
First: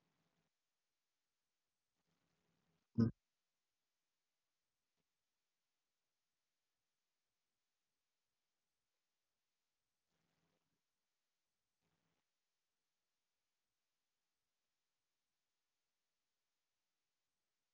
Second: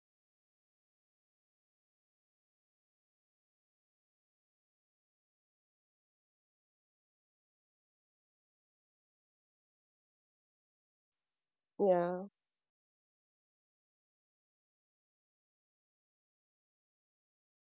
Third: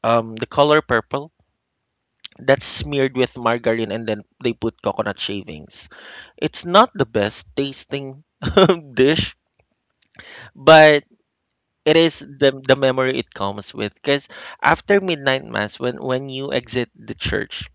S1: the color purple. That's smeared with margarine and then they put coconut shavings. It's not the best tasting dish, but it is
S2: Yeah,
S1: the memory it comes with. Because after midnight mass, when you exit the church,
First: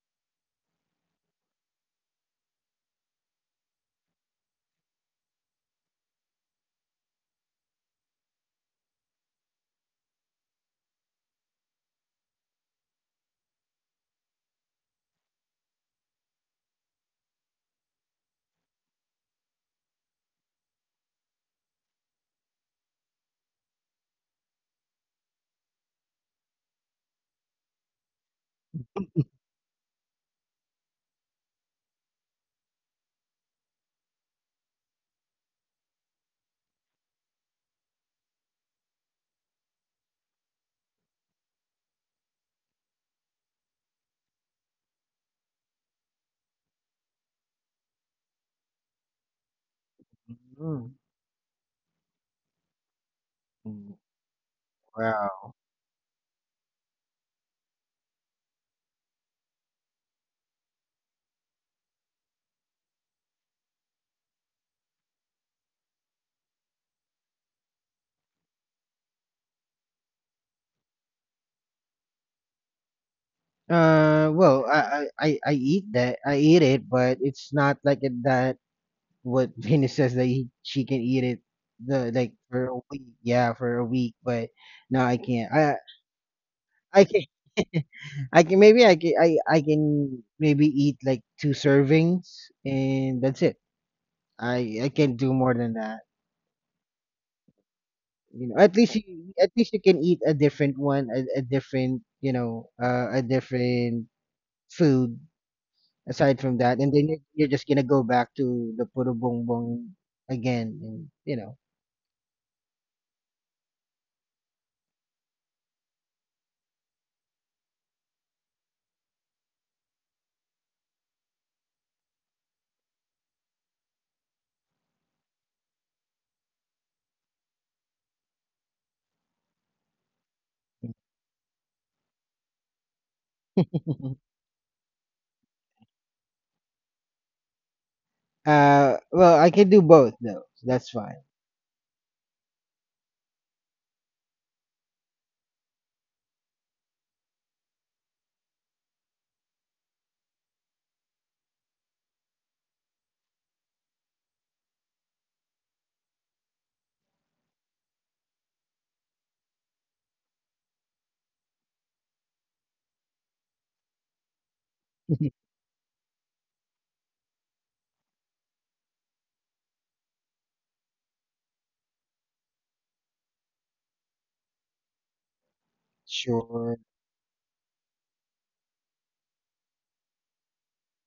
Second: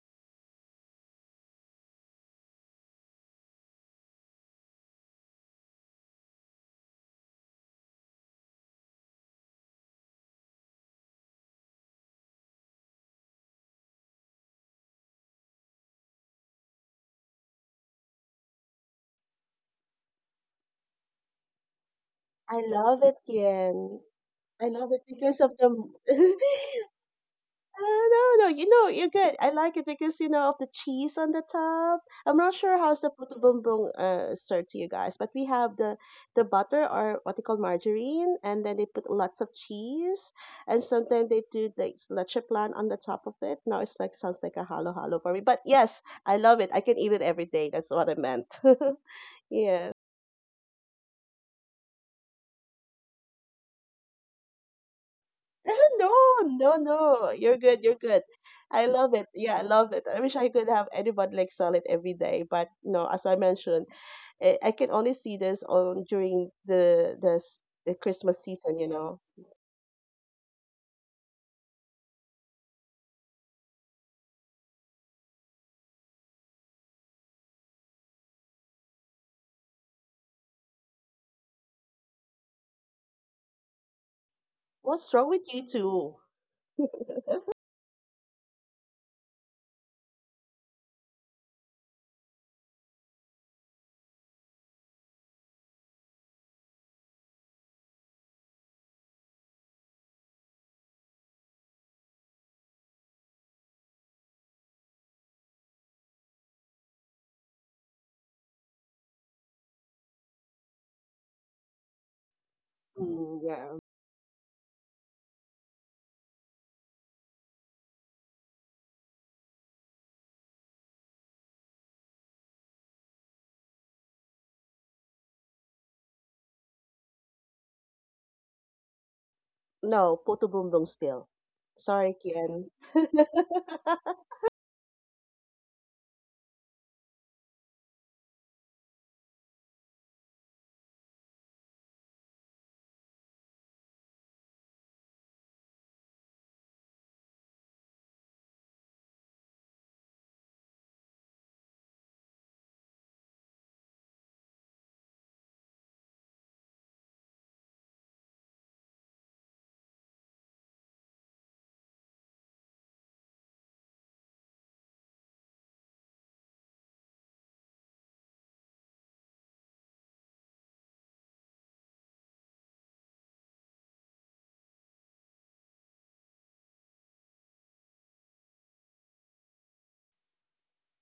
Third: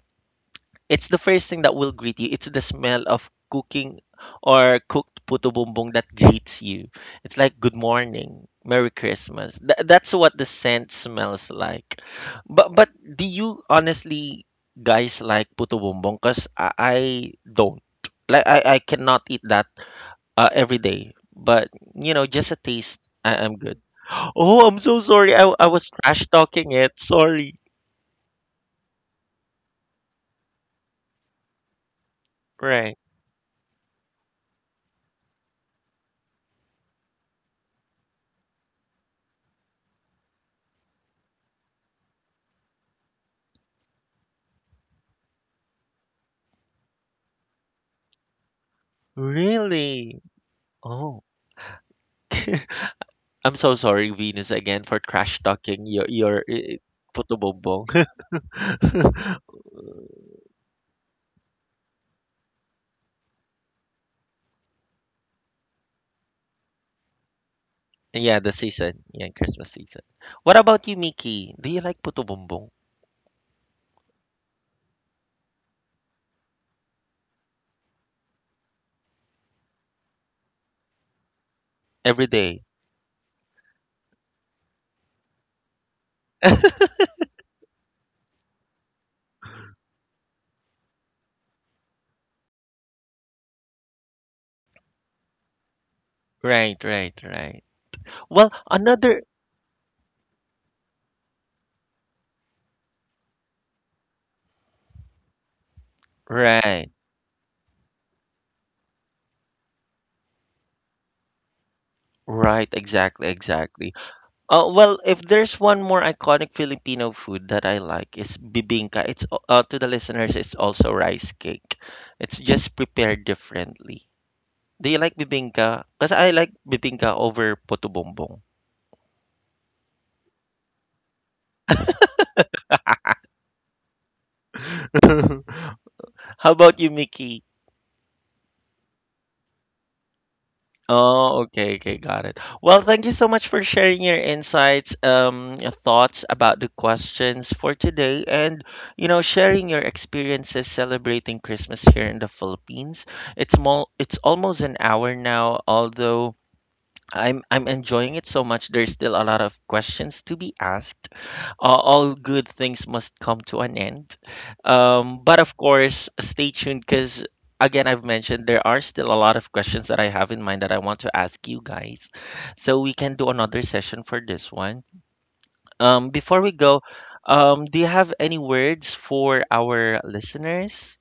S1: it's the first thing that will greet you. It's the smell of cooking or cooked puto bumbong that greets you. It's like good morning, Merry Christmas. That's what the scent smells like. But do you honestly guys like puto bumbong? Cause I don't. Like I cannot eat that every day. But you know, just a
S2: I
S1: taste,
S2: love it,
S1: I'm good.
S2: Yen.
S1: Oh,
S2: I
S1: I'm
S2: love
S1: so
S2: it
S1: sorry.
S2: because
S1: I
S2: of
S1: I was
S2: the
S1: trash talking it. Sorry.
S2: uh, no, no, you know, you're good. I like it because, you know, of the cheese on the top. I'm not sure
S1: Right.
S2: how's the puto bumbung served to you guys, but we have the butter or what they call margarine, and then they put lots of cheese, and sometimes they do like leche plan on the top of it. Now it's like sounds like a halo halo for me, but yes, I love it. I can eat it every day. That's what I meant. Yeah.
S1: Really?
S3: Mhm.
S1: Oh. I'm so
S3: Mm,
S1: sorry, Venus, again for trash
S3: wow.
S1: talking your
S2: No,
S1: your eh, eh,
S2: no.
S1: puto
S2: You're good.
S1: bongbong.
S2: You're good. I love it. Yeah, I love it. I wish I could have anybody like sell it every day, but no. As I mentioned, I can only see this on during the
S1: Yeah,
S2: Christmas
S1: the
S2: season. You
S1: season.
S2: know,
S1: Yeah, Christmas season. What about you, Mickey? Do you like puto bongbong
S3: Well, I eat that, I eat it, but it's not like it that, what Venus says, that she can eat it, the
S1: every
S3: like
S1: day?
S3: for a week. Yeah, for a week, but no,
S2: what's
S3: I
S2: wrong
S3: can't.
S2: with you
S3: I
S2: two?
S3: I can, I can maybe eat like two servings, and that's it. I can't do more than that.
S1: Right, right, right.
S3: You
S1: Well,
S3: know,
S1: another
S3: at least you can eat a different one, a different, a different food aside from that, and
S1: right,
S3: then you're just gonna go back to the puro bongbong again, and you know.
S1: right, exactly,
S2: Mm, yeah.
S1: exactly. Well, if there's one more iconic Filipino food that I like is bibingka. It's to the listeners, it's also rice cake. It's just prepared differently. Do you like bibingka? Because I like bibingka over puto bumbong.
S2: No, puto bumbong still. Sorry, Kian.
S1: How about you, Mickey?
S3: Well, I can do both though. So that's fine.
S1: Oh, okay, okay, got it. Well, thank you so much for sharing your insights, your thoughts about the questions for today, and you know, sharing your experiences celebrating Christmas here in the Philippines. It's more, it's almost an hour now, although I'm enjoying it so much. There's still a lot of questions to be asked. All good things must come to an end. But of course, stay tuned because, again, I've mentioned there are still a lot of questions that I have in mind that I want to ask you guys. So we can do another session for this one. Before we
S3: Sure.
S1: go, do you have any words for our listeners?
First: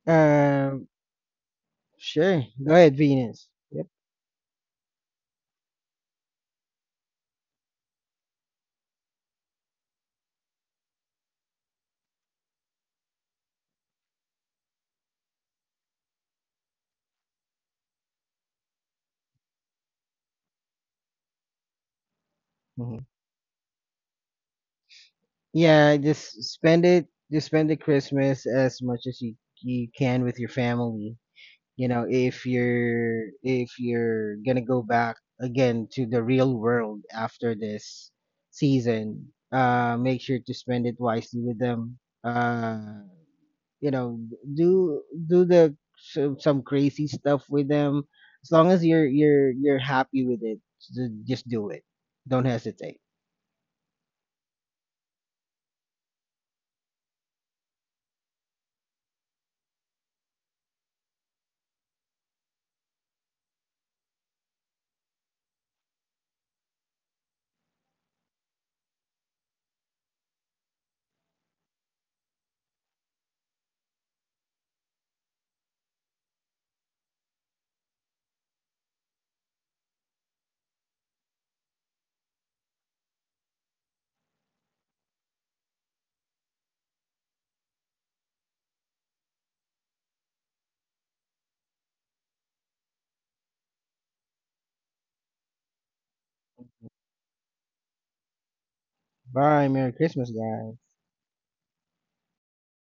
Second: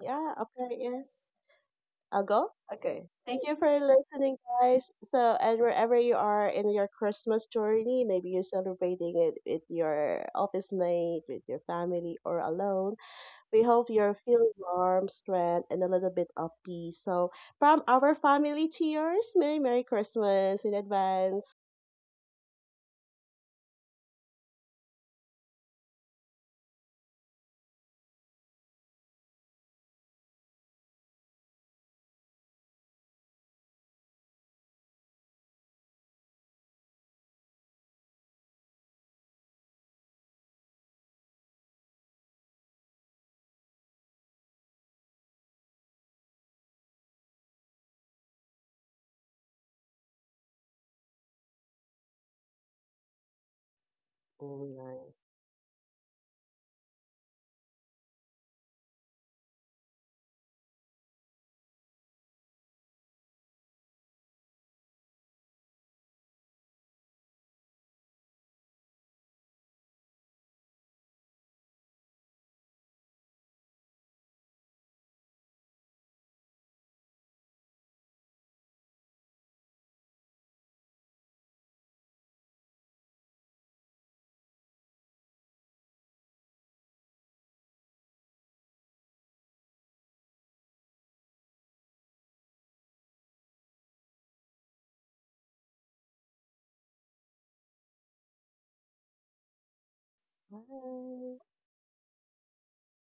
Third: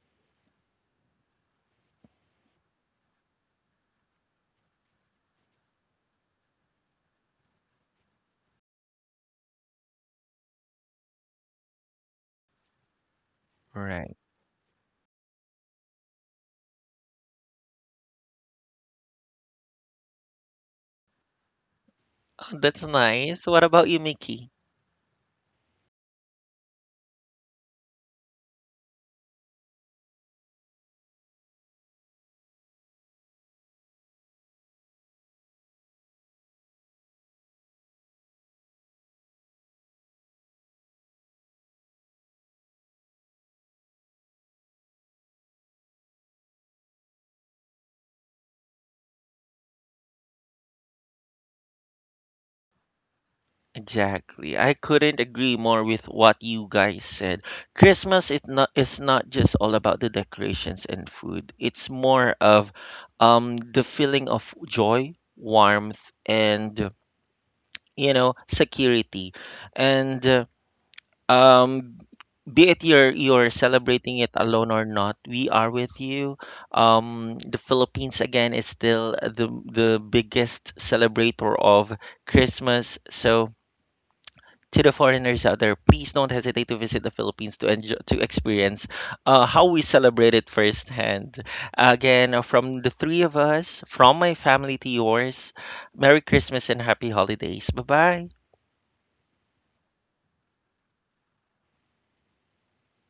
S2: Yeah. Okay.
S3: Um,
S2: Yes. I'll
S3: sure.
S2: go?
S3: Go ahead,
S2: Okay. Thank
S3: Venus.
S2: you for
S3: Yep.
S2: listening, guys. So, and wherever you are in your Christmas journey, maybe you're celebrating it with your office mate, with your family, or alone, we hope you're
S1: Right.
S2: feeling warm, strength, and a little bit of peace. So, from our family to yours, Merry, Merry Christmas in advance.
S1: Oh, that's
S3: Mhm.
S1: nice. What about you, Mickey?
S3: Yeah, just spend it. Just spend the Christmas as much as you can with your family. You know, if you're gonna go back again to the real world after this season, make sure to spend it wisely with them. Uh, you know, do do the some crazy stuff with them, as long as you're happy with it. Just do it, don't hesitate.
S1: Exactly.
S2: Oh,
S1: I couldn't
S2: nice.
S1: agree more with what you guys said. Christmas is not just all about the decorations and food. It's more of the feeling of joy, warmth and you know, security. And um be it you're celebrating it alone or not, we are with you. The Philippines again is still the biggest celebrator of Christmas. So to the foreigners out there, please don't hesitate to visit the Philippines to enjoy, to experience how we celebrate it firsthand. Again, from the three of us, from my family to yours, Merry Christmas and Happy Holidays. Bye bye.
S3: Bye, Merry Christmas, guys.
S2: Bye.